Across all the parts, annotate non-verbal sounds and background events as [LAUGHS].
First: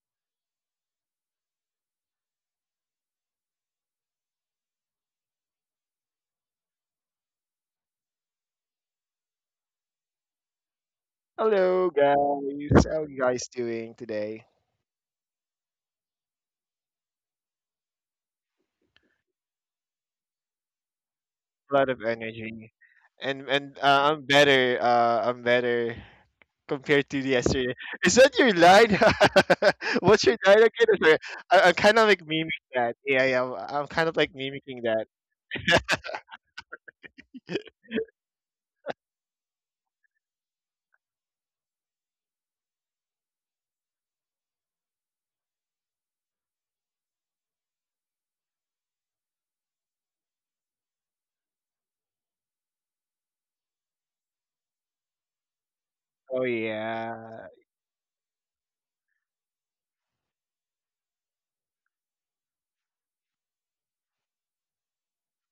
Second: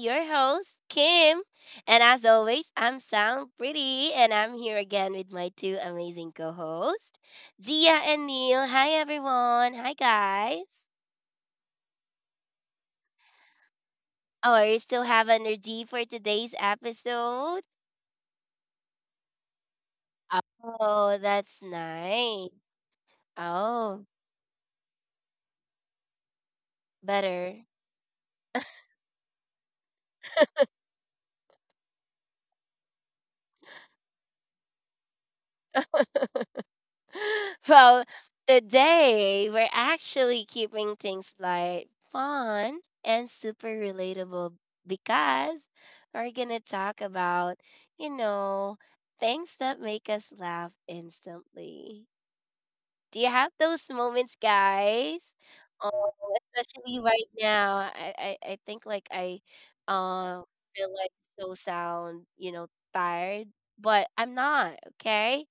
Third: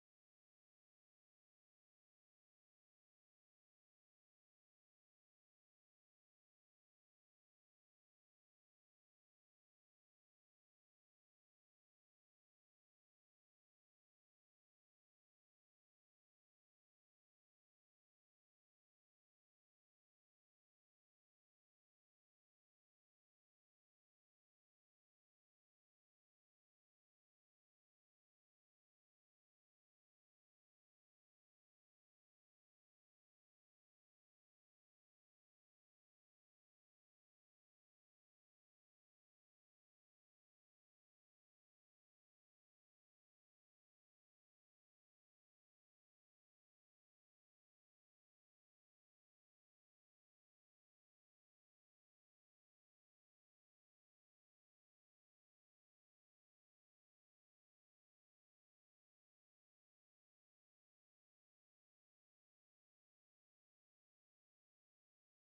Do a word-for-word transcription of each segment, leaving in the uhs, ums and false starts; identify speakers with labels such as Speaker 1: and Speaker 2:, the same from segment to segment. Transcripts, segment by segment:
Speaker 1: your host, Kim. And as always, I'm Sound Pretty, and I'm here again with my two amazing co hosts, Gia and Neil. Hi everyone. Hi guys.
Speaker 2: Hello guys, how you guys doing today?
Speaker 1: Oh, you still have energy for today's episode? Oh, that's
Speaker 2: A lot of
Speaker 1: nice.
Speaker 2: energy, and and
Speaker 1: Oh,
Speaker 2: uh, I'm better. Uh, I'm better compared to
Speaker 1: better.
Speaker 2: yesterday. Is that your line? [LAUGHS] What's your line again? Is there- I, I'm kind of like mimicking that. Yeah, yeah. I'm, I'm kind of like mimicking that.
Speaker 1: [LAUGHS]
Speaker 2: [LAUGHS]
Speaker 1: Well, today we're actually keeping things light, fun, and super relatable because we're going to talk about, you know, things that make us laugh instantly. Do you have those moments, guys? Um,
Speaker 2: Oh
Speaker 1: Especially right
Speaker 2: yeah,
Speaker 1: now, I, I, I think like I uh, feel like so sound, you know, tired, but I'm not, okay?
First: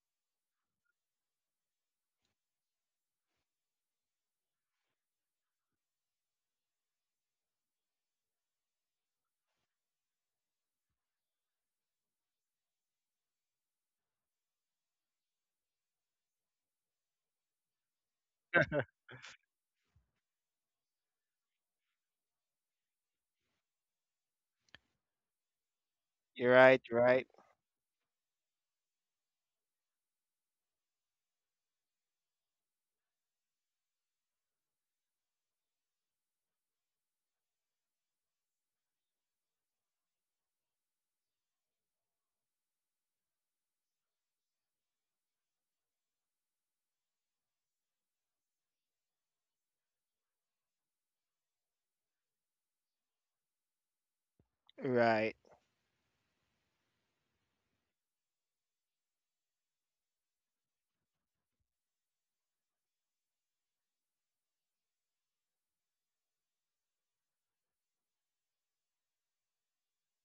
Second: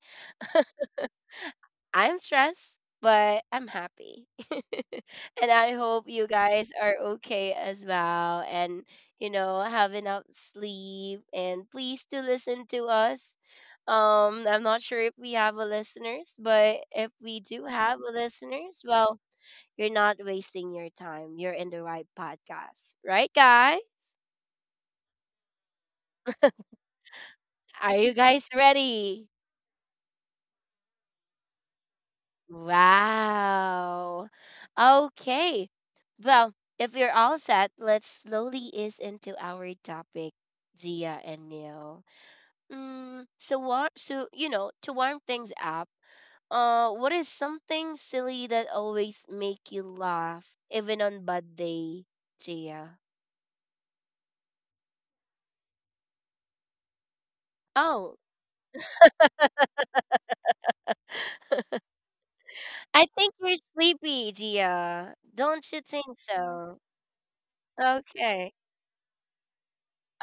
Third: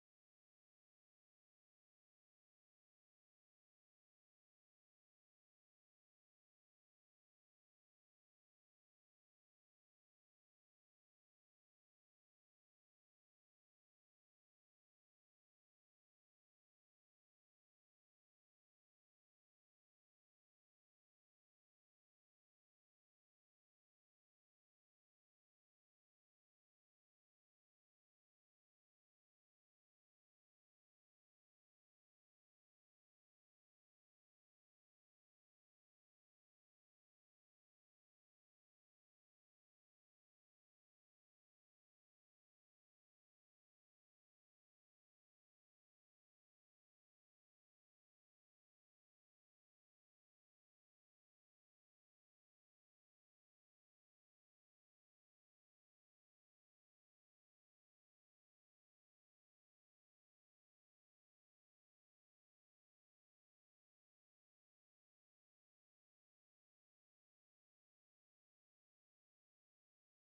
Speaker 1: I'm stressed, but I'm happy. [LAUGHS] And I hope you guys are okay as well and, you know, have enough sleep. And please do listen to us. Um, I'm not sure if we have a listeners, but if we do have a listeners, well, you're not wasting your time. You're in the right podcast, right, guy?
Speaker 2: you're right. Right.
Speaker 1: Are you guys ready? Wow. Okay. Well, if you're all set, let's slowly ease into our topic, Gia and Neil. Mm, so what? So you know, to warm things up, uh, what is something silly that always make you laugh, even on bad day, Gia?
Speaker 2: Right.
Speaker 1: Oh, I think you're sleepy, Gia. Don't you think so? Okay.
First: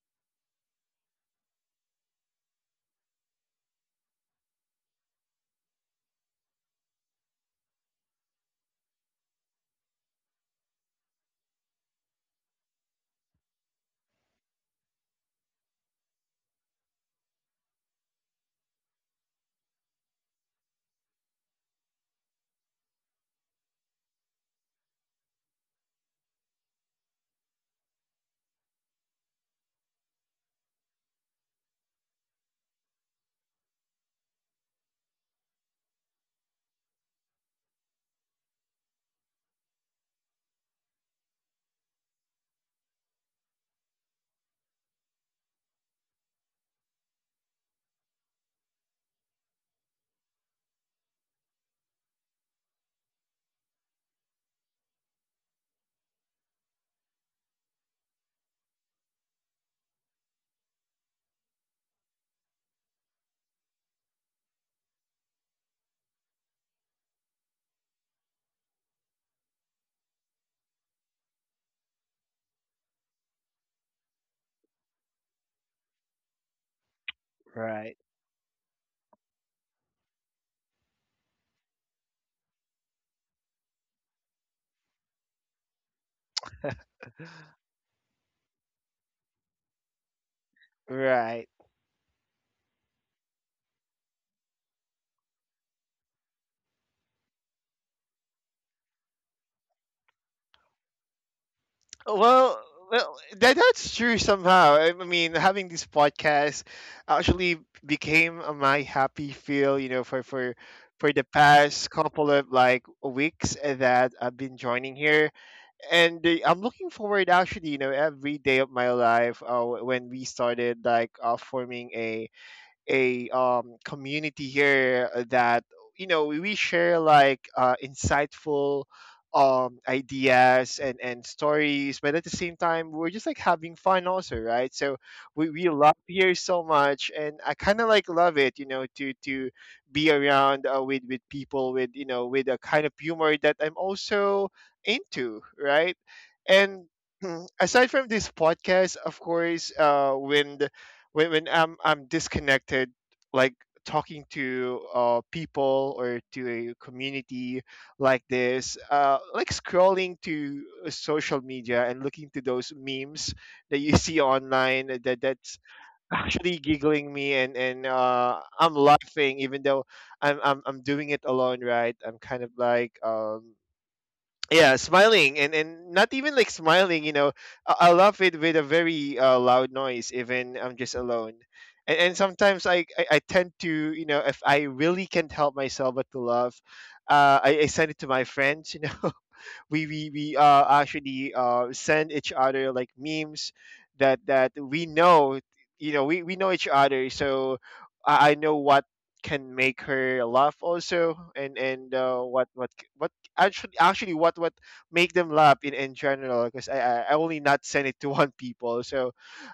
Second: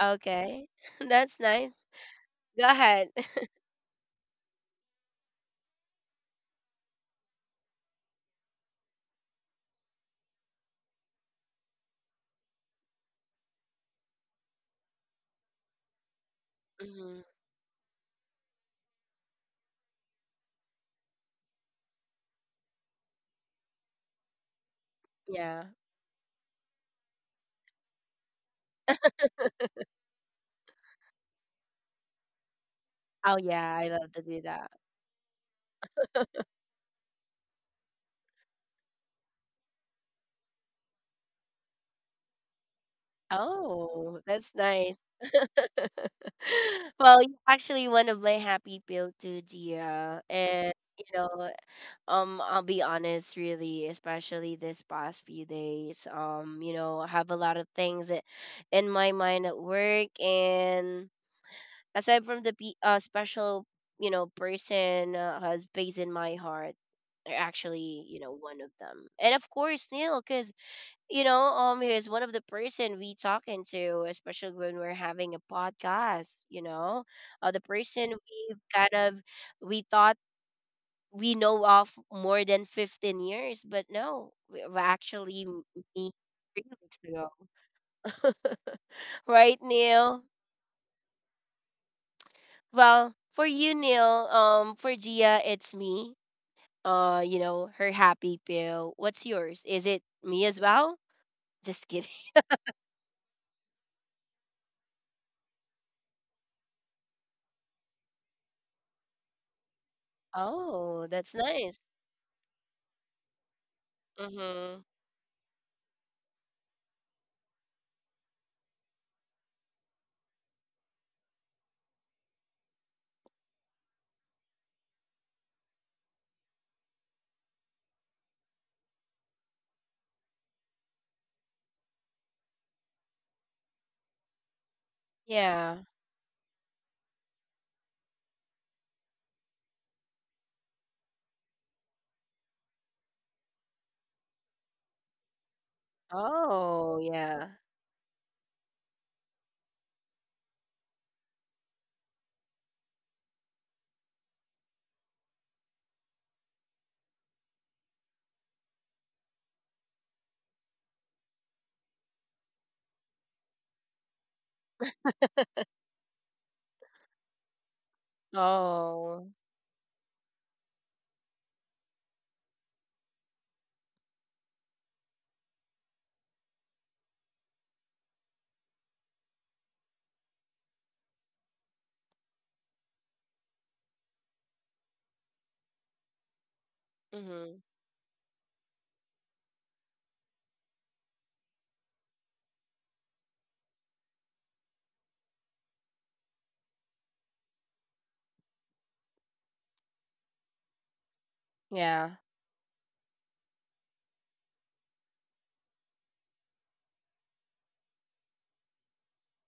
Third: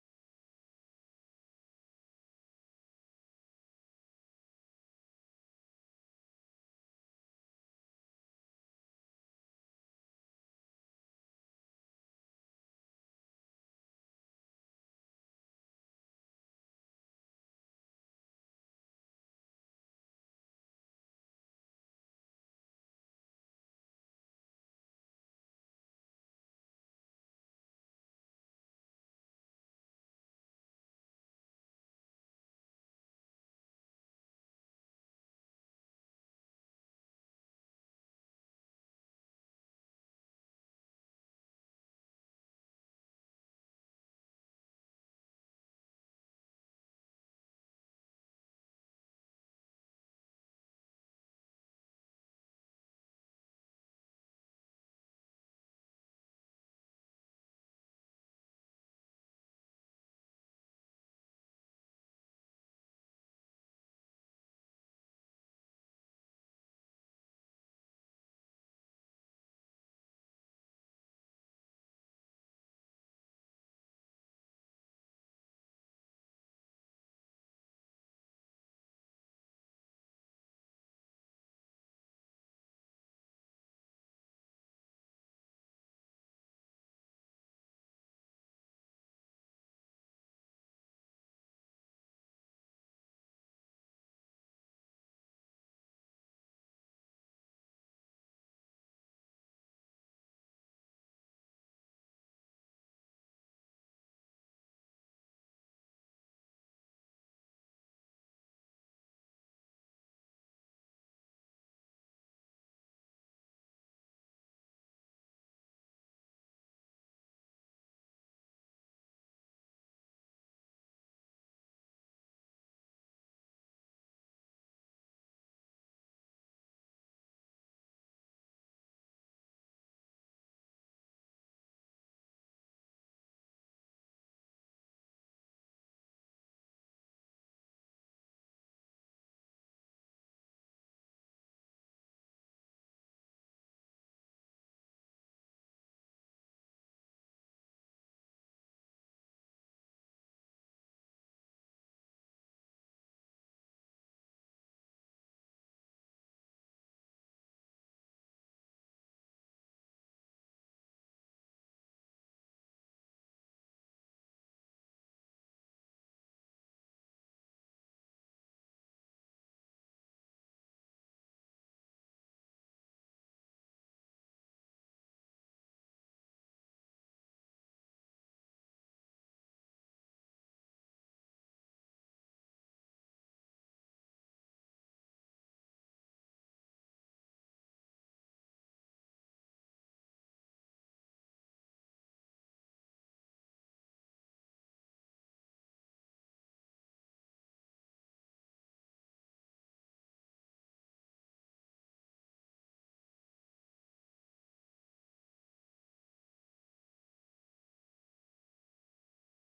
Speaker 1: Okay. [LAUGHS] That's nice. Go ahead. [LAUGHS] hmm Yeah. Oh, yeah, I love to do that. Oh, that's nice. [LAUGHS] Well, you're actually one of my happy pill too, Gia. And you know, um, I'll be honest, really, especially this past few days. Um, you know, I have a lot of things that in my mind at work, and aside from the pe- uh, special, you know, person uh, has space in my heart, are actually, you know, one of them. And of course, Neil, because you know, um, he's one of the person we talking to, especially when we're having a podcast. You know, uh, the
Speaker 2: Right.
Speaker 1: person we kind of we thought we know of more than fifteen years, but no, we we actually m- me three weeks ago, [LAUGHS] right, Neil?
Speaker 2: Right.
Speaker 1: Well, for you, Neil, um, for Gia, it's me. Uh, you know, her happy pill. What's yours? Is it me as well? Just kidding. [LAUGHS]
Speaker 2: Well, well, that that's true somehow. I I mean, having this podcast actually became a my happy feel, you know, for for
Speaker 1: Oh,
Speaker 2: for the
Speaker 1: that's nice.
Speaker 2: past couple of like weeks that I've been
Speaker 1: Mm-hmm.
Speaker 2: joining here, and uh, I'm looking forward actually, you know, every day of my life. Uh, when we started like uh, forming a a um, community here that you know we share like uh, insightful um ideas and and stories, but at the same time we're just like having fun also, right? So we, we
Speaker 1: Yeah.
Speaker 2: love here so much, and I kind of like love it, you know, to to be around, uh, with with people with you know with a kind of humor that I'm also into, right? And
Speaker 1: Oh, yeah.
Speaker 2: [CLEARS THROAT] aside from this podcast, of course, uh when when when I'm I'm disconnected, like talking to uh, people or to a community like this, uh, like scrolling to uh, social media and looking to those memes that you [LAUGHS] see online, that that's actually giggling me, and and uh, I'm
Speaker 1: Oh.
Speaker 2: laughing, even though I'm, I'm I'm doing it alone, right? I'm kind of like um yeah, smiling, and and not even like smiling, you know, i, I love it with a very uh, loud noise, even I'm just alone. And, and sometimes I, I i tend to, you know, if I really can't help myself but to laugh, uh, I,
Speaker 1: Mm-hmm.
Speaker 2: I send it to my friends, you know, we we we uh, actually uh, send each other like memes that that we know, you know, we, we know each other, so I, I know what can make her laugh also, and and
Speaker 1: Yeah.
Speaker 2: uh, what what what actually actually what what make them laugh in, in general, because I, I I only not send it [LAUGHS] to one people, so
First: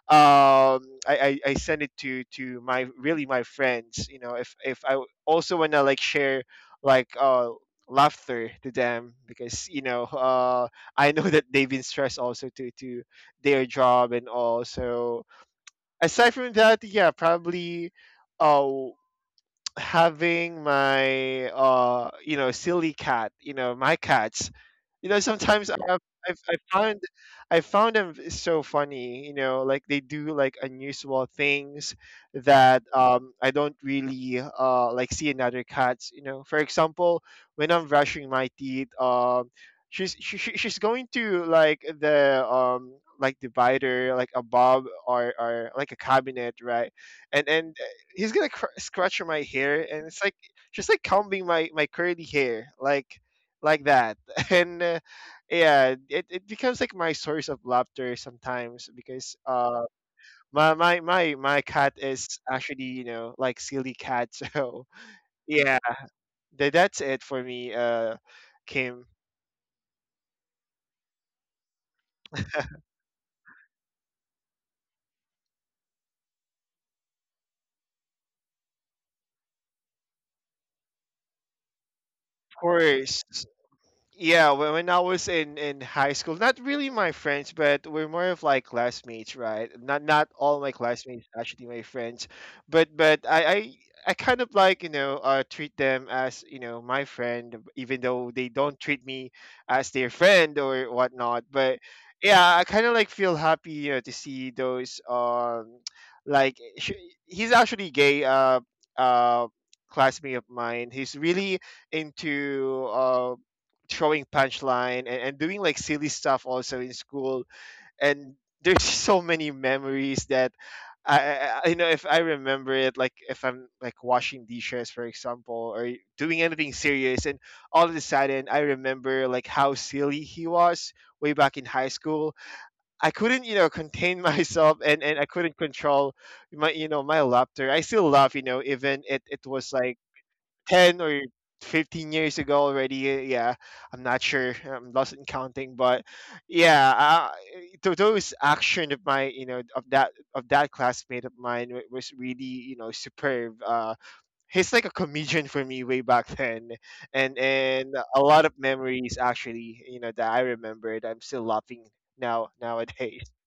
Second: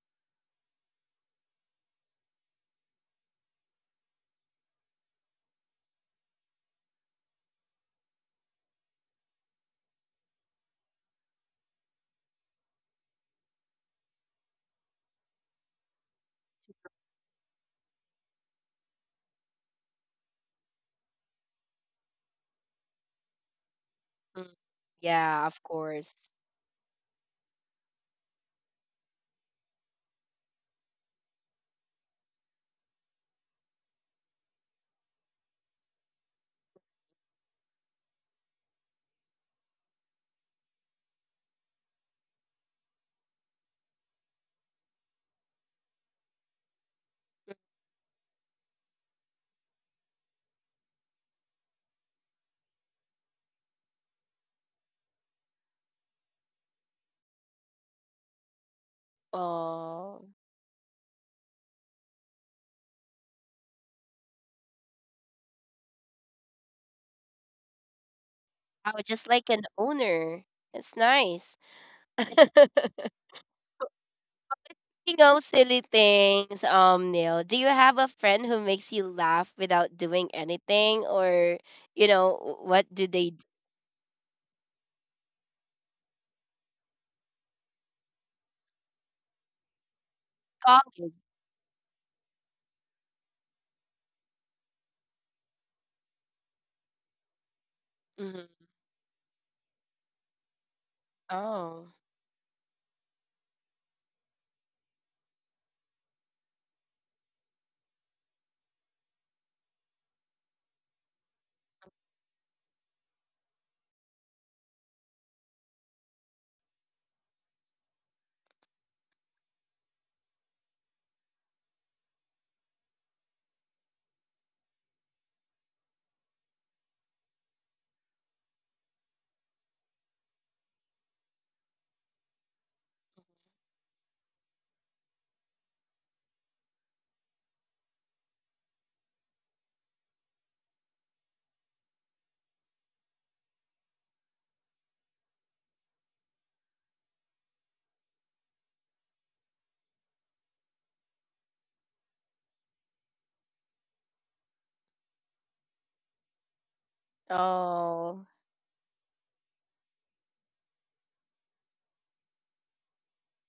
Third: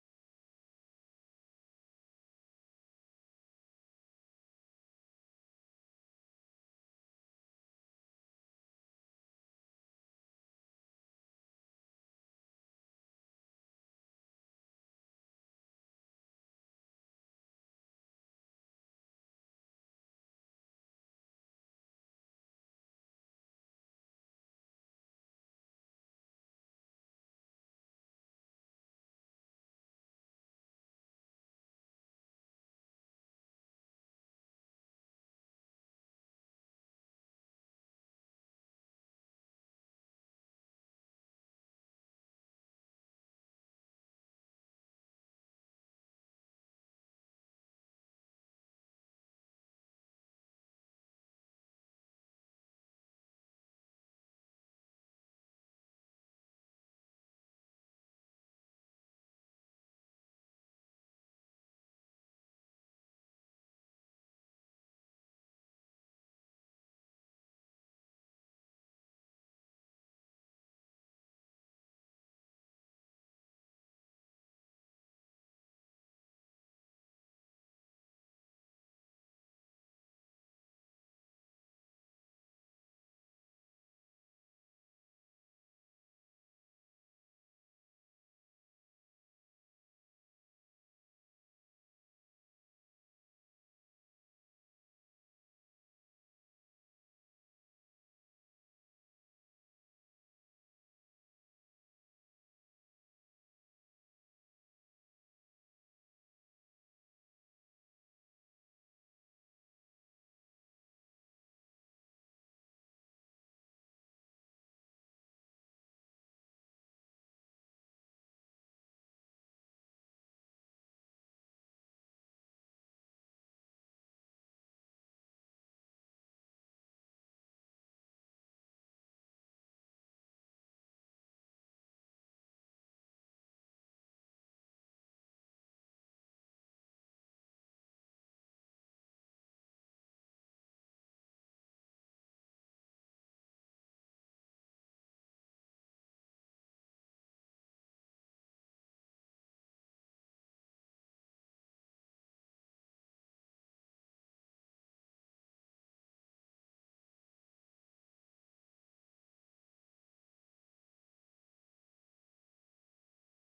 Speaker 2: um I, I I send it to to my really my friends, you know, if if I also wanna like share like uh laughter to them, because, you know, uh, I know that they've been stressed also to to their job and all. So aside from that, yeah, probably. Uh, Having my uh you know silly cat, you know, my
Speaker 1: Mm.
Speaker 2: cats, you know,
Speaker 1: Yeah, of
Speaker 2: sometimes I Yeah. have
Speaker 1: course.
Speaker 2: I've, I found I found them so funny, you know, like they do like unusual things that um, I don't really uh, like see in other cats. You know, for example, when I'm brushing my teeth, um, she's she, she- she's going to like the um like divider, like above or or like a cabinet, right? And and he's gonna cr- scratch my hair, and it's like just like combing my my curly hair like like that. [LAUGHS] and uh, yeah, it, it becomes like my source of laughter sometimes, because uh
Speaker 1: Oh.
Speaker 2: my my my my cat is actually, you know, like silly cat. [LAUGHS] So yeah, tha- that's it for me, uh
Speaker 1: I
Speaker 2: Kim. Of
Speaker 1: would just like an owner. It's nice. [LAUGHS] Speaking of silly things, um, Neil, do you have a friend who makes you laugh without doing anything, or you know, what do
Speaker 2: course.
Speaker 1: they do?
Speaker 2: Yeah, when, when I was in in high school, not really my friends, but we're more of like classmates, right? Not not all my
Speaker 1: Colleagues.
Speaker 2: classmates actually my friends, but but I I, I kind of like, you know, uh, treat them as, you know, my friend, even though
Speaker 1: Mm-hmm.
Speaker 2: they don't treat me as their friend or whatnot. But
Speaker 1: Oh,
Speaker 2: yeah, I kind of like feel happy, you know, to see those um [TSK] like sh- he's actually gay, uh uh classmate of mine. He's really into uh throwing punchline, and, and doing like silly stuff also in school, and there's [LAUGHS] so many memories that, I, I I- you know, if I remember it, like if I'm like washing dishes, for example, or doing anything serious, and all of a sudden I remember like how silly he was way back in high school. I couldn't, you know, contain [LAUGHS] myself, and and I couldn't control my, you know, my laughter. I still laugh, you know, even it it was like ten or fifteen years ago already. uh, Yeah, I'm not sure. I'm lost in counting, but yeah, uh, th- those action of my, you know, of that of that classmate of mine wa- was really, you know, superb. Uh, he's like a comedian for me way back then, and and a
Speaker 1: oh.
Speaker 2: lot of memories actually, you know, that I remembered. I'm still laughing now nowadays. [LAUGHS]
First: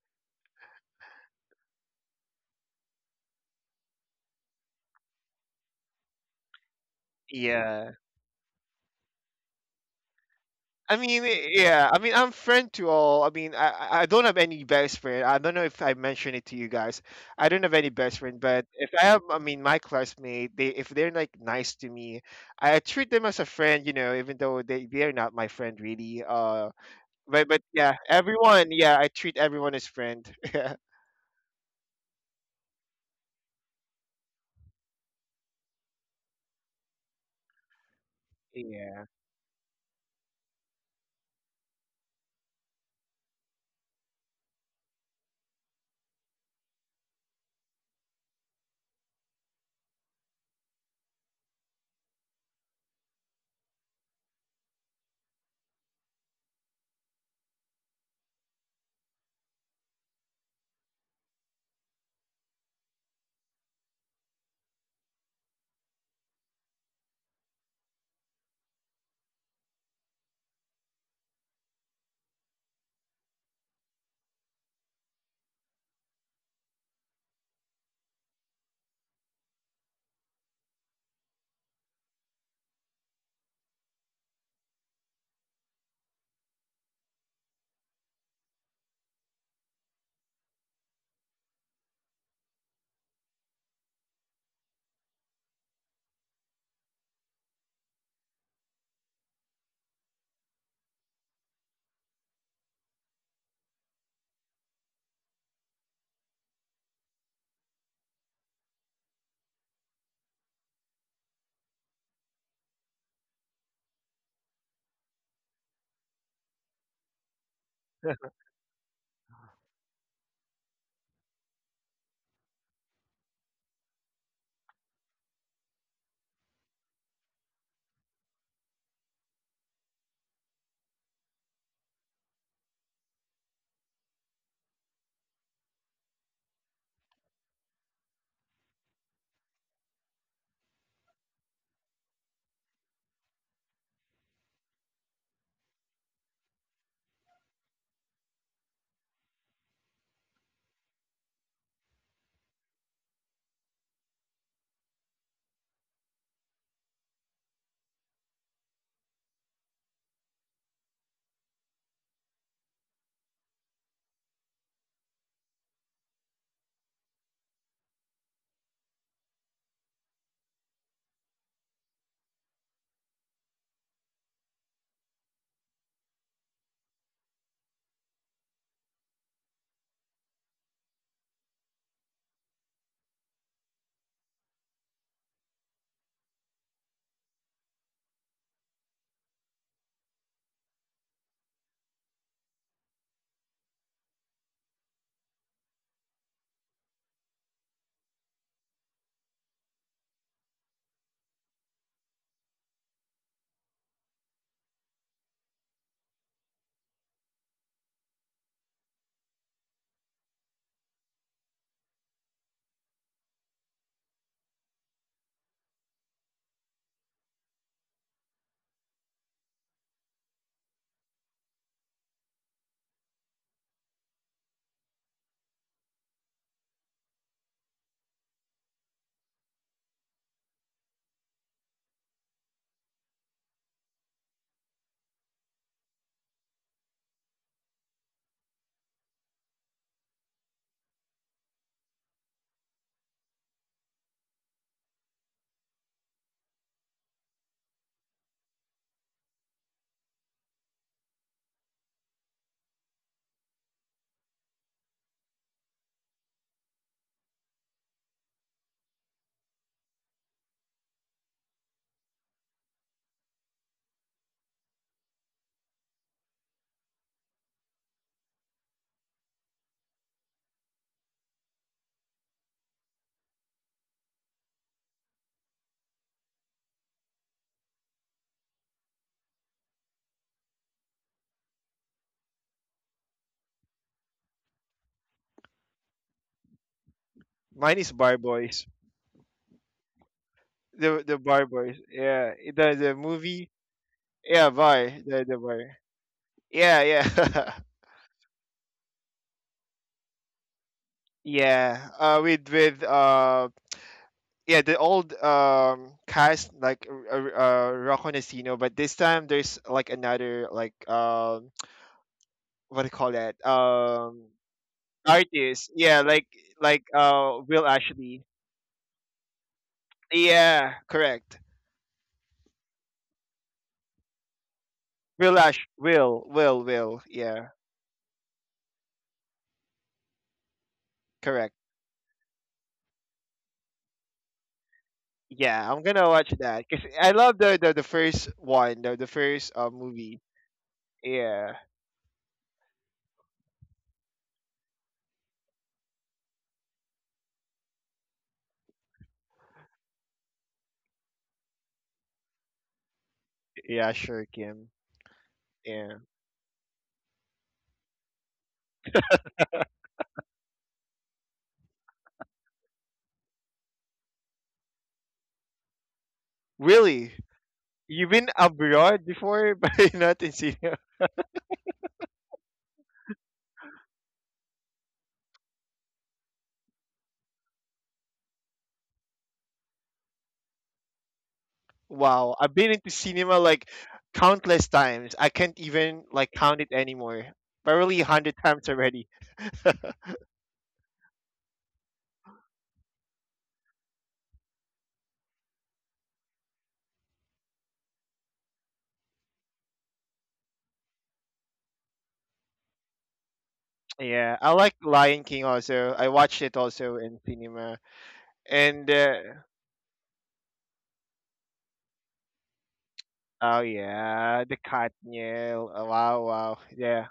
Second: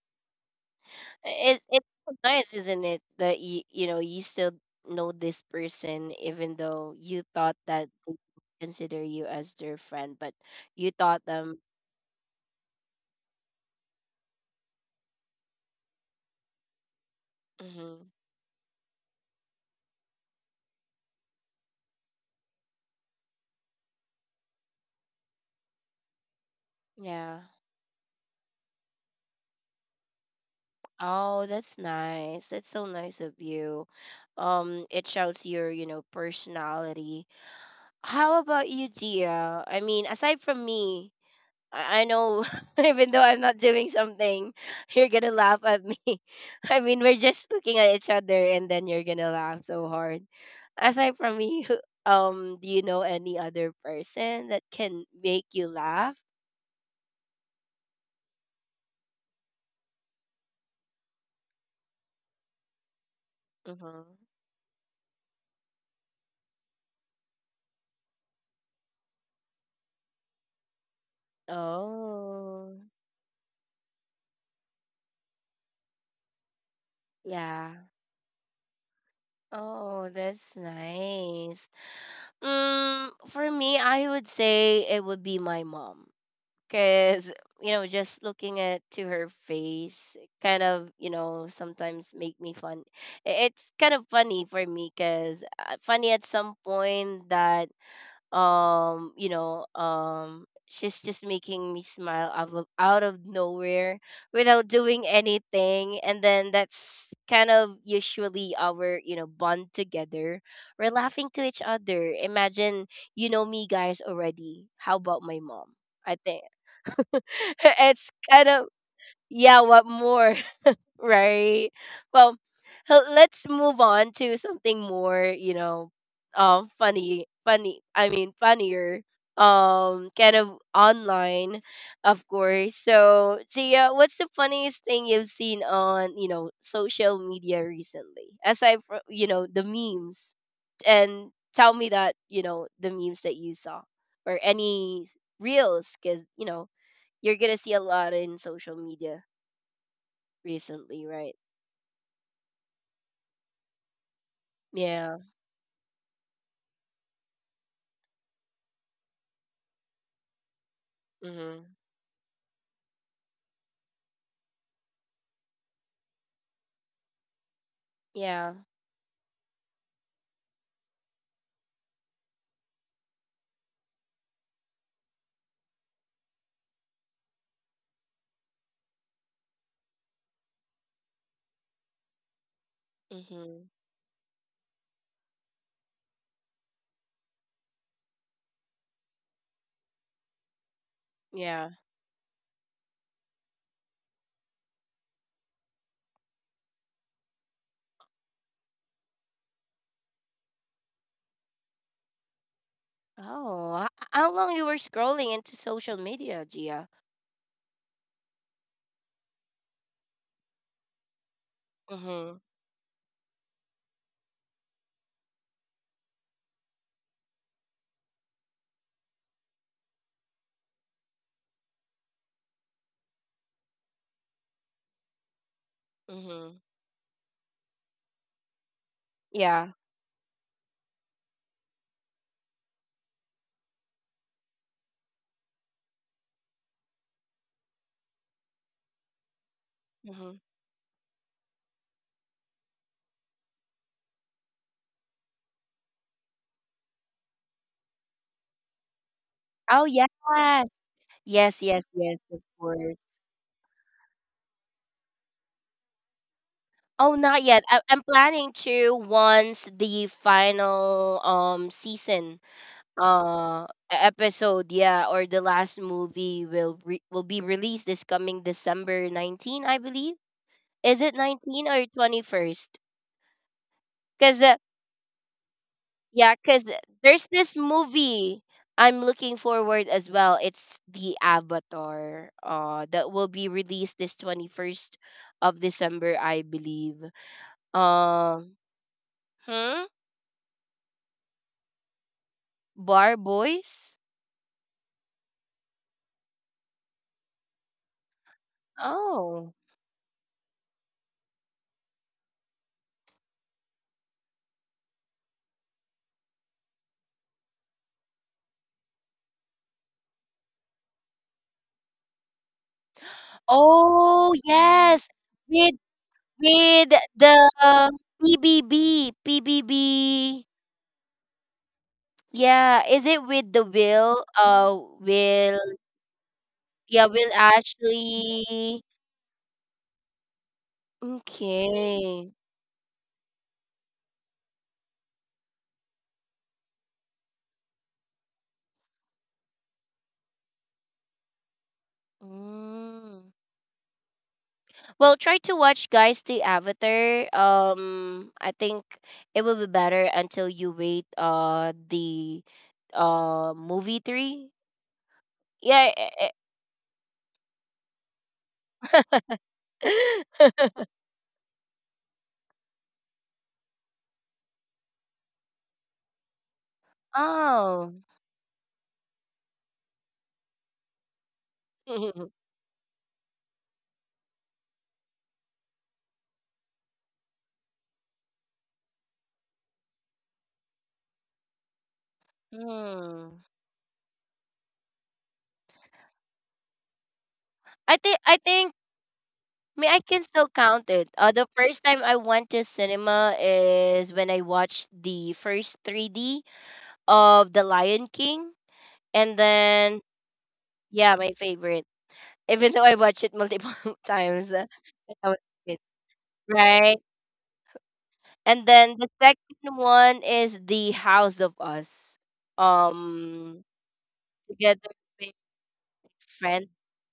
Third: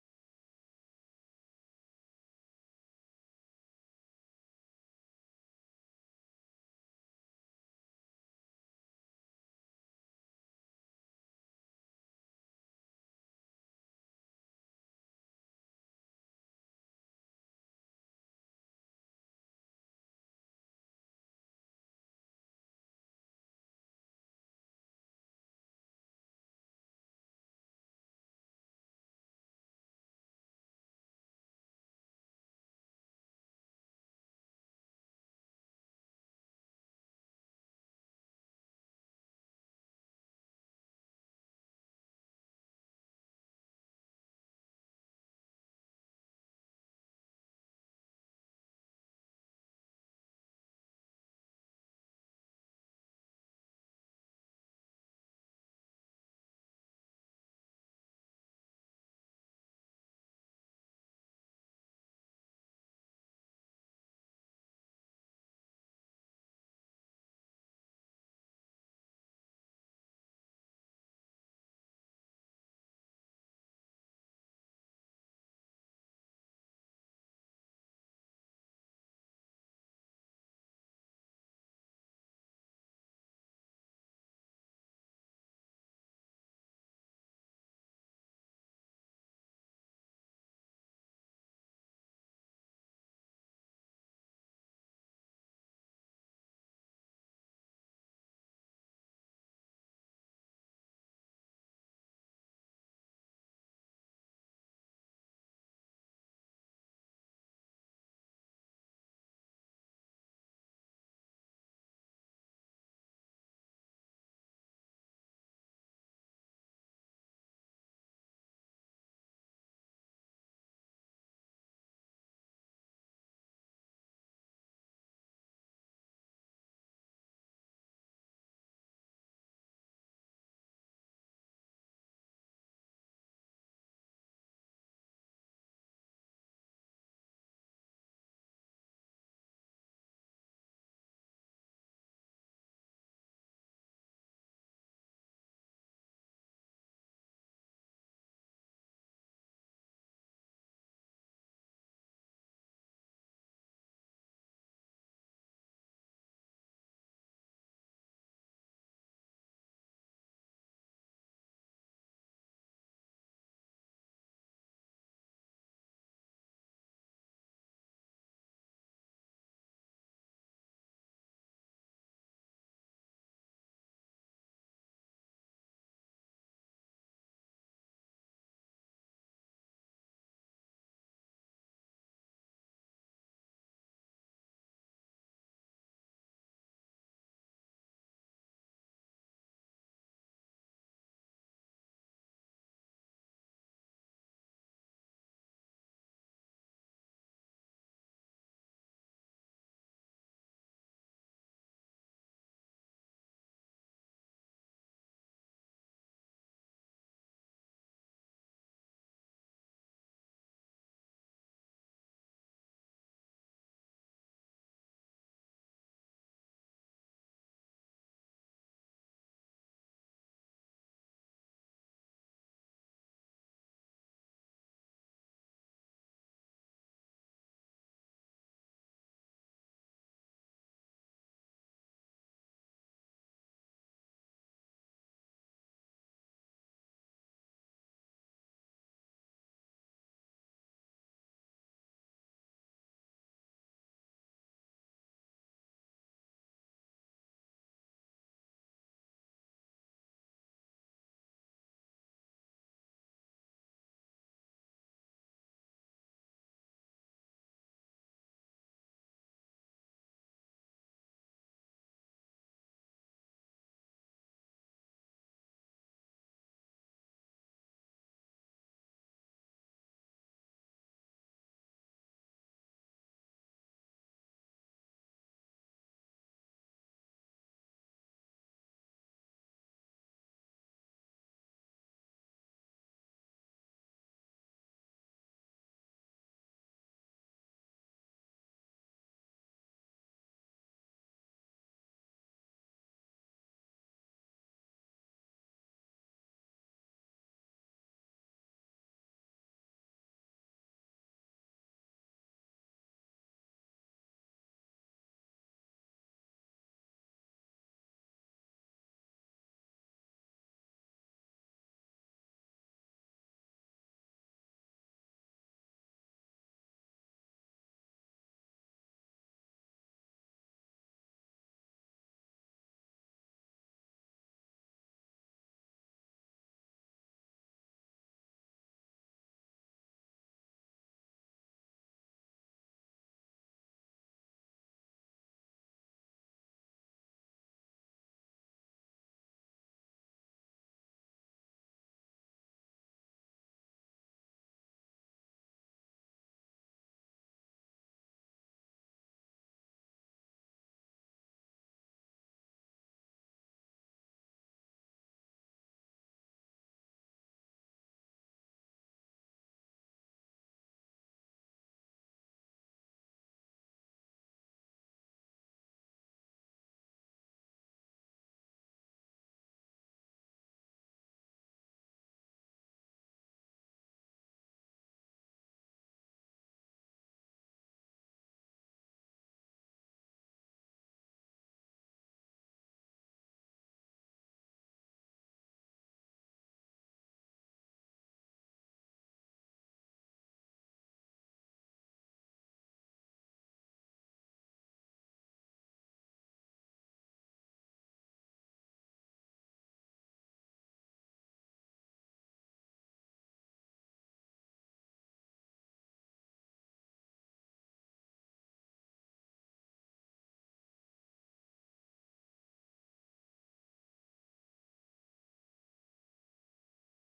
Speaker 1: It it's so nice, isn't it? That you you know you still know this person, even though you thought that
Speaker 2: Yeah.
Speaker 1: they consider you as their friend, but you
Speaker 2: I mean,
Speaker 1: thought
Speaker 2: i-
Speaker 1: them.
Speaker 2: yeah, I mean, I'm friend to all. I mean, I I I don't have any best friend. I don't know if I mentioned it to you guys. I don't have any
Speaker 1: Hmm
Speaker 2: best friend, but if I have, I mean, my classmate, they, if they're like nice to me, I treat them as a friend. You know, even though they they're not my friend really. Uh,
Speaker 1: yeah.
Speaker 2: but but yeah, everyone. Yeah, I treat everyone as friend. [LAUGHS]
Speaker 1: Oh, that's nice. That's so nice of you. Um, it shows your you know personality. How about you,
Speaker 2: Yeah.
Speaker 1: Gia? I mean, aside from me, I I know, [LAUGHS] even though I'm not doing something, you're gonna laugh at me. [LAUGHS] I mean, we're just looking at each other, and then you're gonna laugh so hard. Aside from me, who- um, do you know any other person that can make you laugh? Mm-hmm. Oh, yeah. Oh, that's nice. Mm, for me, I would say it would be my mom. Cause you know, just looking at to her face, kind of you know sometimes make me fun. I- It's kind of funny for me, cause uh, funny at some point that um you know um she's just making me smile out of, out of nowhere without doing anything and then that's kind of usually our you know bond together we're laughing to each other. Imagine you know me guys already, how about my mom. I think, [LAUGHS] it's kind of, yeah what more, right. Well, h- let's move on to something more, you know, um, funny, funny. I mean, funnier. Um, kind of online, of course. So, Gia, what's the funniest thing you've seen on, you know, social media recently? Aside from, you know, the memes, and tell me that, you know, the memes that you saw or any reels, because you know you're gonna see a lot in social media recently, right? Yeah. Mm-hmm. Yeah. Mm-hmm. Yeah. Oh, h- how long you were scrolling into social media, Gia? Mm-hmm. Mm-hmm. Yeah. Mm-hmm. Oh, yes. Yes, yes, yes, of course. Oh, not yet. I- I'm planning to once the final um season uh e- episode, yeah, or the last movie will re- will be released this coming December nineteenth, I believe. Is it nineteen or twenty-first? Because yeah, because there's this movie I'm looking forward as well. It's The Avatar. Uh, that will be released this twenty-first of December, I believe.
Speaker 2: Mine is Bar
Speaker 1: Um,
Speaker 2: Boys.
Speaker 1: hmm?
Speaker 2: The the Bar Boys. Yeah. The the
Speaker 1: Bar
Speaker 2: movie.
Speaker 1: Boys?
Speaker 2: Yeah, Bar. The the Bar. Yeah, yeah. [LAUGHS]
Speaker 1: Oh.
Speaker 2: Yeah, uh, with with uh, yeah, the old um cast like uh, uh Rocco Nestino, but this time there's like another like um [TSK] what do you call that, um
Speaker 1: Oh, yes.
Speaker 2: artist?
Speaker 1: With
Speaker 2: Yeah, like like
Speaker 1: with
Speaker 2: uh
Speaker 1: the
Speaker 2: Will
Speaker 1: uh,
Speaker 2: Ashley.
Speaker 1: P B B, P B B.
Speaker 2: Yeah, correct.
Speaker 1: Yeah, is it with the Will? Uh,
Speaker 2: Will
Speaker 1: Will.
Speaker 2: Ash, Will, Will, Will.
Speaker 1: Yeah, Will
Speaker 2: Yeah,
Speaker 1: Ashley.
Speaker 2: correct.
Speaker 1: Okay.
Speaker 2: Yeah, I'm gonna watch that because I love the, the the first one, the the first uh movie. Yeah,
Speaker 1: Mm. Well, try to watch guys the Avatar. Um, I think it will be better until you wait. Uh, the, uh,
Speaker 2: yeah,
Speaker 1: movie
Speaker 2: sure,
Speaker 1: three.
Speaker 2: Kim.
Speaker 1: Yeah.
Speaker 2: Yeah,
Speaker 1: Eh, eh. [LAUGHS]
Speaker 2: really.
Speaker 1: Oh.
Speaker 2: You've been abroad before, [LAUGHS] but not in cinema.
Speaker 1: [LAUGHS]
Speaker 2: Wow, I've been into cinema
Speaker 1: Hmm.
Speaker 2: like countless times. I can't even like count it anymore.
Speaker 1: I
Speaker 2: Probably a
Speaker 1: think
Speaker 2: hundred
Speaker 1: I
Speaker 2: times
Speaker 1: think
Speaker 2: already.
Speaker 1: me I can still count it. Uh, the first time I went to cinema is when I watched the first three D of The Lion King, and then yeah, my favorite. Even though I watched it multiple [LAUGHS]
Speaker 2: Yeah,
Speaker 1: times
Speaker 2: I
Speaker 1: uh,
Speaker 2: like
Speaker 1: when
Speaker 2: Lion
Speaker 1: I was
Speaker 2: King
Speaker 1: a kid,
Speaker 2: also. I watched it
Speaker 1: right?
Speaker 2: also in cinema.
Speaker 1: And
Speaker 2: And
Speaker 1: then the
Speaker 2: uh,
Speaker 1: second one is The House of Us.
Speaker 2: oh
Speaker 1: Um,
Speaker 2: yeah, the
Speaker 1: Together with
Speaker 2: Katniel. Oh, wow, wow,
Speaker 1: friend.
Speaker 2: yeah.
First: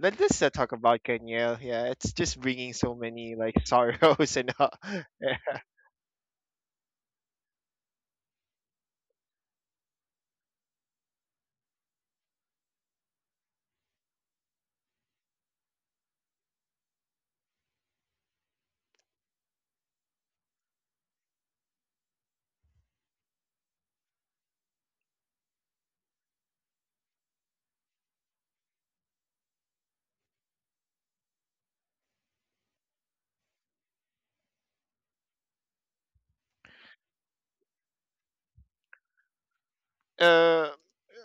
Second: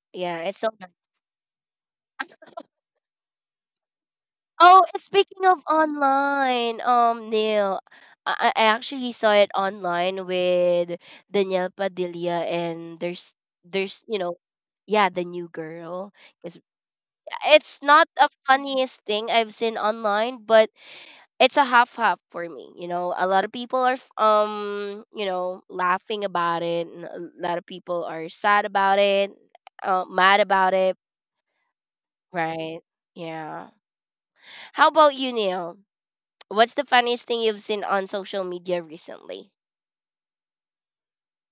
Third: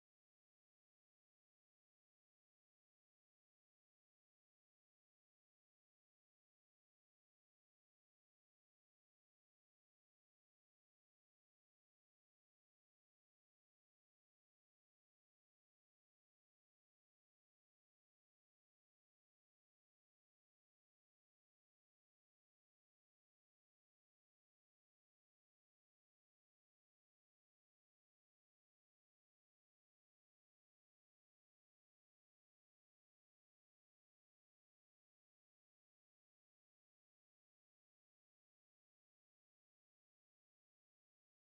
Speaker 2: Let,
Speaker 1: Yeah,
Speaker 2: us not
Speaker 1: it's so
Speaker 2: talk
Speaker 1: nice.
Speaker 2: about Katniel. Yeah, it's just bringing so many like [LAUGHS] sorrows and all.
Speaker 1: Oh, and speaking of online, um, Neil, I, I I actually saw it online with Danielle Padilla, and there's there's you know, yeah, the new girl because it's not the funniest thing I've seen online, but it's a half half for me. You know, a lot of people are f- um, you know, laughing about it, and a lot of people are sad about it, uh, mad about it, right? Yeah. How about you, Neil? What's the funniest thing you've seen on social media recently?
Speaker 2: [LAUGHS] uh,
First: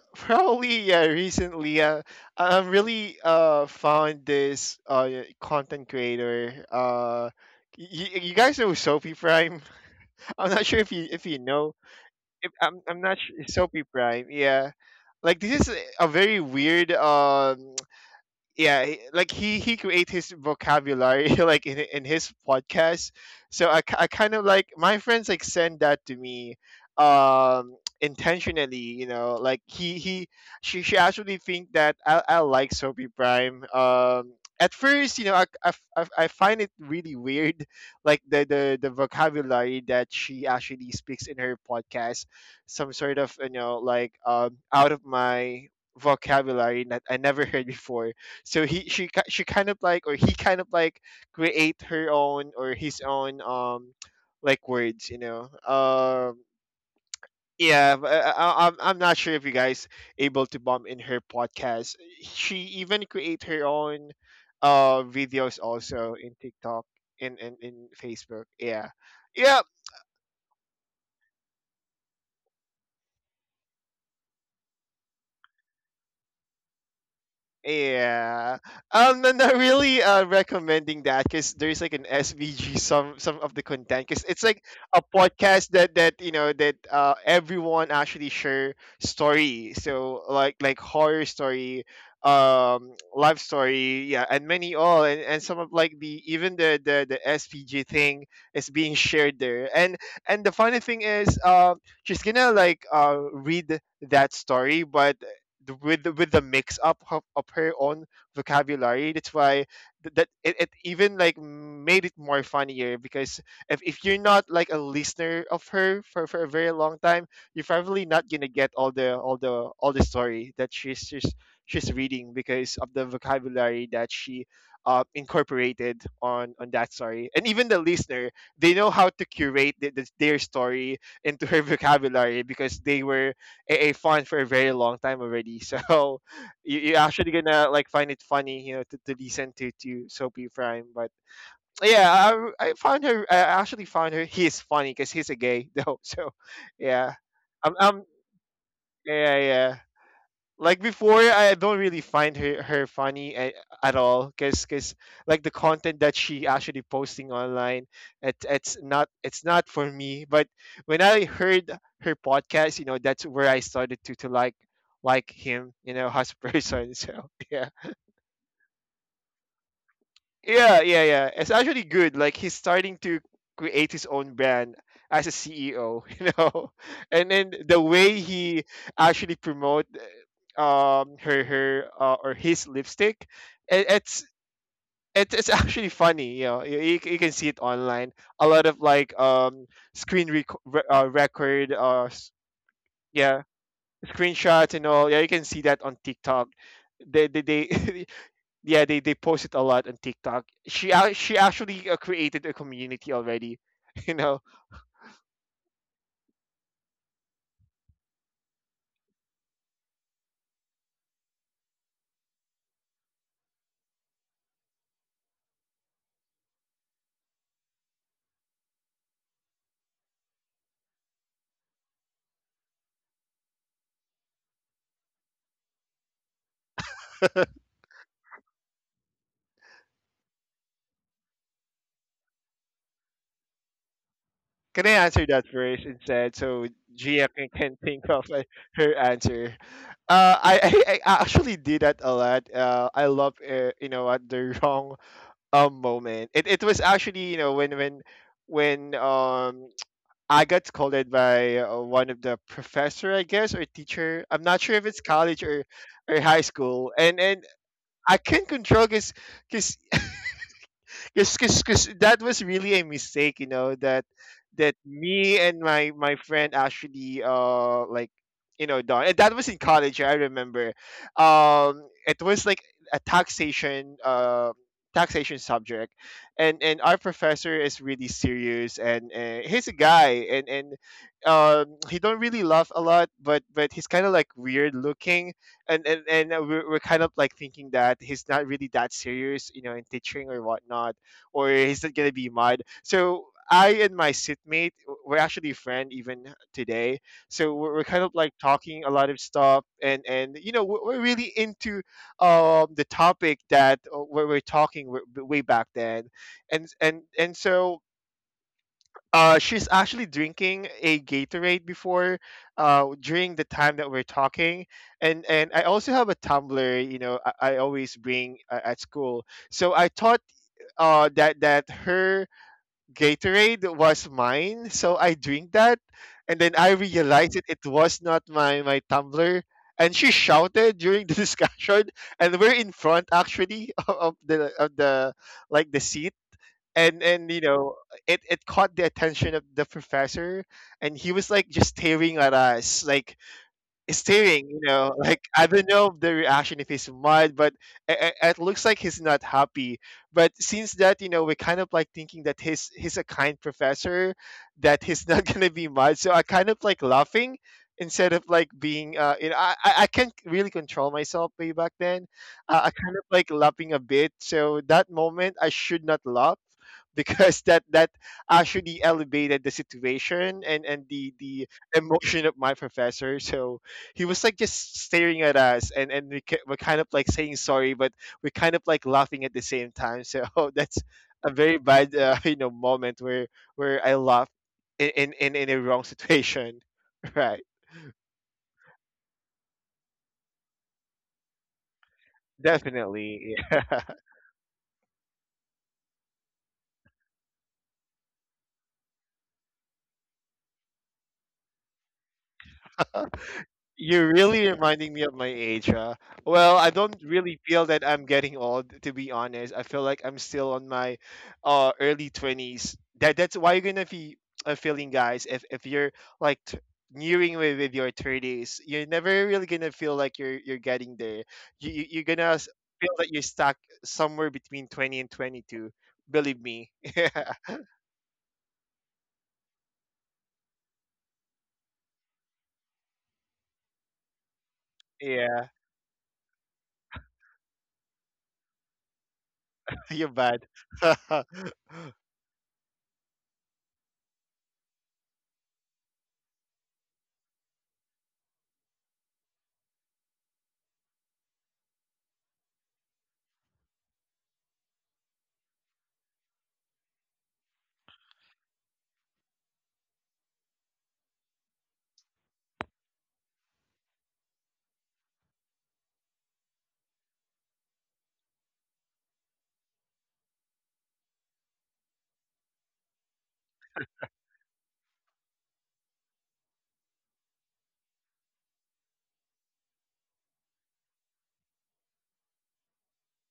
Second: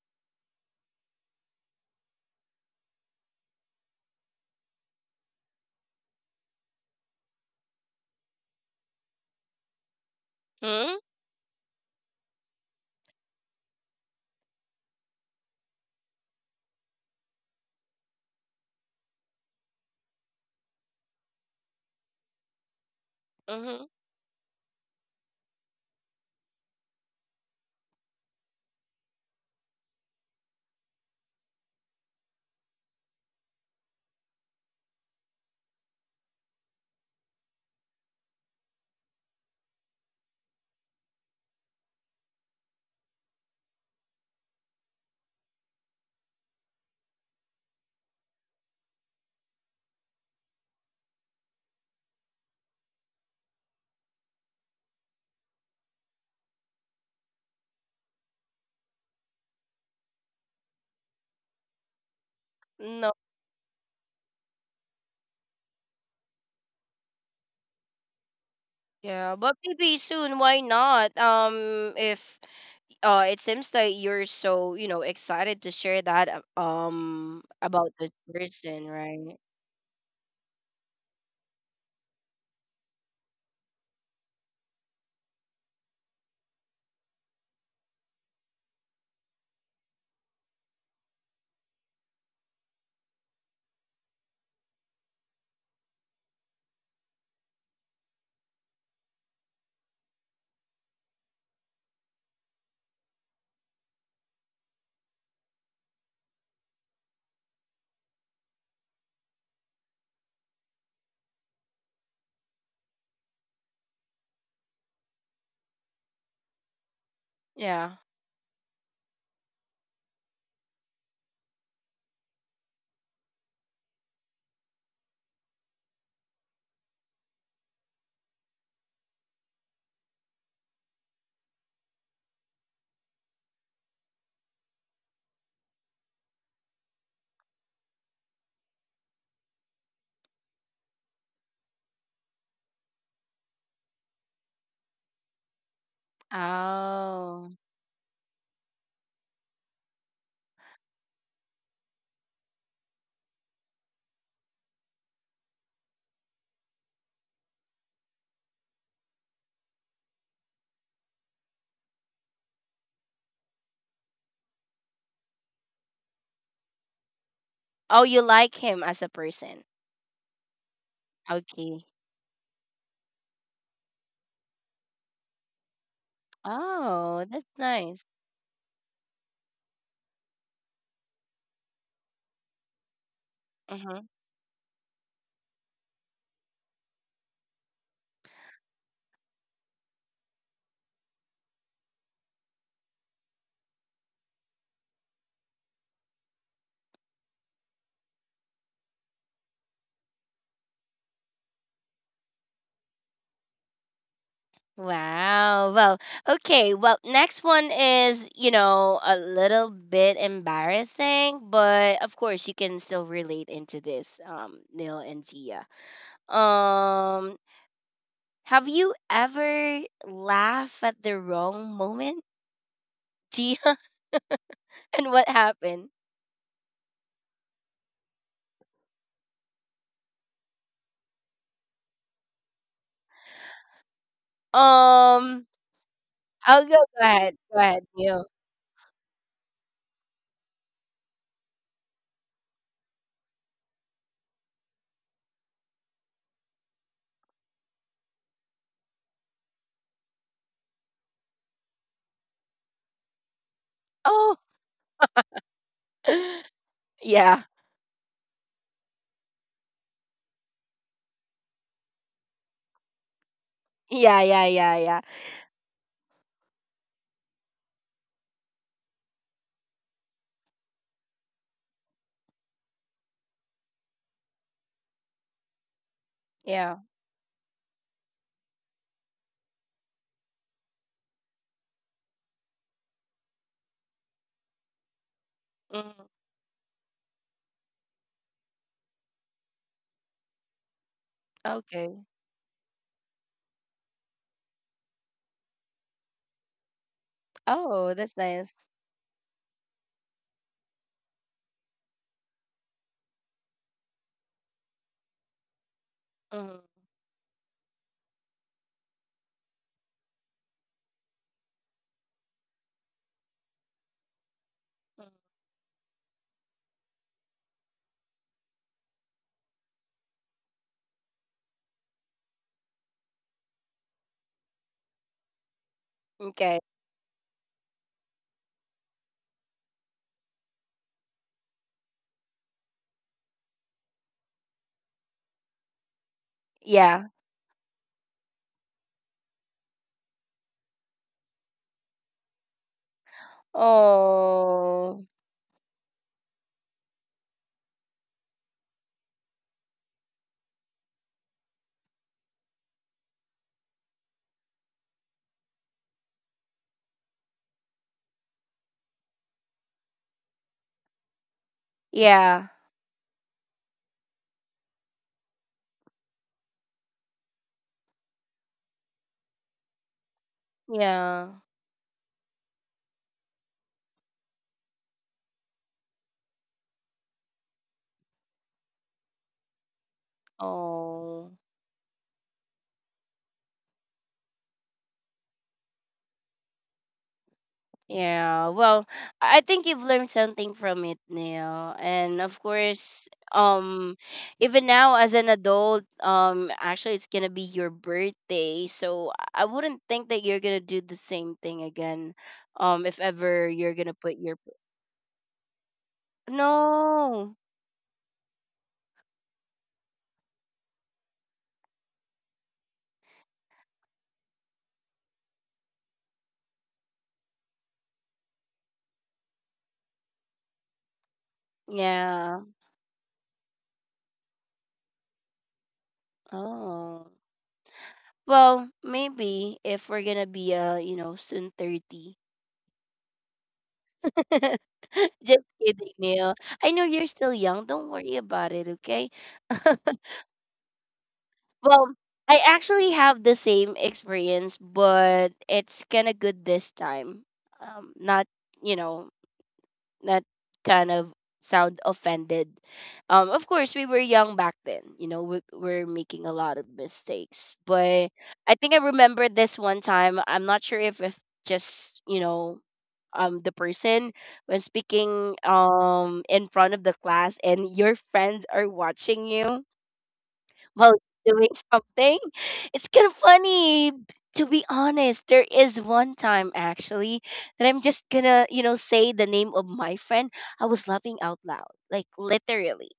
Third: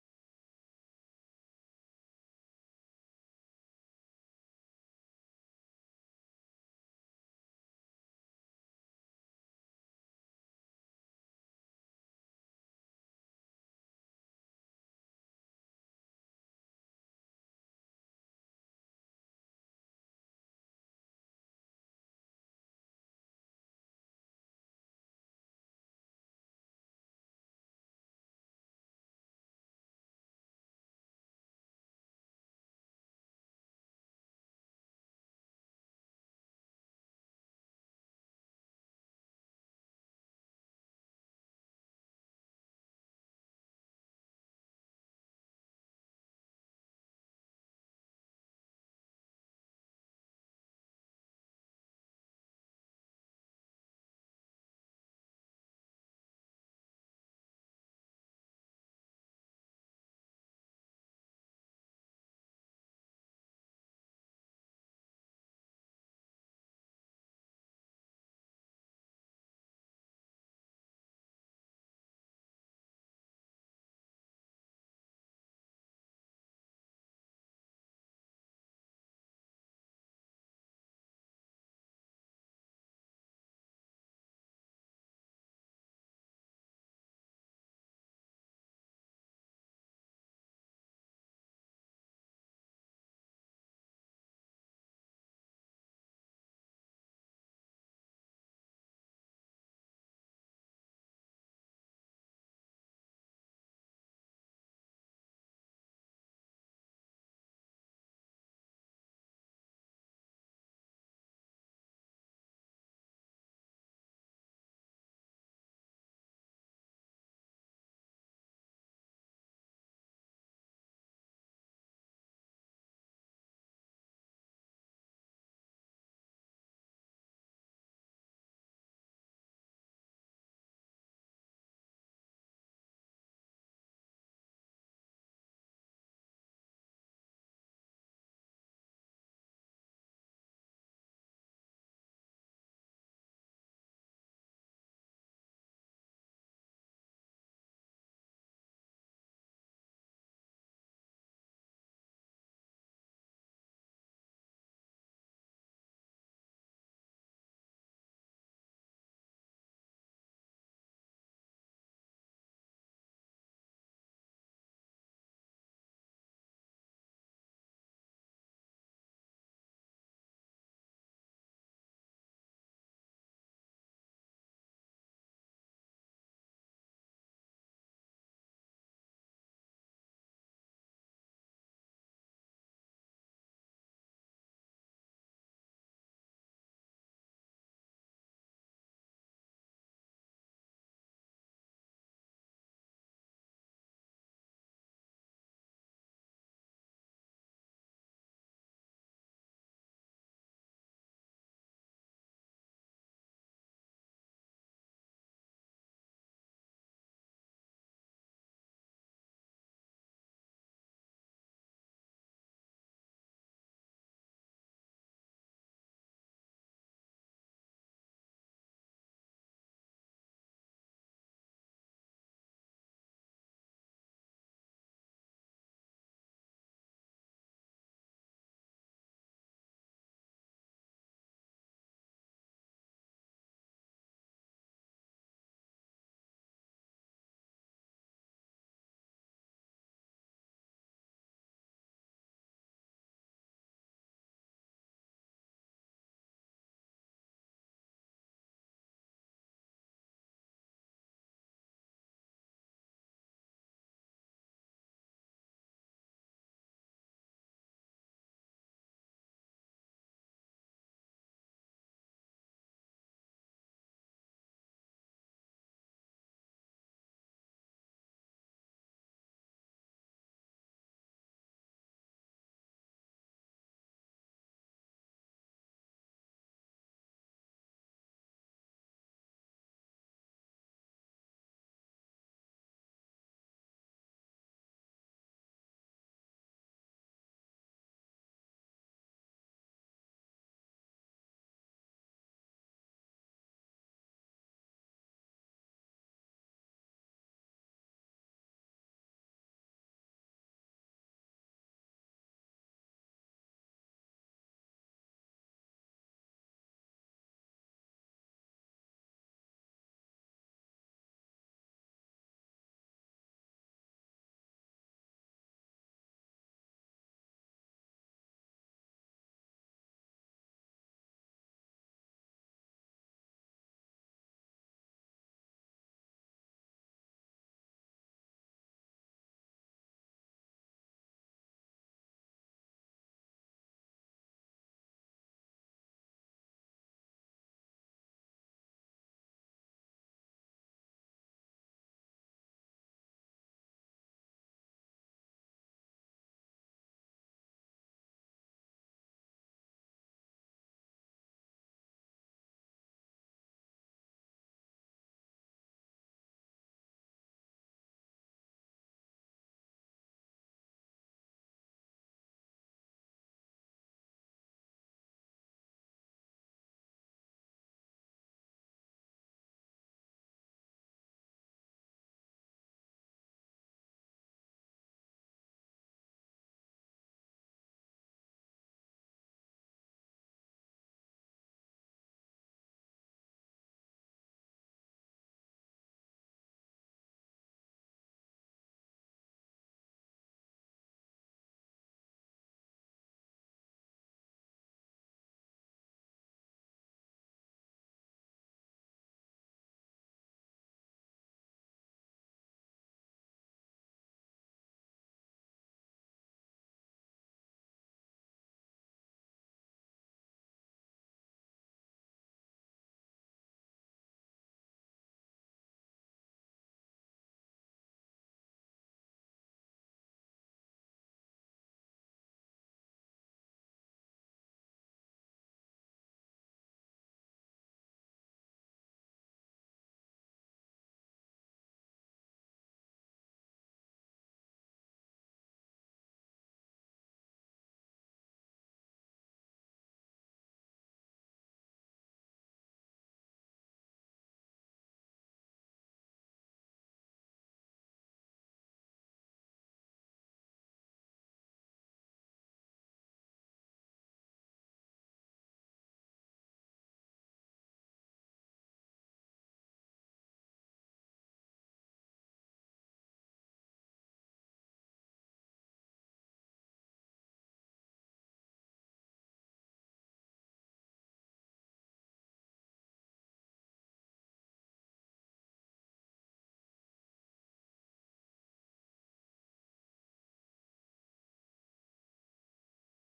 Speaker 2: [LAUGHS] Probably. Yeah, recently, uh, I- I've really uh found this uh content creator. Uh, you, you guys know Sophie Prime. [LAUGHS] I'm not sure if
Speaker 1: Hmm?
Speaker 2: you if you know. If, I'm I'm not sure. Soapy Prime. Yeah, like this is a a very weird, um yeah, he- like he he create his vocabulary [LAUGHS] like in, in his podcast, so I, ki-
Speaker 1: Mm-hmm.
Speaker 2: I kind of like, my friends like send that to me, um [TSK] intentionally, you know, like he he she, she actually think that i, I like Soapy Prime. Um at first, you know, I I I I find it really weird [LAUGHS] like the, the the vocabulary that she actually speaks in her podcast, some sort of, you know, like um out of my vocabulary that I never heard before. So he she ki- she kind of like, or he kind of like, create her own or his own, um like words, you know. Um yeah, but I, I, i'm I'm not sure if you guys able to bump in her podcast. She even
Speaker 1: No.
Speaker 2: create her own uh videos also in TikTok and in, in, in Facebook. Yeah,
Speaker 1: Yeah,
Speaker 2: yeah.
Speaker 1: but maybe soon. Why not? Um, if uh it seems that you're so you know excited to share that uh, um about this
Speaker 2: Yeah.
Speaker 1: person,
Speaker 2: Um, I'm not
Speaker 1: right.
Speaker 2: really uh, recommending that because there's like an S V G, some some of the content, because it's like a podcast that that you know that uh everyone actually share story. So like like horror story, um, life story, yeah, and many all, and, and some of like the even the the the S V G thing is being shared there. And and the funny thing is, uh, she's gonna like uh read that story, but the, with the, with the mix up of, of her own vocabulary. That's why, th- that it, it even like made it more funnier, because if, if you're not like a listener of her for, for a very long time, you're probably
Speaker 1: Yeah.
Speaker 2: not gonna get all the all the all the story that she's she's she's reading because of the vocabulary that she uh, incorporated on on that story. And even the listener, they know how to curate the, the, their story into her [LAUGHS] vocabulary because they were a, a fun for a very long time already. [LAUGHS] So you, you're actually gonna like find it funny, you know, to, to listen to to Soapy Prime. But yeah, I, I found her. I actually found her. He's funny because he's a gay, though. [LAUGHS] So yeah, um
Speaker 1: Oh.
Speaker 2: am yeah, yeah, like before, I don't really find her, her funny at, at all, because because like the content that she actually posting online, it, it's not it's not for me. But when I heard her podcast, you know, that's where I started to to like like him, you know, [LAUGHS] as a person. [LAUGHS] So yeah.
Speaker 1: Oh, you like him as a person.
Speaker 2: Yeah, yeah, yeah. It's actually
Speaker 1: Okay.
Speaker 2: good. Like he's starting to create his own brand as a C E O, [LAUGHS] you know. And then
Speaker 1: Oh, that's
Speaker 2: the way
Speaker 1: nice.
Speaker 2: he actually promote uh, um her her uh, or his lipstick, it, it's
Speaker 1: Mm-hmm.
Speaker 2: it, it's actually funny, you know. You, you c- you can see it online. A lot of like um screen rec- re- uh, record uh s- yeah, screenshots and all. Yeah, you can see that on TikTok. They they, they [LAUGHS] yeah, they they post it a lot on TikTok. She ac- she actually uh, created a community already. [LAUGHS] You know,
Speaker 1: Wow. Well, okay, well next one is you know a little bit embarrassing but of course you can still relate into this, um Neil and Tia. um Have you ever laughed at the wrong moment, Gia? [LAUGHS] And what happened?
Speaker 2: can I answer that
Speaker 1: Um,
Speaker 2: first instead so
Speaker 1: I'll go.
Speaker 2: Gia
Speaker 1: Go
Speaker 2: can,
Speaker 1: ahead.
Speaker 2: can
Speaker 1: Go
Speaker 2: think
Speaker 1: ahead,
Speaker 2: of uh,
Speaker 1: Neil.
Speaker 2: her answer? Uh, I, I I actually did that a lot. Uh, I love uh, you know at the [LAUGHS] wrong um moment. It it was actually you know when when when um [TSK] I got scolded by uh, one of the professor I guess or teacher. I'm not
Speaker 1: Oh,
Speaker 2: sure if it's college or or high
Speaker 1: [GASPS] [LAUGHS]
Speaker 2: school and and
Speaker 1: yeah,
Speaker 2: I can not control because because because cause that was really a mistake you know that
Speaker 1: yeah,
Speaker 2: that
Speaker 1: yeah, yeah, yeah,
Speaker 2: me and my my friend actually uh like you know done, and that was in college I remember. Um it was like a taxation uh taxation subject, and and our
Speaker 1: yeah.
Speaker 2: professor is really serious, and, and he's a guy, and and um he don't really laugh a lot but but he's kind of like weird looking and and, and
Speaker 1: Mm,
Speaker 2: uh, we're, we're kind of like thinking that he's not really that serious you know in teaching or whatnot, or he's not gonna be
Speaker 1: okay.
Speaker 2: mad. So I and my sitmate w- we're actually friend even today. So we're, we're kind of
Speaker 1: Oh,
Speaker 2: like
Speaker 1: that's
Speaker 2: talking
Speaker 1: nice.
Speaker 2: a lot of stuff, and and you know we're, we're really into um the topic that uh, we we're talking w- way back then, and
Speaker 1: Mm,
Speaker 2: and and so. Uh, she's actually drinking a Gatorade before, uh, during the time that we're talking, and
Speaker 1: mm,
Speaker 2: and I also have a tumbler. You know, I, I always bring uh, at school. So I thought uh, that that her Gatorade was mine, so I drink that, and then I
Speaker 1: okay.
Speaker 2: realized it. It was not my my tumbler, and she shouted during the [LAUGHS] discussion, and we're in front actually [LAUGHS] of the of the like the seat, and and
Speaker 1: Yeah.
Speaker 2: you know it it caught the attention of the professor, and he was like just staring at us like staring, you know, [LAUGHS] like
Speaker 1: Oh,
Speaker 2: I don't know the reaction if he's mad, but it, it looks like he's not happy. But since that, you know, we're kind of like thinking that he's he's a kind professor, that he's not [LAUGHS] gonna be mad. So I kind of like laughing instead of like being, uh, you know, I I I can't really control myself way back then. Uh, I
Speaker 1: yeah,
Speaker 2: kind of like laughing a bit. So that moment, I should not laugh [LAUGHS] because that that actually elevated the situation and and the the
Speaker 1: yeah.
Speaker 2: emotion of my professor. So he was like just staring at us, and and we ki- were kind of like saying sorry, but we're kind of like laughing at the same time, so [LAUGHS] that's a very
Speaker 1: Oh.
Speaker 2: bad uh, [LAUGHS] you know moment where where I laughed in in in in a wrong situation. [LAUGHS] Right,
Speaker 1: Yeah, well, I think you've learned something from it, Neil. And of
Speaker 2: definitely,
Speaker 1: course,
Speaker 2: yeah.
Speaker 1: um, even now as an adult, um, actually, it's gonna be your birthday, so I I wouldn't think that you're gonna do the same thing again.
Speaker 2: [LAUGHS]
Speaker 1: Um, if ever you're
Speaker 2: You're
Speaker 1: gonna
Speaker 2: really
Speaker 1: put your
Speaker 2: reminding me of my age, huh? Well, I don't really feel
Speaker 1: no,
Speaker 2: that I'm getting old, to be honest. I feel like I'm still on my uh, early twenties. That that's why you're gonna be uh, feeling, guys. If if you're like t- nearing with, with your thirties, you're never really gonna feel like you're you're getting there. You, you you're gonna s-
Speaker 1: yeah,
Speaker 2: feel that you're stuck somewhere between twenty and twenty-two. Believe me.
Speaker 1: oh,
Speaker 2: [LAUGHS]
Speaker 1: well, maybe if we're gonna be uh, you know, soon thirty. [LAUGHS]
Speaker 2: Yeah,
Speaker 1: Just kidding, Neil. I know you're still young. Don't worry about it, okay?
Speaker 2: you're
Speaker 1: [LAUGHS]
Speaker 2: bad. [LAUGHS]
Speaker 1: Well, I actually have the same experience, but it's kind of good this time. Um, not, you know, not kind of sound offended. Um, of course, we were young back then. You know, we we're making a lot of mistakes. But I think I remember this one time. I'm not sure if, if just, you know, um the person when speaking um in front of the class and your friends are watching you while doing something, it's kind of funny. To be honest, there is one time actually that I'm just gonna you know say the name of my friend. I was laughing out loud like literally,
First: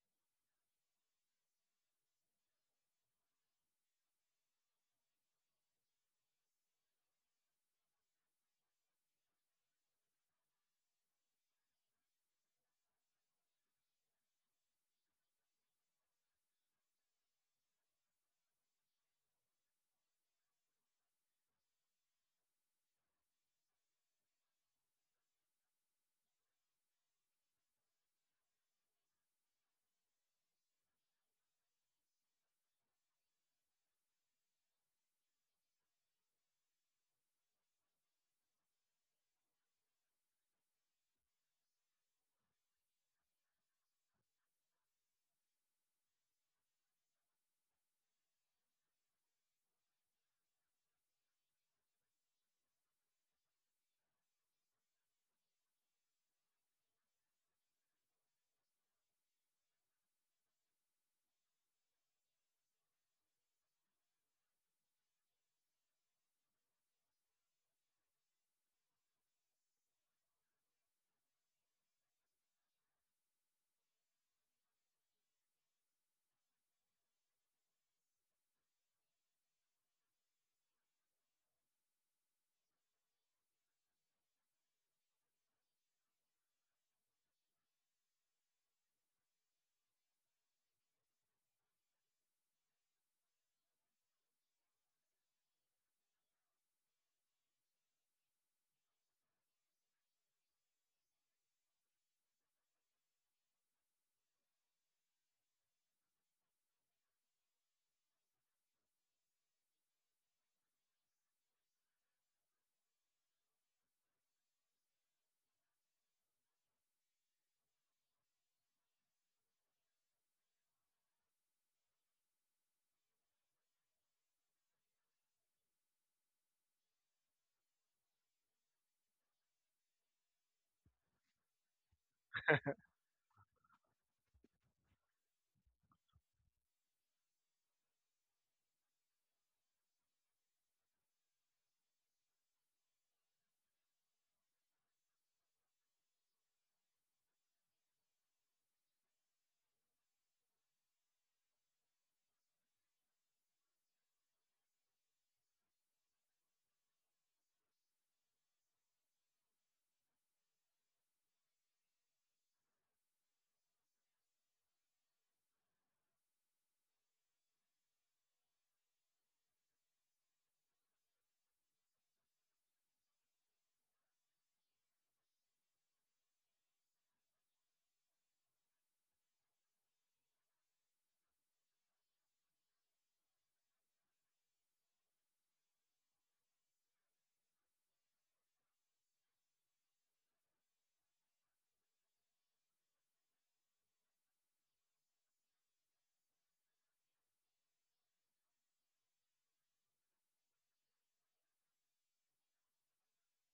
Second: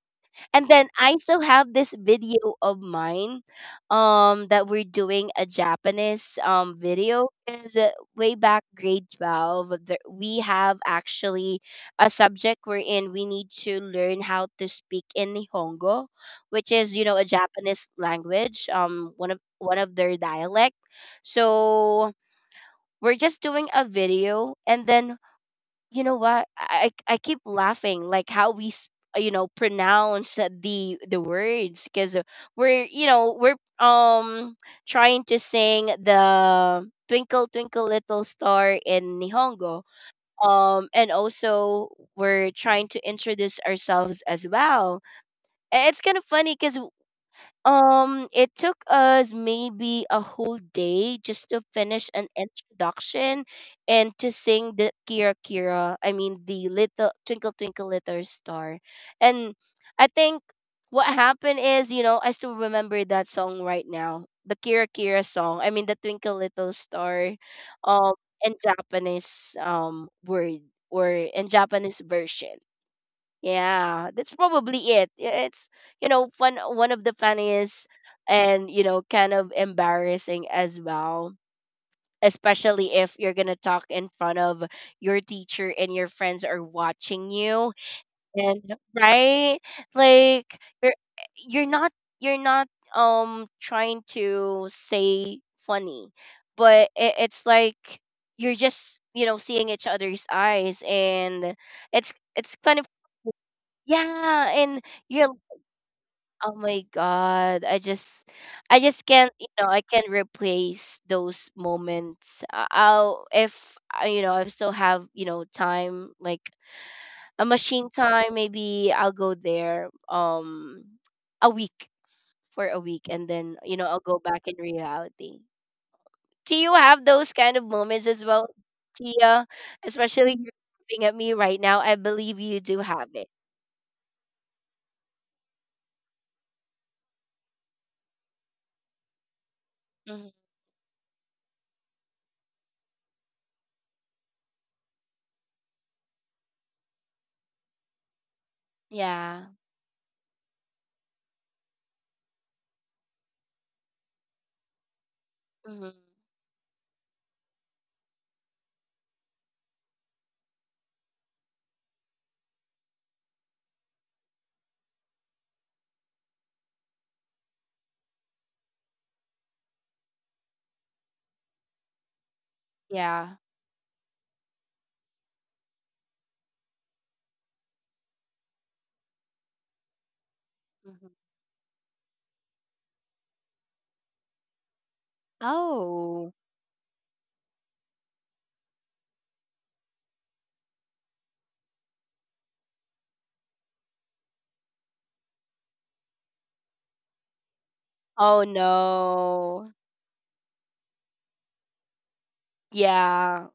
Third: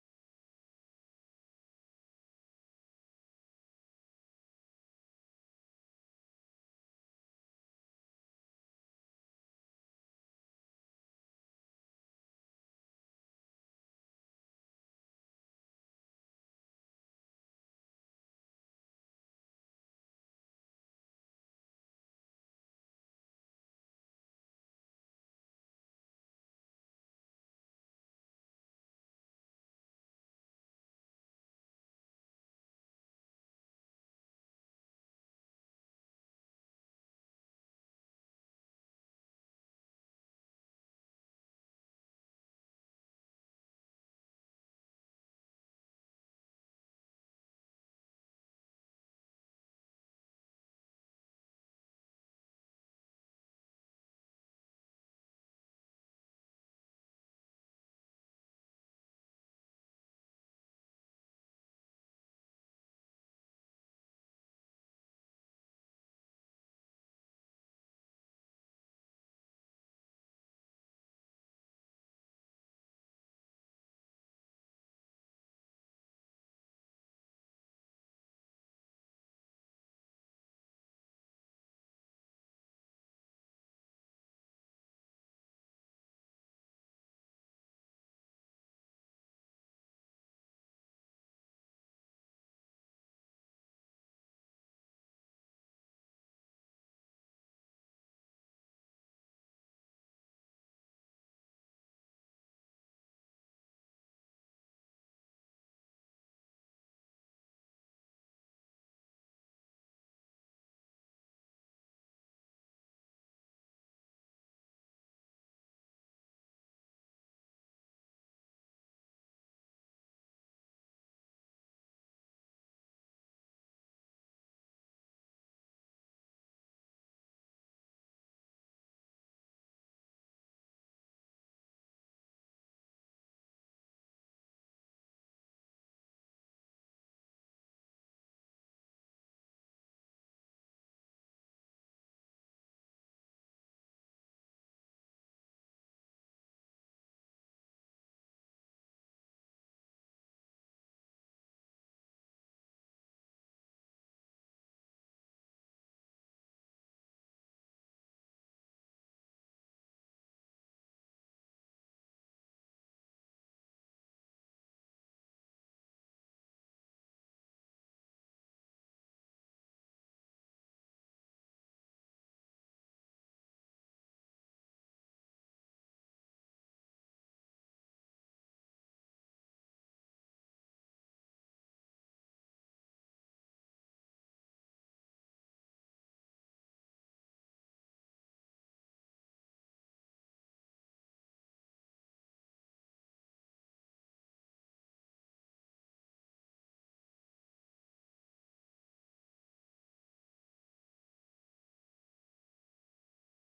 Speaker 1: and then I still have this video of mine, um that we're doing a Japanese um video because uh, way back grade twelve there, we have actually a subject wherein we need to learn how to speak in Nihongo, which is you know a Japanese language, um one of one of their dialect. So we're just doing a video and then you know what, I I I keep laughing like how we s- you know pronounce uh, the the words because we're you know we're um trying to sing the twinkle twinkle little star in Nihongo, um and also we're trying to introduce ourselves as well. A- it's kind of funny because, um, it took us maybe a whole day just to finish an introduction and to sing the Kira Kira. I mean, the little Twinkle Twinkle Little Star. And I think what happened is, you know, I still remember that song right now. The Kira Kira song. I mean, the Twinkle Little Star, um, in Japanese um word or in Japanese version. Yeah, that's probably it. I- It's you know fun one of the funniest and you know kind of embarrassing as well, especially if you're gonna talk in front of your teacher and your friends are watching you. And right, like, you're you're not you're not um trying to say funny, but it, it's like you're just you know seeing each other's eyes and it's it's kind of. Yeah, and you're oh my god, I just I just can't, you know, I can't replace those moments. I- I'll if I- you know, I still have, you know, time, like a machine time. Maybe I'll go there um a week for a week, and then, you know, I'll go back in reality. Do you have those kind of moments as well, Tia? Especially you're looking at me right now. I believe you do have it. Mhm. Yeah. Hmm. Yeah. Mhm. Oh. Oh no. Yeah.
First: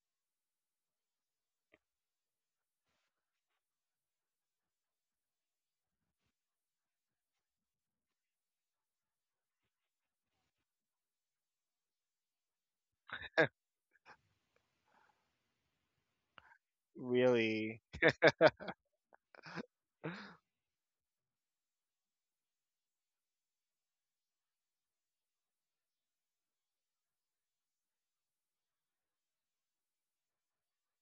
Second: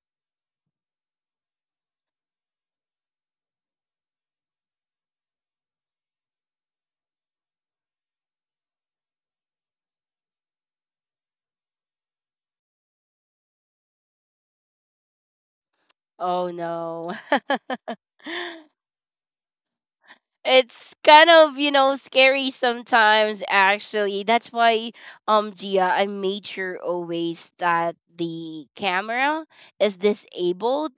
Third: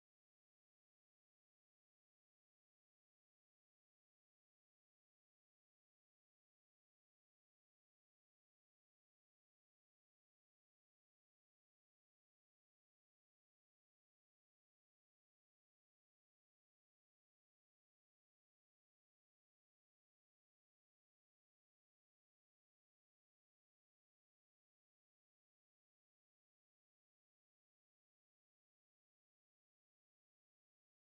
Speaker 1: Oh no.
Speaker 2: Really.
Speaker 1: [LAUGHS] It's kind of, you know, scary sometimes actually. That's why, um Gia, I made sure always that the camera is disabled,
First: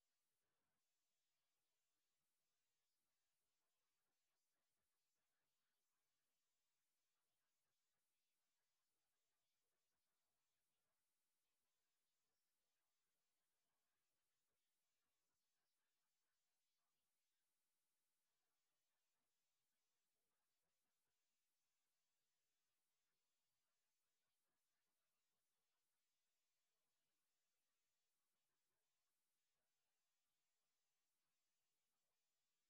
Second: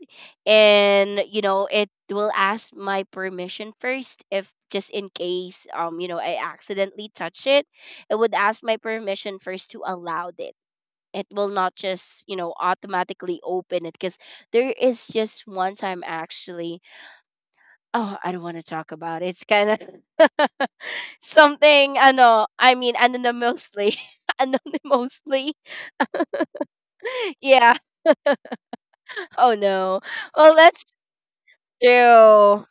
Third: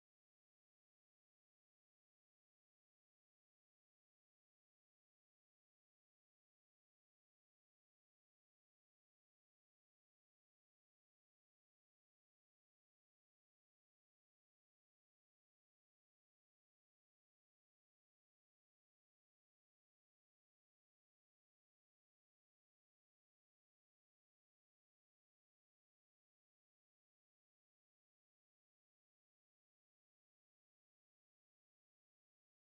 Speaker 1: and you know it will ask my permission first, if just in case, um you know I accidentally touch it. It would ask my permission first to allow it. It will not just you know automatically open it, because there is just one time actually. Oh, I don't want to talk about it. It's kind of [LAUGHS] something I know. I mean, anonymously. [LAUGHS] Anonymously. [LAUGHS] Yeah. Oh no. Well, let's do.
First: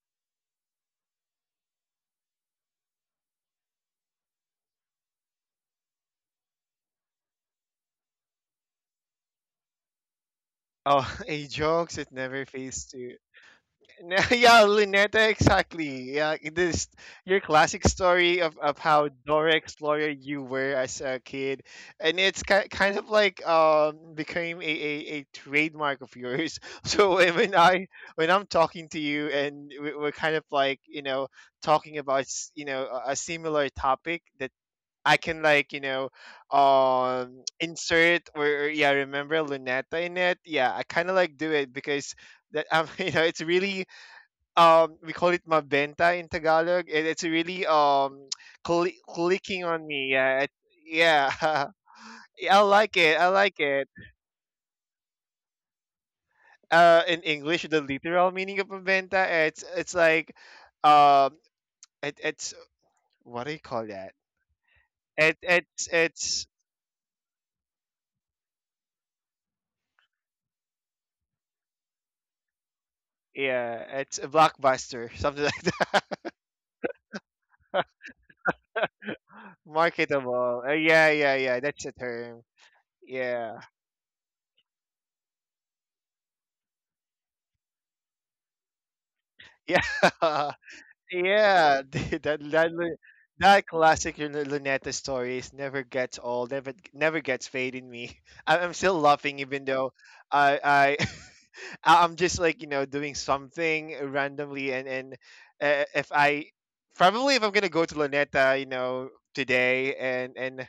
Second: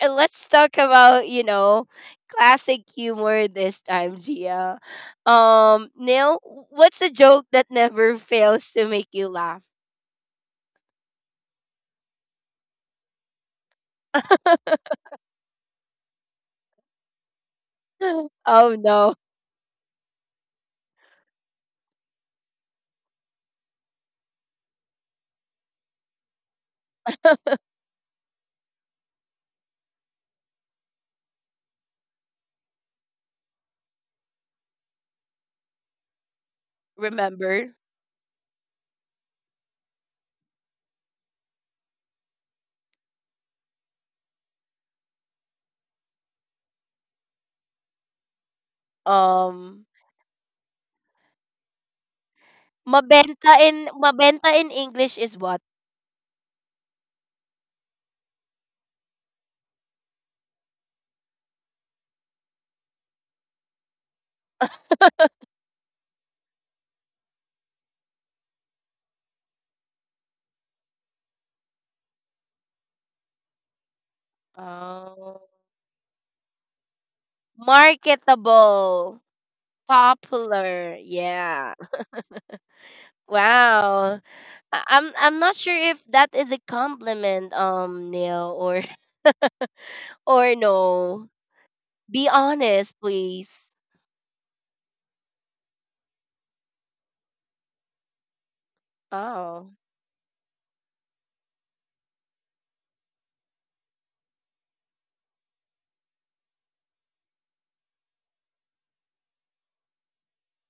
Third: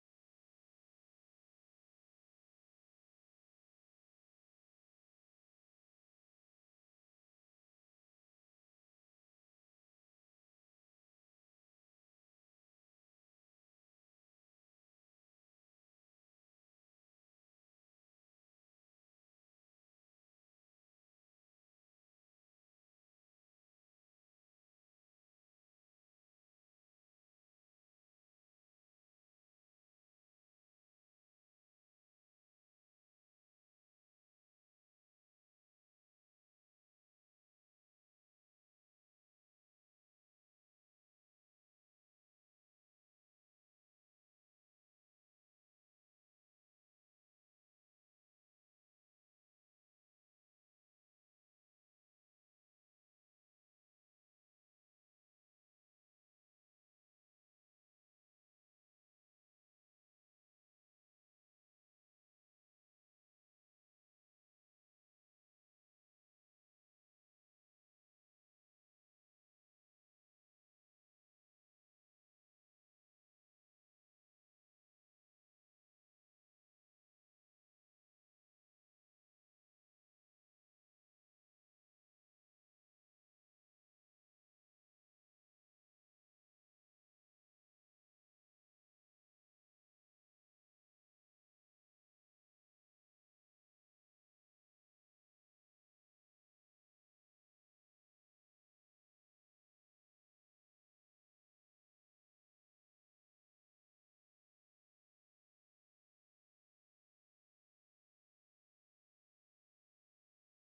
Speaker 1: [LAUGHS] Let's talk about, you know classic humor this time, Gia. Um neil, what's a joke that never fails to make you laugh?
Speaker 2: Oh, [LAUGHS] a jokes it never fades to [LAUGHS] yeah, Luneta, exactly. Yeah, it is your classic
Speaker 1: [LAUGHS]
Speaker 2: story of, of
Speaker 1: Oh
Speaker 2: how
Speaker 1: no.
Speaker 2: Dora Explorer you were as a kid, and it's ki- kind of like um became a, a, a trademark of yours. [LAUGHS] So when when I when I'm talking to you and we- we're kind of like you know talking about s- you know a a similar topic that I can like you know um
Speaker 1: Remember.
Speaker 2: insert or, or yeah remember Luneta in it. Yeah, I kind of like do it because that um, [LAUGHS] you know it's really um we call it mabenta in Tagalog, and it's really um cli clicking
Speaker 1: Um,
Speaker 2: on me. Yeah, it, yeah. [LAUGHS] I like it. I
Speaker 1: mabenta
Speaker 2: like
Speaker 1: in
Speaker 2: it.
Speaker 1: mabenta in English is what?
Speaker 2: Uh, in English, the literal meaning of mabenta, it's it's like, um, it, it's what do you call that? It it's it's yeah, it's a blockbuster, [LAUGHS] something
Speaker 1: Oh,
Speaker 2: like that. [LAUGHS]
Speaker 1: marketable,
Speaker 2: Marketable. Uh,
Speaker 1: popular.
Speaker 2: yeah, yeah, yeah.
Speaker 1: Yeah.
Speaker 2: That's the term. Yeah,
Speaker 1: Wow. I- I'm I'm not sure if that is a compliment, um, Neil, or [LAUGHS]
Speaker 2: [LAUGHS] yeah.
Speaker 1: or no.
Speaker 2: Yeah, [LAUGHS]
Speaker 1: Be
Speaker 2: that that
Speaker 1: honest,
Speaker 2: lu-
Speaker 1: please.
Speaker 2: that classic Lun- Luneta story is never gets old, never never gets fade in me. [LAUGHS] I, I'm still laughing even
Speaker 1: Oh.
Speaker 2: though I I [LAUGHS] I- I'm just like you know doing something randomly and and uh, if I probably if I'm gonna go to Luneta you know today and and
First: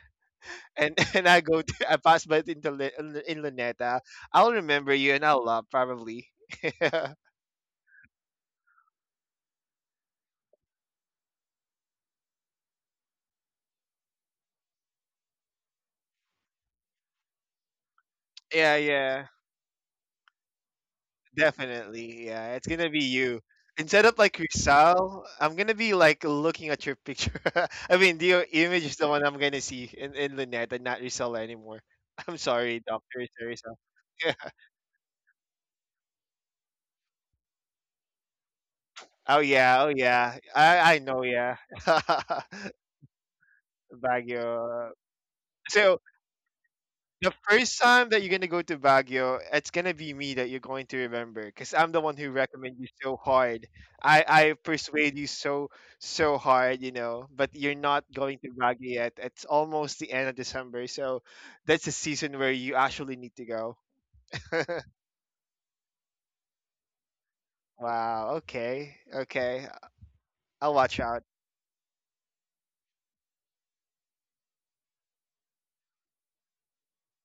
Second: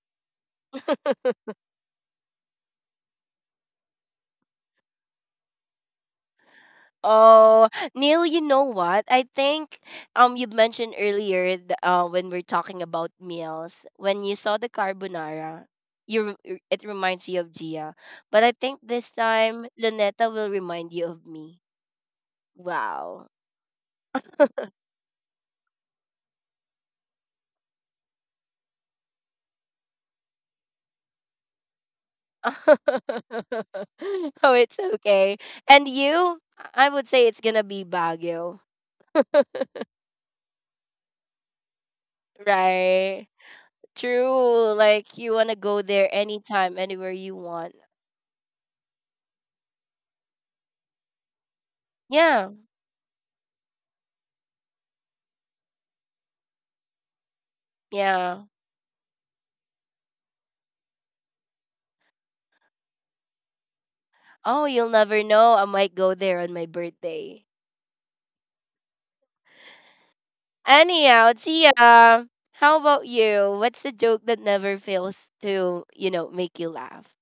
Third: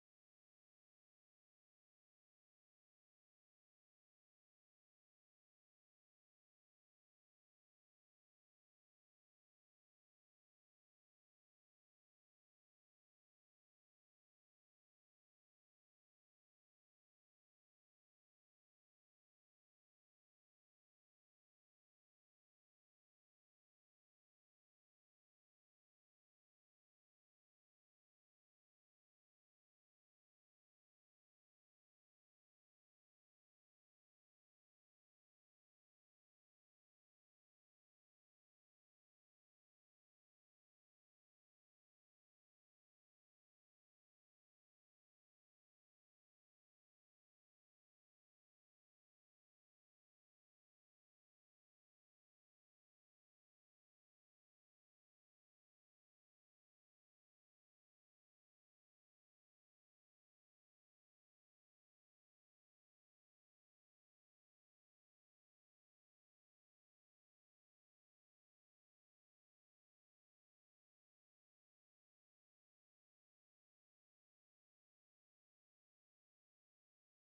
Speaker 2: and [LAUGHS] and I go to, I pass by into Lu- in Luneta, I'll remember you and I'll love probably. [LAUGHS]
Speaker 1: Oh, Neil, you know what? I think um you mentioned earlier, th- uh when we're talking about meals, when you saw the carbonara, you re- it reminds you of Gia. But I
Speaker 2: Yeah,
Speaker 1: think this
Speaker 2: yeah.
Speaker 1: time Luneta will remind you of me.
Speaker 2: Definitely, yeah. It's gonna be
Speaker 1: Wow.
Speaker 2: you. Instead of like Rizal, I'm gonna be like looking at your picture. [LAUGHS] I mean, your image is the one I'm gonna see in in Luneta, not Rizal anymore. [LAUGHS] I'm sorry,
Speaker 1: [LAUGHS]
Speaker 2: Doctor Rizal. [LAUGHS]
Speaker 1: Oh, it's okay. And you, I would say it's gonna be Baguio,
Speaker 2: Oh yeah, oh yeah. I I know, yeah. [LAUGHS]
Speaker 1: right? True.
Speaker 2: Baguio.
Speaker 1: Like you wanna go
Speaker 2: So
Speaker 1: there anytime, anywhere
Speaker 2: the
Speaker 1: you want.
Speaker 2: first time that you're gonna go to Baguio, it's gonna be me that you're going to remember, because I'm the one who
Speaker 1: Yeah,
Speaker 2: recommend you so hard. I I persuade you so so hard, you know. But you're not going
Speaker 1: yeah.
Speaker 2: to Baguio yet. It's almost the end of December, so that's the season where you actually need to go.
Speaker 1: Oh,
Speaker 2: [LAUGHS]
Speaker 1: you'll never know. I might go there on my birthday.
Speaker 2: Wow. Okay. Okay. I'll watch out.
Speaker 1: Anyhow, Tia, how about you? What's the joke that never fails to, you know, make you laugh?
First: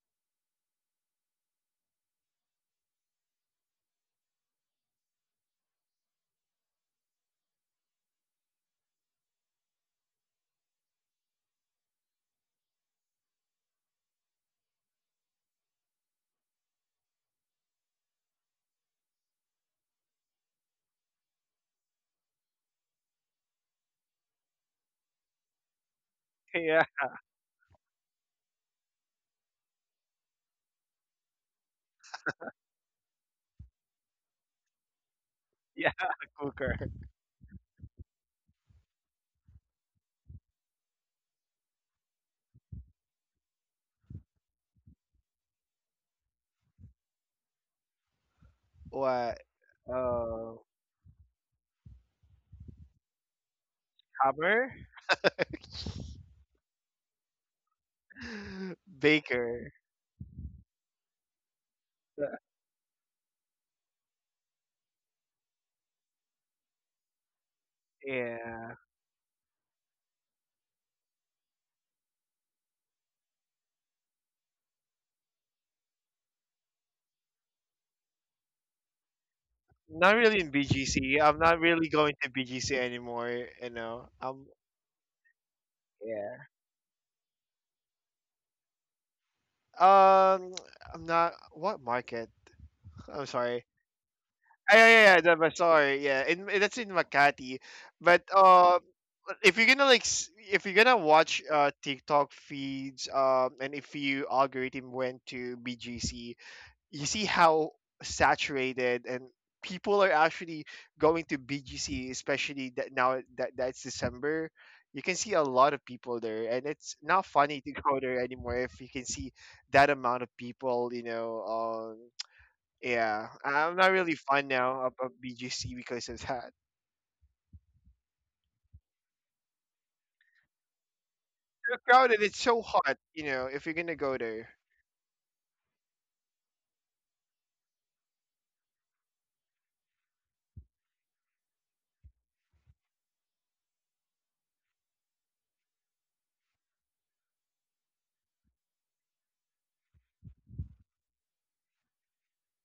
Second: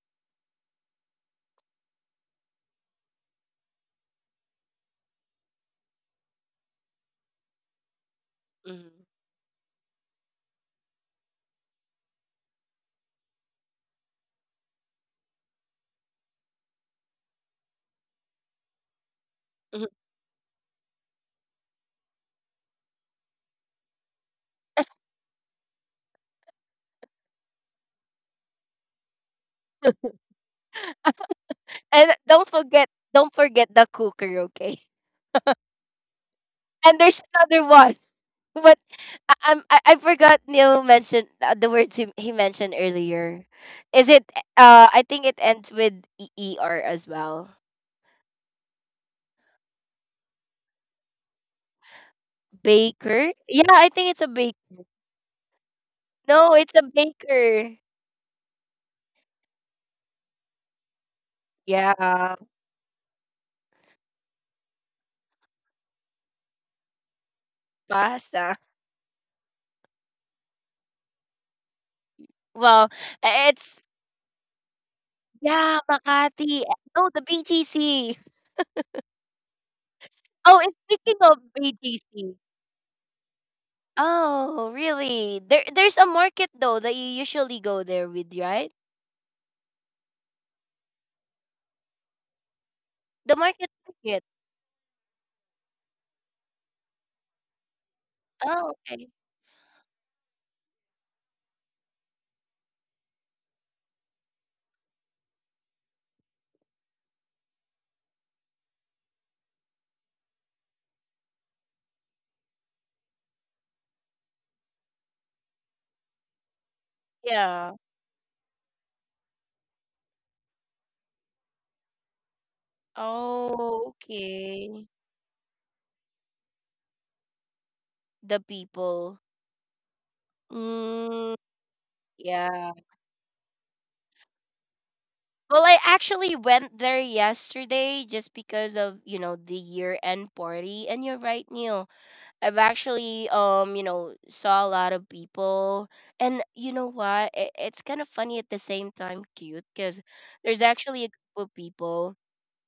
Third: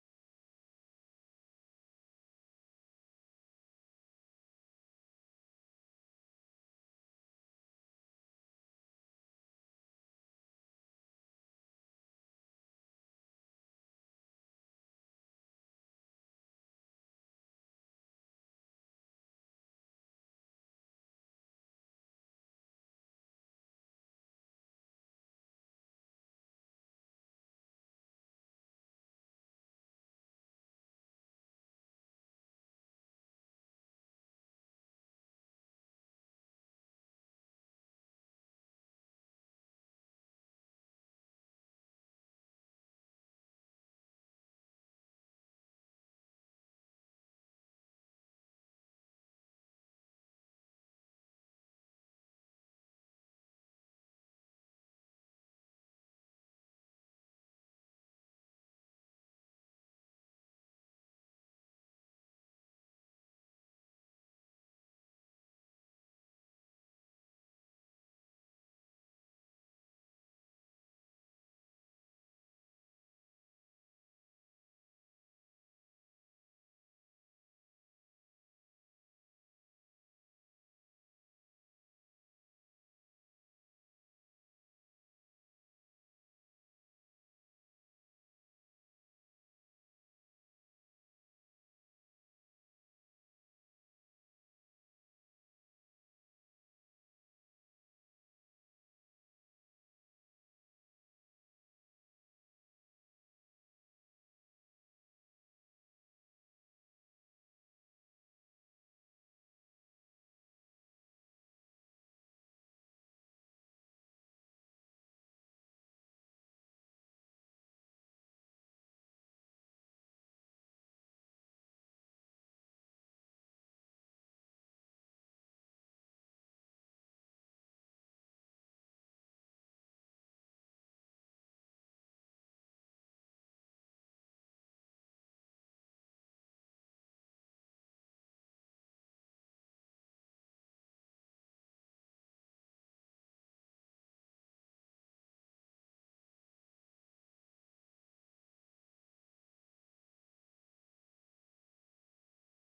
Speaker 1: Mhm. Mhm.
Speaker 2: [LAUGHS] Yeah.
Speaker 1: And don't forget, don't forget the cooker, okay?
Speaker 2: Yeah. [LAUGHS] Cooker.
Speaker 1: [LAUGHS] And there's another one, [LAUGHS] but I, I'm I, I forgot Neil mentioned uh, the words he, he mentioned earlier. Is it? Uh, I think it ends with e e r as well.
Speaker 2: What? Oh,
Speaker 1: Baker? Yeah, I think it's a bake.
Speaker 2: Hammer.
Speaker 1: No, it's a baker.
Speaker 2: [LAUGHS] Baker.
Speaker 1: Yeah. Pasa.
Speaker 2: Yeah.
Speaker 1: Well, it's, yeah, Makati. No, the B G C.
Speaker 2: Not really in
Speaker 1: Oh, and speaking
Speaker 2: B G C.
Speaker 1: of
Speaker 2: I'm not really going to
Speaker 1: B G C.
Speaker 2: B G C anymore. You know, I'm
Speaker 1: Oh, really? There there's a
Speaker 2: yeah.
Speaker 1: market though that you usually go there with, right?
Speaker 2: Um, I'm not what market. I'm
Speaker 1: The
Speaker 2: sorry.
Speaker 1: market market.
Speaker 2: Ah, yeah, yeah, yeah, the bazaar. Yeah, in in- that's in Makati. But
Speaker 1: Oh,
Speaker 2: uh,
Speaker 1: okay.
Speaker 2: if you're gonna like, s- if you're gonna watch uh TikTok feeds, um, and if you algorithm went to B G C, you see how saturated and people are actually going to B G C, especially that now that that's December. You can see a lot of people there, and it's not funny
Speaker 1: Yeah.
Speaker 2: to go there anymore if you can see that amount of people. You know, um, yeah, I'm
Speaker 1: Oh,
Speaker 2: not really fun
Speaker 1: okay.
Speaker 2: now of, of B G C because of that.
Speaker 1: The people. Mm,
Speaker 2: It's crowded. It's so
Speaker 1: yeah.
Speaker 2: hot. You know, if you're gonna go there,
Speaker 1: Well, I actually went there yesterday just because of, you know, the year-end party. And you're right, Neil. I've actually um you know saw a lot of people, and you know what, it, it's kind of funny at the same time cute, because there's actually a group of people,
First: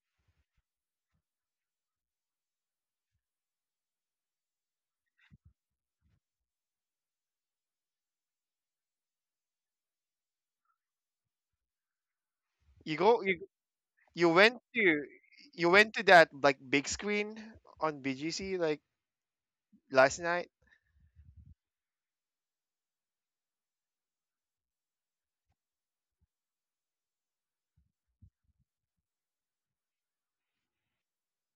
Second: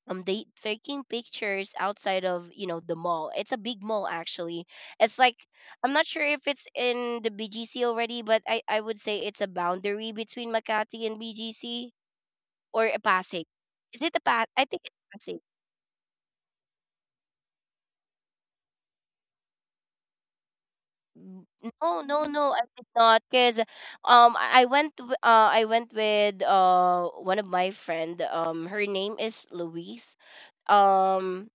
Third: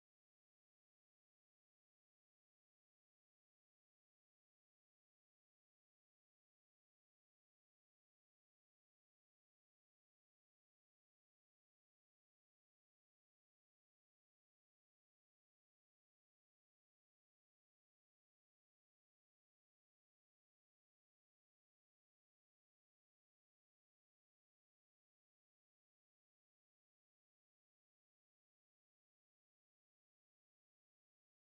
Speaker 1: um they taking pictures outside of, you know the mall. It's a big mall actually. It's like, I'm not sure if it's in the B G C already, but I I would say it's a boundary between Makati and B G C, or
Speaker 2: you
Speaker 1: a
Speaker 2: go. You,
Speaker 1: Pasig. Is it a
Speaker 2: you
Speaker 1: pas?
Speaker 2: went
Speaker 1: I
Speaker 2: to
Speaker 1: think it's Pasig.
Speaker 2: you went to that like big screen on B G C like last night.
Speaker 1: N- No, no, no, I did not. Cause, um, I I went w- uh, I went with uh one of my friend. Um, her name is Louise. Um,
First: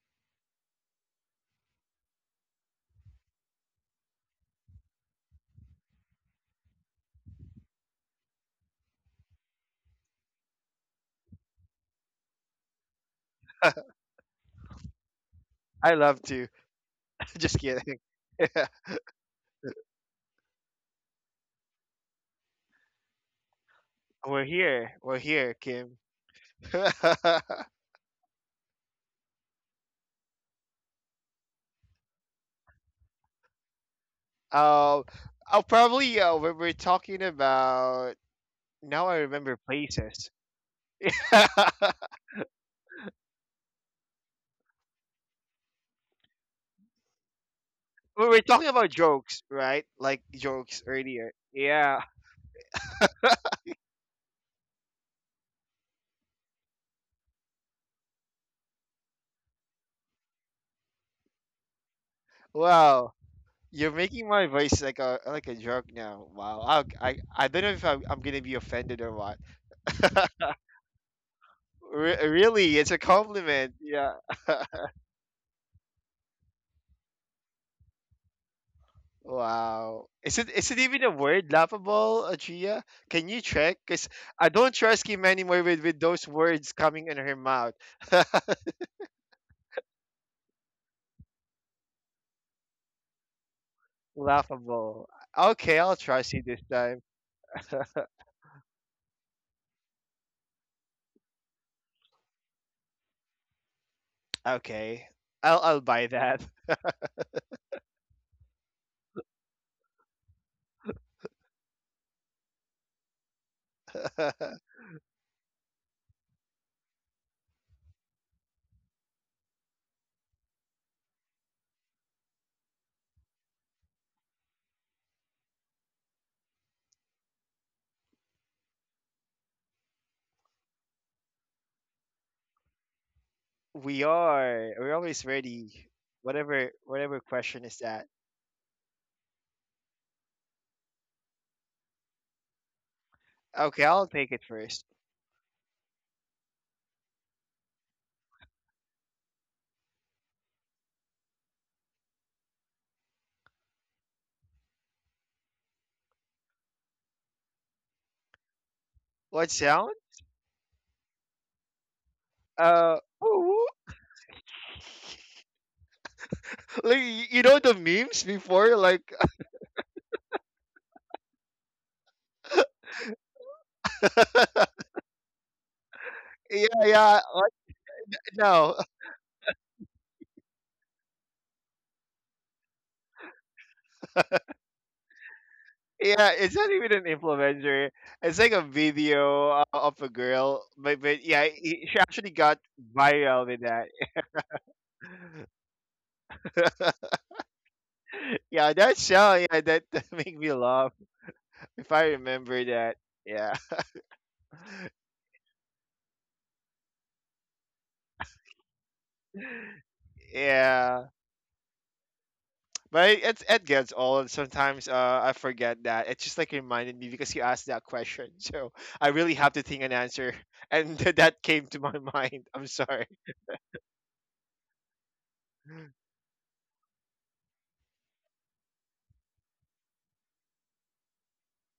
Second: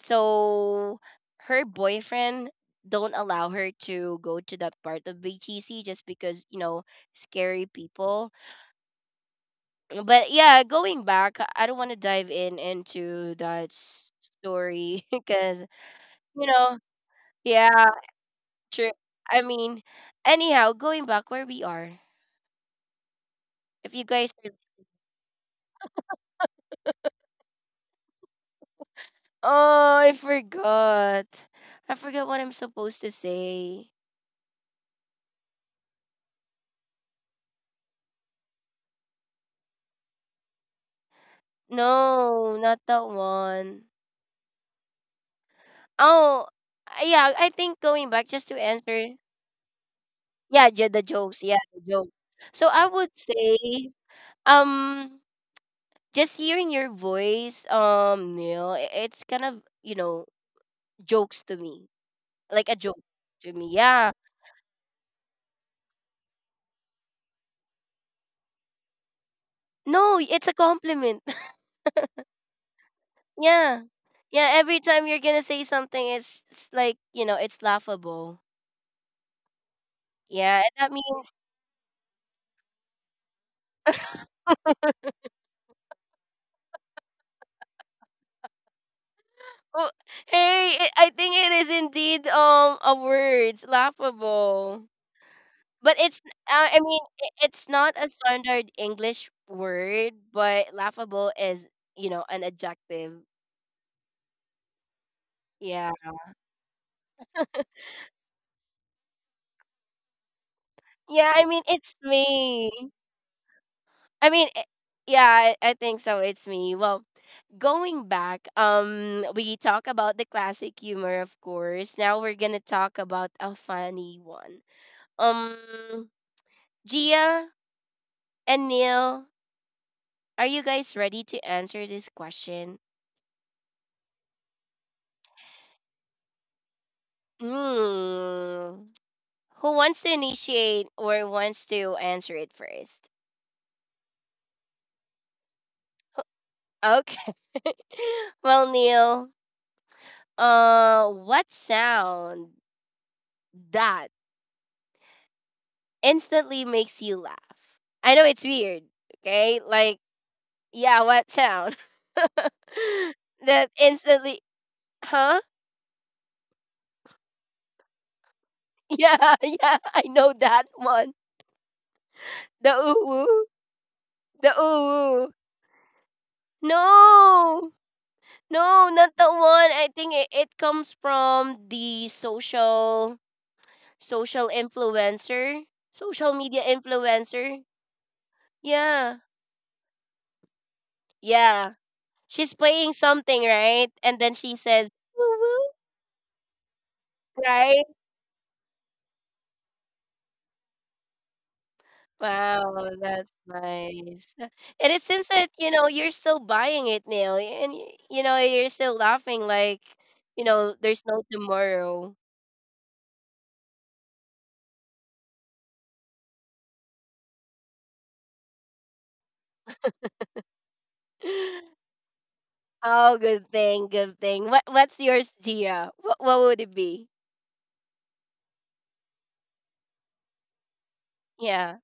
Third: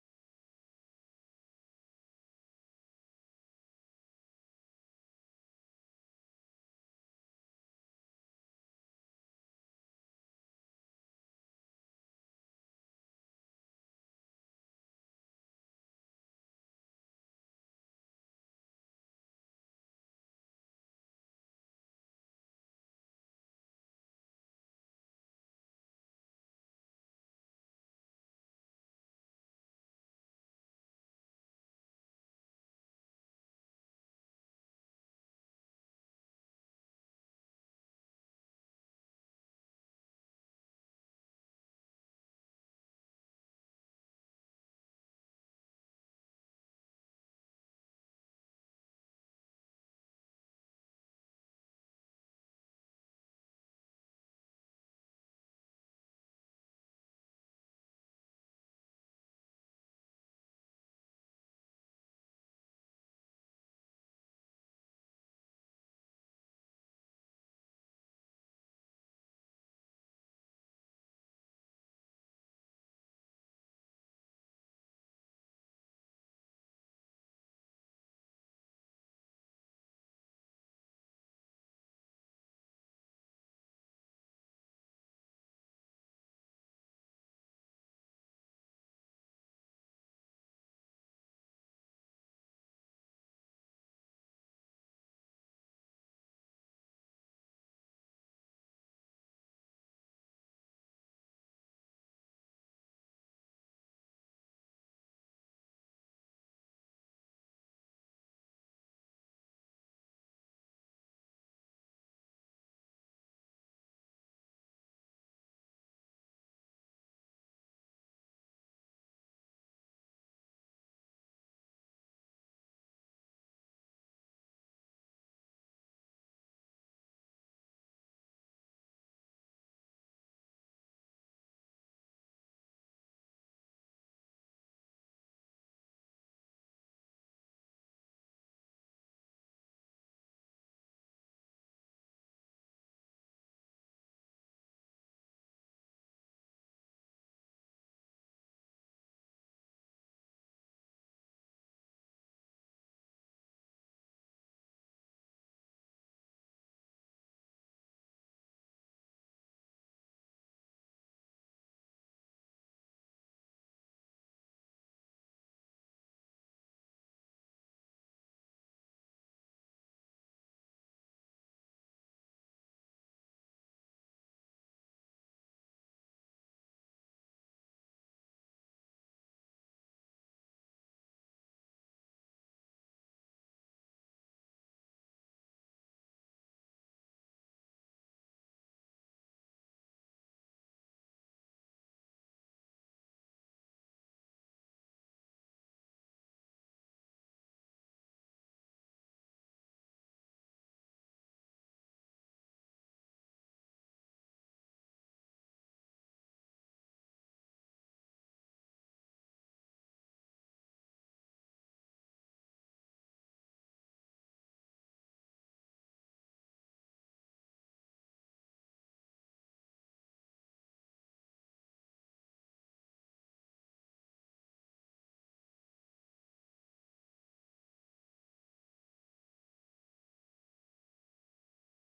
Speaker 1: so her boyfriend don't allow her to go to that part of B T C just because, you know scary people. But yeah, going back, I I don't want to dive in into that s- story [LAUGHS] because,
Speaker 2: I love
Speaker 1: you
Speaker 2: to.
Speaker 1: know,
Speaker 2: [LAUGHS] Just
Speaker 1: yeah,
Speaker 2: kidding.
Speaker 1: true. I mean, anyhow, going back where we are. If you
Speaker 2: [LAUGHS]
Speaker 1: guys
Speaker 2: We're
Speaker 1: are
Speaker 2: here. We're here, Kim. [LAUGHS] um,
Speaker 1: Oh, I forgot. I forgot what I'm supposed to say.
Speaker 2: I'll probably uh, when we're talking about now, I remember places. [LAUGHS] We
Speaker 1: No, not that one. Oh, uh, yeah, I think going back
Speaker 2: were
Speaker 1: just to
Speaker 2: talking about
Speaker 1: answer.
Speaker 2: jokes, right? Like
Speaker 1: Yeah,
Speaker 2: jokes
Speaker 1: ju- the
Speaker 2: earlier.
Speaker 1: jokes. Yeah, the
Speaker 2: Yeah.
Speaker 1: jokes. So I would
Speaker 2: [LAUGHS]
Speaker 1: say, um, just hearing your voice, um, Neil, i- it's kind of, you know jokes to me, like a joke
Speaker 2: Wow.
Speaker 1: to me.
Speaker 2: You're
Speaker 1: Yeah.
Speaker 2: making my voice like a like a joke now. Wow. I I, I don't know if I'm, I'm gonna be offended or what.
Speaker 1: No, it's a compliment.
Speaker 2: [LAUGHS] Re- really, it's a compliment.
Speaker 1: Yeah.
Speaker 2: Yeah.
Speaker 1: Yeah,
Speaker 2: [LAUGHS]
Speaker 1: every time you're gonna say something, it's s- like, you know, it's laughable.
Speaker 2: Wow. Is it
Speaker 1: Yeah, and
Speaker 2: is it
Speaker 1: that
Speaker 2: even a
Speaker 1: means,
Speaker 2: word, laughable, Adria? Can you check? Because I don't trust him anymore with, with those words coming in her mouth. [LAUGHS]
Speaker 1: oh, hey, it, I think it is indeed um a word, laughable.
Speaker 2: Laughable. Okay,
Speaker 1: But
Speaker 2: I'll
Speaker 1: it's,
Speaker 2: trust you this
Speaker 1: uh, I mean,
Speaker 2: time. [LAUGHS]
Speaker 1: i- it's not a standard English word, but laughable is, you know, an adjective.
Speaker 2: Okay. I'll I'll
Speaker 1: Yeah.
Speaker 2: buy that.
Speaker 1: Yeah, I mean, it's me. I mean, I
Speaker 2: [LAUGHS]
Speaker 1: yeah, I, I think so. It's me. Well, going back, um, we talk about the classic humor, of course. Now we're gonna talk about a funny one. Um, Gia and Neil, are you guys ready to answer this question?
Speaker 2: We are. We're always ready. Whatever whatever
Speaker 1: Hmm.
Speaker 2: question is that.
Speaker 1: Who wants to initiate or wants to answer it first?
Speaker 2: Okay, I'll take it first.
Speaker 1: Okay. [LAUGHS] Well, Neil, uh, what sound that instantly makes you laugh? I know it's weird,
Speaker 2: What
Speaker 1: okay?
Speaker 2: sound?
Speaker 1: Like, yeah, what sound?
Speaker 2: Uh,
Speaker 1: [LAUGHS] That instantly, huh?
Speaker 2: [LAUGHS] like y- you know the memes before like
Speaker 1: Yeah, [LAUGHS] yeah, I know that one. The uwu, the uwu.
Speaker 2: [LAUGHS] yeah yeah what?
Speaker 1: No,
Speaker 2: No,
Speaker 1: no, not the one. I think it, it comes from the social social influencer, social
Speaker 2: yeah, it's
Speaker 1: media
Speaker 2: not even an
Speaker 1: influencer.
Speaker 2: influencer. It's like a
Speaker 1: Yeah,
Speaker 2: video uh, of a girl, but, but yeah, i-
Speaker 1: yeah.
Speaker 2: she actually
Speaker 1: She's
Speaker 2: got
Speaker 1: playing something,
Speaker 2: viral with
Speaker 1: right?
Speaker 2: that.
Speaker 1: And then she says, woo woo,
Speaker 2: [LAUGHS]
Speaker 1: right?
Speaker 2: Yeah, that show, yeah, that, [LAUGHS] that make me laugh if I
Speaker 1: Wow,
Speaker 2: remember that.
Speaker 1: that's
Speaker 2: Yeah,
Speaker 1: nice. Uh, And it seems that, you know, you're still buying it now, and y- you know, you're still laughing like,
Speaker 2: [LAUGHS]
Speaker 1: you know, there's
Speaker 2: yeah,
Speaker 1: no tomorrow. [GASPS]
Speaker 2: but it, it, it gets old. Sometimes uh, I forget that. It just like reminded me because you asked that question, [LAUGHS] so I really have to think an answer, [LAUGHS] and th- that came to
Speaker 1: [LAUGHS]
Speaker 2: my [LAUGHS] mind. I'm sorry.
Speaker 1: Oh, good thing, good thing. What what's yours, Gia? What what would it be? Yeah.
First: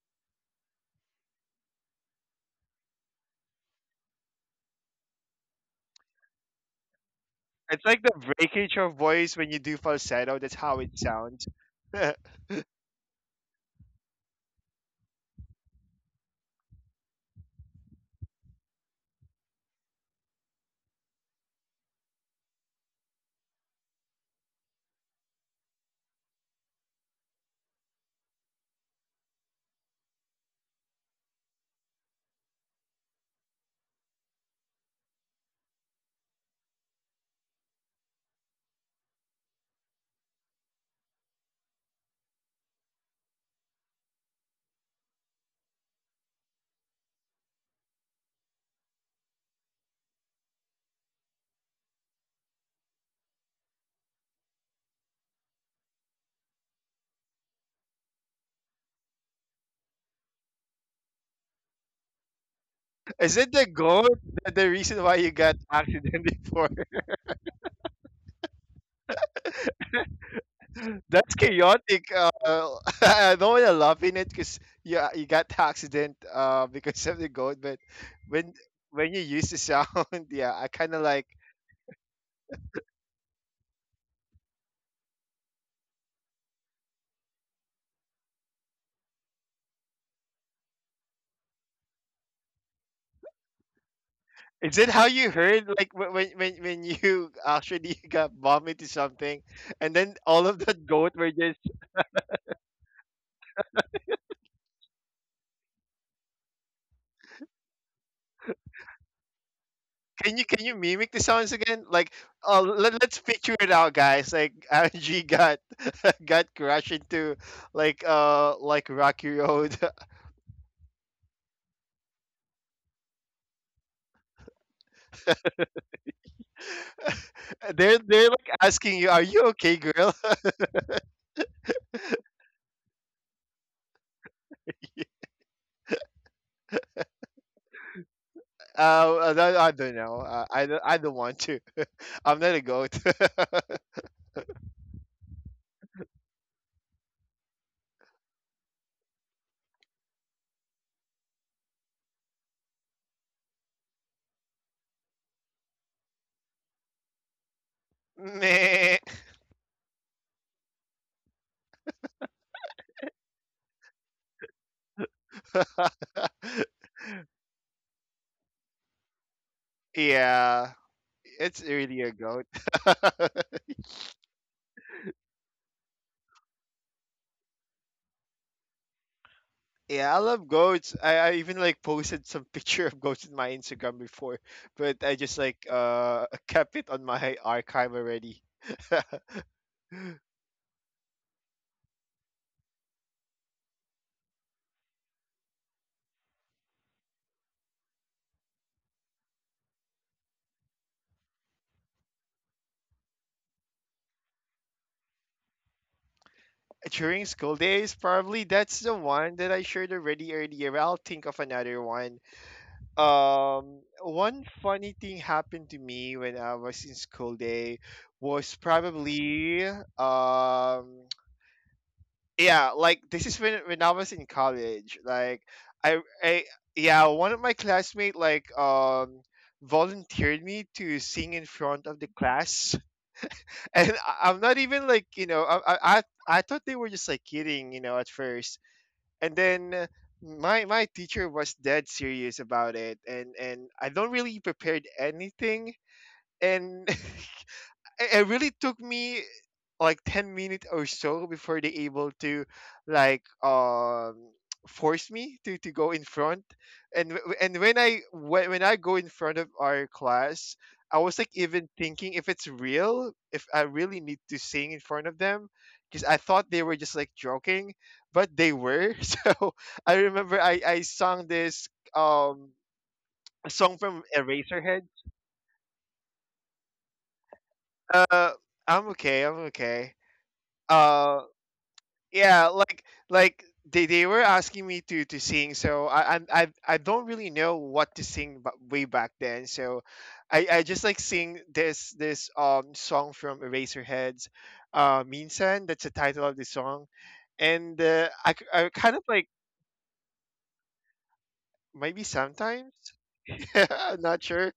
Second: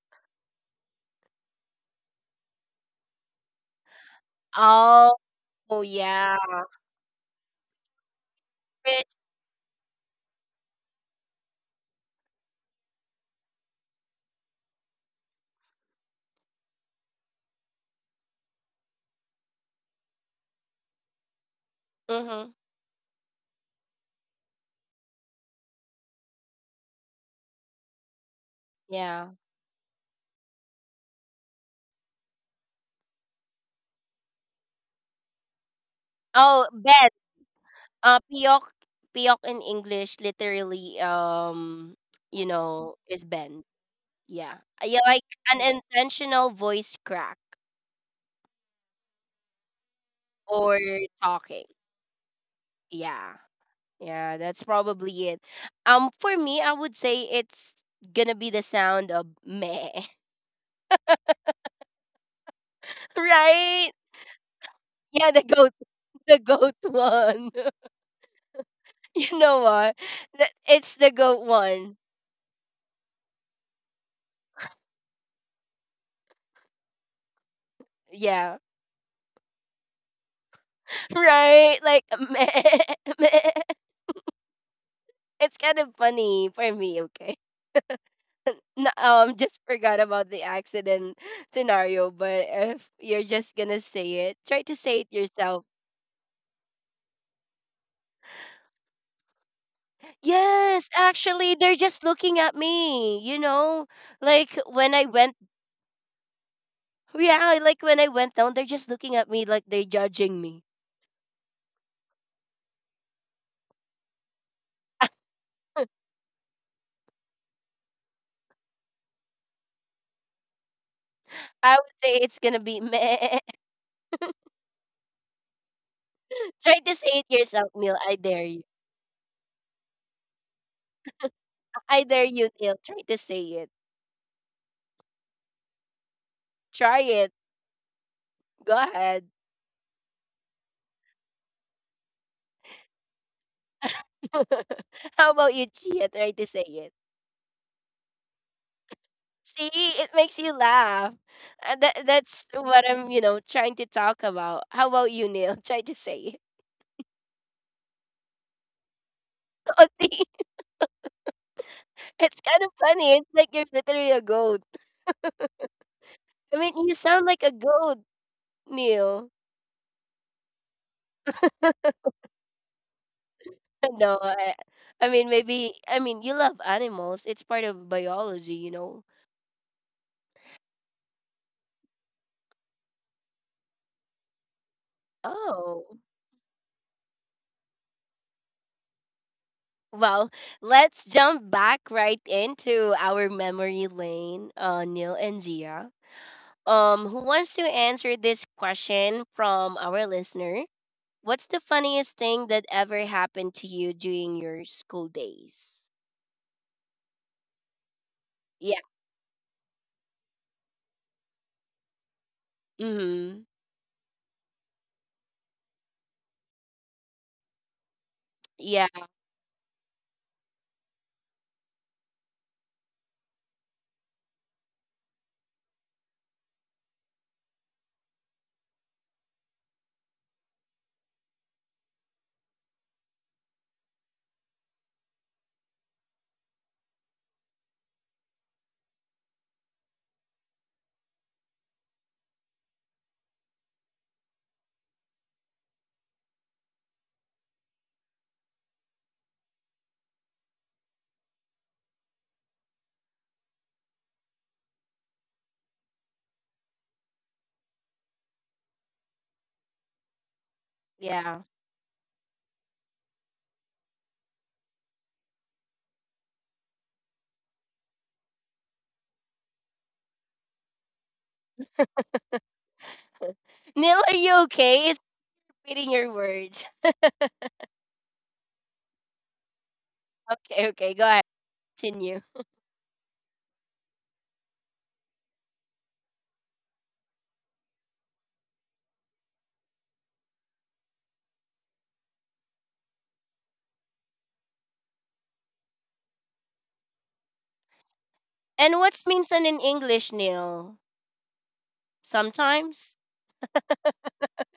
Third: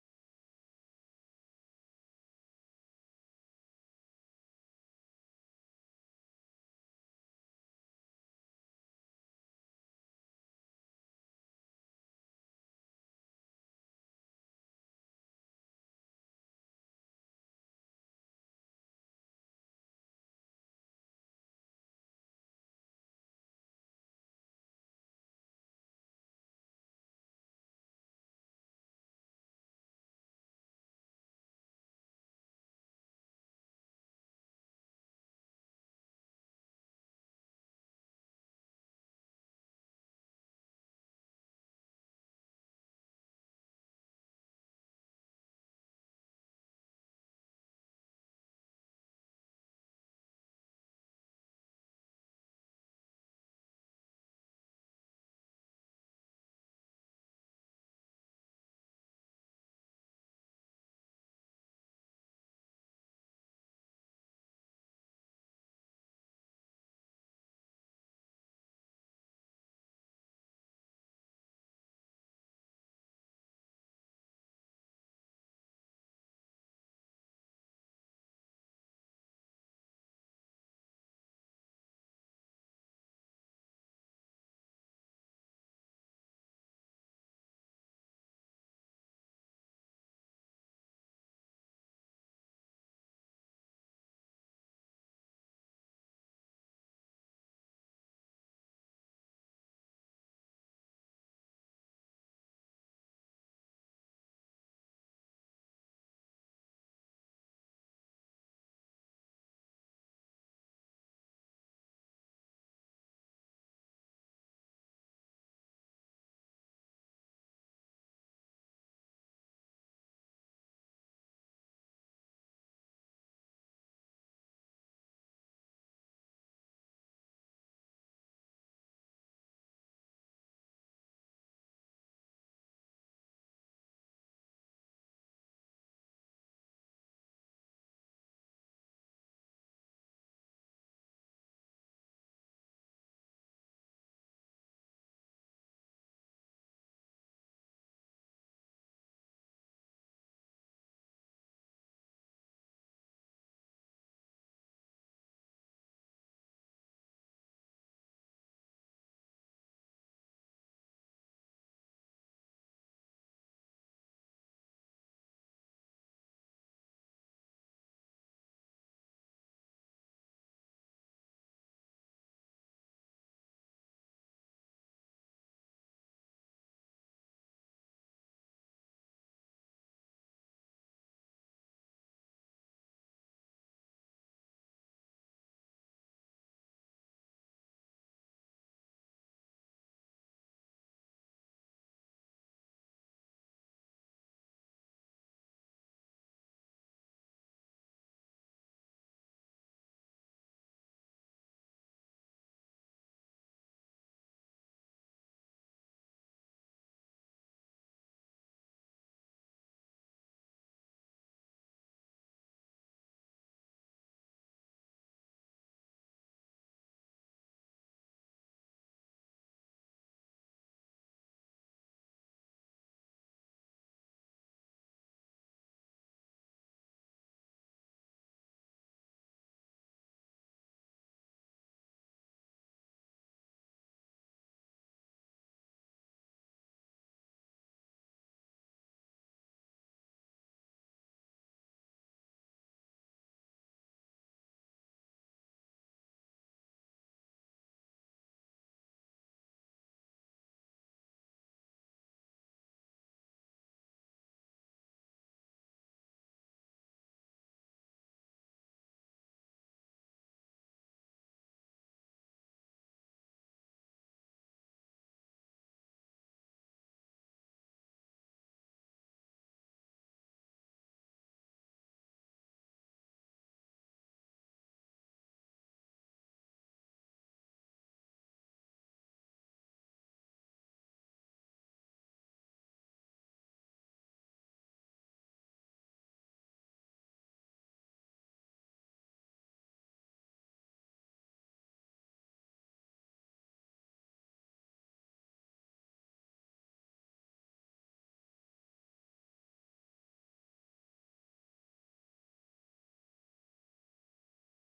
Speaker 1: Oh, yeah.
Speaker 2: It's like the breakage of
Speaker 1: Fish.
Speaker 2: voice when you do falsetto. That's how it sounds. [LAUGHS]
Speaker 1: Mm-hmm. Yeah. Oh, bed. Uh, piyok. Piyok in English literally, um, you know, is bend. Yeah. Uh, Yeah, like an intentional voice crack or talking. Yeah. Yeah, that's probably it. Um for me, I would say it's gonna be the sound of meh. [LAUGHS]
Speaker 2: Is it the
Speaker 1: Right?
Speaker 2: goat, the, the reason why you
Speaker 1: Yeah, the
Speaker 2: got
Speaker 1: goat
Speaker 2: accident [LAUGHS]
Speaker 1: the
Speaker 2: before?
Speaker 1: goat one. [LAUGHS] You know what? Th- It's the
Speaker 2: That's
Speaker 1: goat one.
Speaker 2: chaotic. Uh, [LAUGHS] I don't want to laugh in it because you, you got accident uh, because of the goat. But when
Speaker 1: Yeah.
Speaker 2: when you use the sound, [LAUGHS] yeah, I kind of
Speaker 1: [LAUGHS]
Speaker 2: like.
Speaker 1: Right? Like meh, [LAUGHS] meh. It's kind of funny for me, okay? N- um just forgot about the accident scenario, but if you're just gonna say it, try to
Speaker 2: Is it
Speaker 1: say
Speaker 2: how
Speaker 1: it
Speaker 2: you
Speaker 1: yourself.
Speaker 2: heard like wh- when when when you actually [LAUGHS] got bumped into something, and then all of that
Speaker 1: Yes,
Speaker 2: goat were
Speaker 1: actually,
Speaker 2: just
Speaker 1: they're just looking at me, you know like when I went yeah, like when I went down, they're just looking at me like they're
Speaker 2: Can
Speaker 1: judging
Speaker 2: you
Speaker 1: me.
Speaker 2: can you mimic the sounds again? Like, uh, let, let's picture it out, guys. Like, Angie got [LAUGHS] got crashed into, like, uh, like Rocky Road.
Speaker 1: I would say it's gonna be meh. [LAUGHS] Try to say it yourself,
Speaker 2: [LAUGHS]
Speaker 1: Neil.
Speaker 2: they're
Speaker 1: I
Speaker 2: they're
Speaker 1: dare you.
Speaker 2: like asking you, "Are you okay, girl?"
Speaker 1: I dare you, Neil, try to say it.
Speaker 2: [LAUGHS]
Speaker 1: Try it. Go ahead.
Speaker 2: Uh, I, don't- I don't know. Uh, I don't, I don't want to. I'm not a goat.
Speaker 1: [LAUGHS] How about you, Chia, try to say it. See, it makes you laugh. Uh, that that's what I'm, you know, trying to talk about. How about you, Neil? [LAUGHS] Try to say it.
Speaker 2: [LAUGHS] Meh.
Speaker 1: [LAUGHS] Oh, see, it's kind of funny. It's like you're literally a goat. I mean, you
Speaker 2: [LAUGHS]
Speaker 1: sound like a goat, Neil.
Speaker 2: yeah, it's really a goat. [LAUGHS]
Speaker 1: [LAUGHS] No, I, I mean, maybe. I mean, you love animals. It's part of biology, you know.
Speaker 2: Yeah, I love goats. I, I even like posted some [LAUGHS] picture of goats in my Instagram before, but I just like
Speaker 1: Oh.
Speaker 2: uh [LAUGHS] kept it on my archive already. [LAUGHS]
Speaker 1: Well, let's jump back right into our memory lane, uh, Neil and Gia. Um, who wants to answer this question from our listener? What's the funniest thing that ever happened to you during your school days?
Speaker 2: During school days, probably
Speaker 1: Yeah.
Speaker 2: that's the one that I shared already earlier, but I'll think of another one.
Speaker 1: Mm-hmm.
Speaker 2: Um, one funny thing happened to me when I was in school day was
Speaker 1: Yeah,
Speaker 2: probably um yeah like this is when when I was in college. Like I I yeah One of my classmates, like um volunteered me to sing in front of the class, [LAUGHS] and I, i'm not even like, you know, I, I i I thought they were just like kidding, you know, at first. And then uh, My my teacher was dead serious about it, and and I don't really prepared anything. And [LAUGHS] it, it really took me like ten minutes or so before they able to like um [TSK] force me to, to go in front. And w- and when i when, when I go in front of our class, I was like
Speaker 1: yeah.
Speaker 2: even thinking if it's real, if I really need to sing in front of them, because I thought they were just like joking, but they were. [LAUGHS] So I remember i i sung this um song
Speaker 1: Neil,
Speaker 2: from
Speaker 1: are you
Speaker 2: eraserhead.
Speaker 1: okay? It's repeating your words. [LAUGHS]
Speaker 2: uh I'm okay, I'm okay.
Speaker 1: Okay, okay, go
Speaker 2: uh
Speaker 1: ahead. Continue.
Speaker 2: yeah like like they, they were asking me to to sing, so I, I i i don't really know what to sing ba- way back then. So i i just like sing this this um song from eraserheads. Uh minsan, that's the title of the song. and uh, I, k- I
Speaker 1: And
Speaker 2: kind of
Speaker 1: what's
Speaker 2: like
Speaker 1: minsan in English, Neil?
Speaker 2: maybe sometimes.
Speaker 1: Sometimes?
Speaker 2: [LAUGHS] I'm not sure.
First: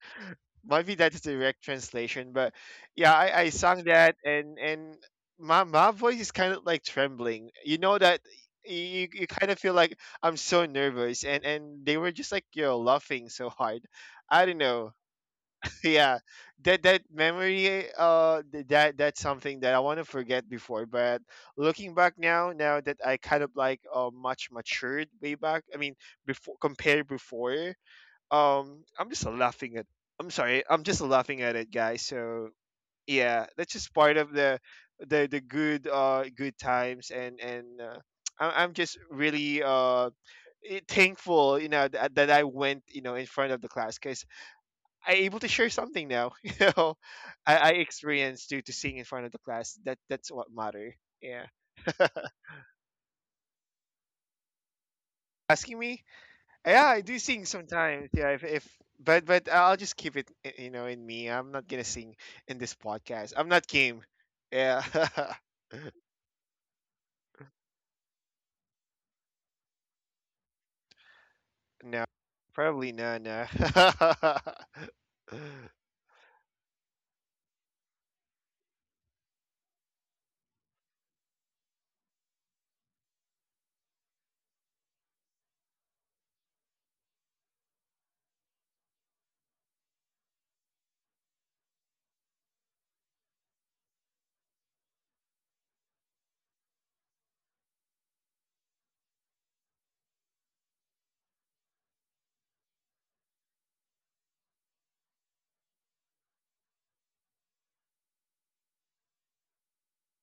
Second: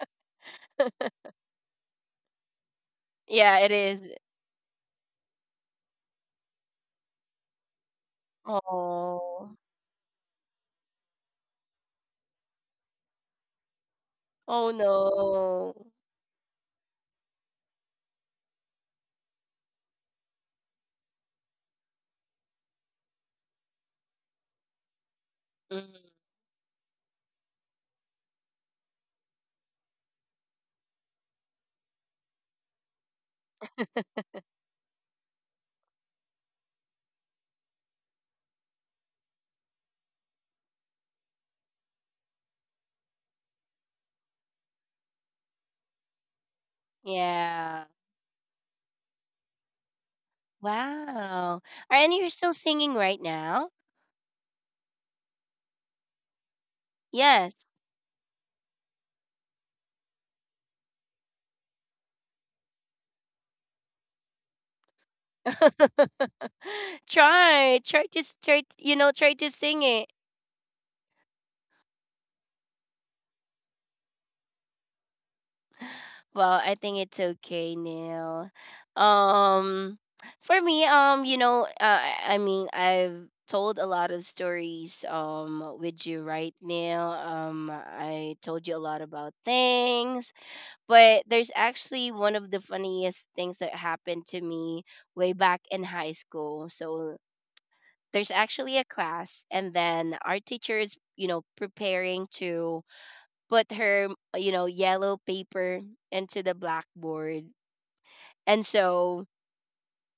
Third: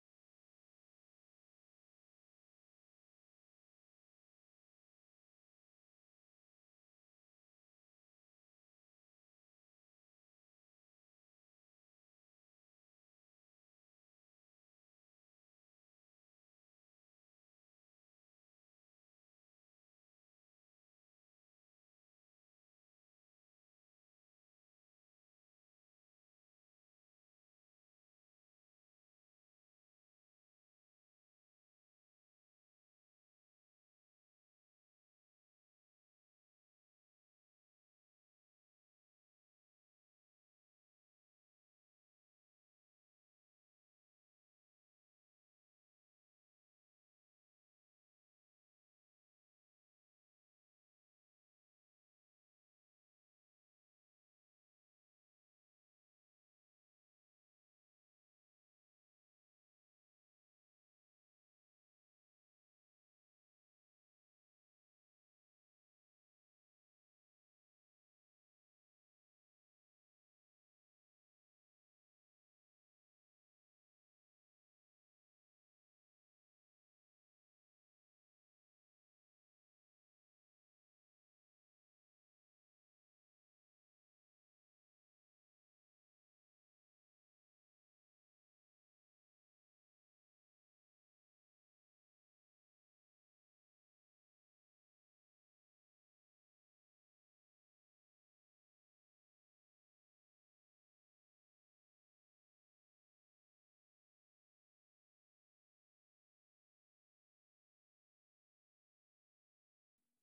Speaker 2: Might be that's the direct translation, but yeah, I, I
Speaker 1: Yeah, it
Speaker 2: sung
Speaker 1: is.
Speaker 2: that, and and my my voice is kind of like trembling. You know that you you kind
Speaker 1: Oh.
Speaker 2: of feel like I'm so nervous, and and they were just like yo laughing so hard. I don't
Speaker 1: Oh
Speaker 2: know. [LAUGHS]
Speaker 1: no.
Speaker 2: Yeah, that that memory, uh, th- that that's something that I want to forget before. But looking back now, now that I kind of like uh much matured way back. I mean,
Speaker 1: Mm,
Speaker 2: before compared before, um I'm just laughing at, I'm sorry, I'm just laughing at it, guys. So yeah, that's just part of the the the good uh good times, and and uh, [TSK] I- I'm just really uh eh, thankful, you know, that, that I went, you know, in front of the class, because I able to share something now. [LAUGHS] You know, i i
Speaker 1: yeah.
Speaker 2: experienced due to seeing in front of the class, that that's what matter. Yeah,
Speaker 1: Wow. And you're still singing right now?
Speaker 2: asking me. Yeah, I do sing
Speaker 1: Yes.
Speaker 2: sometimes. Yeah, if, if, but but I'll just keep it, i- you know, in me. I'm not gonna sing in this podcast. I'm not game. Yeah, [LAUGHS]
Speaker 1: [LAUGHS] try, try to s- try, t- you know, Try to sing it.
Speaker 2: no, probably no, no. [LAUGHS]
Speaker 1: Well, I think it's okay now. Um, for me, um, you know, uh, I I mean, I've told a lot of stories um with you right now. Um, I told you a lot about things, but there's actually one of the funniest things that happened to me way back in high school. So there's actually a class, and then our teacher is, you know preparing to put her, you know yellow paper into the blackboard. And so,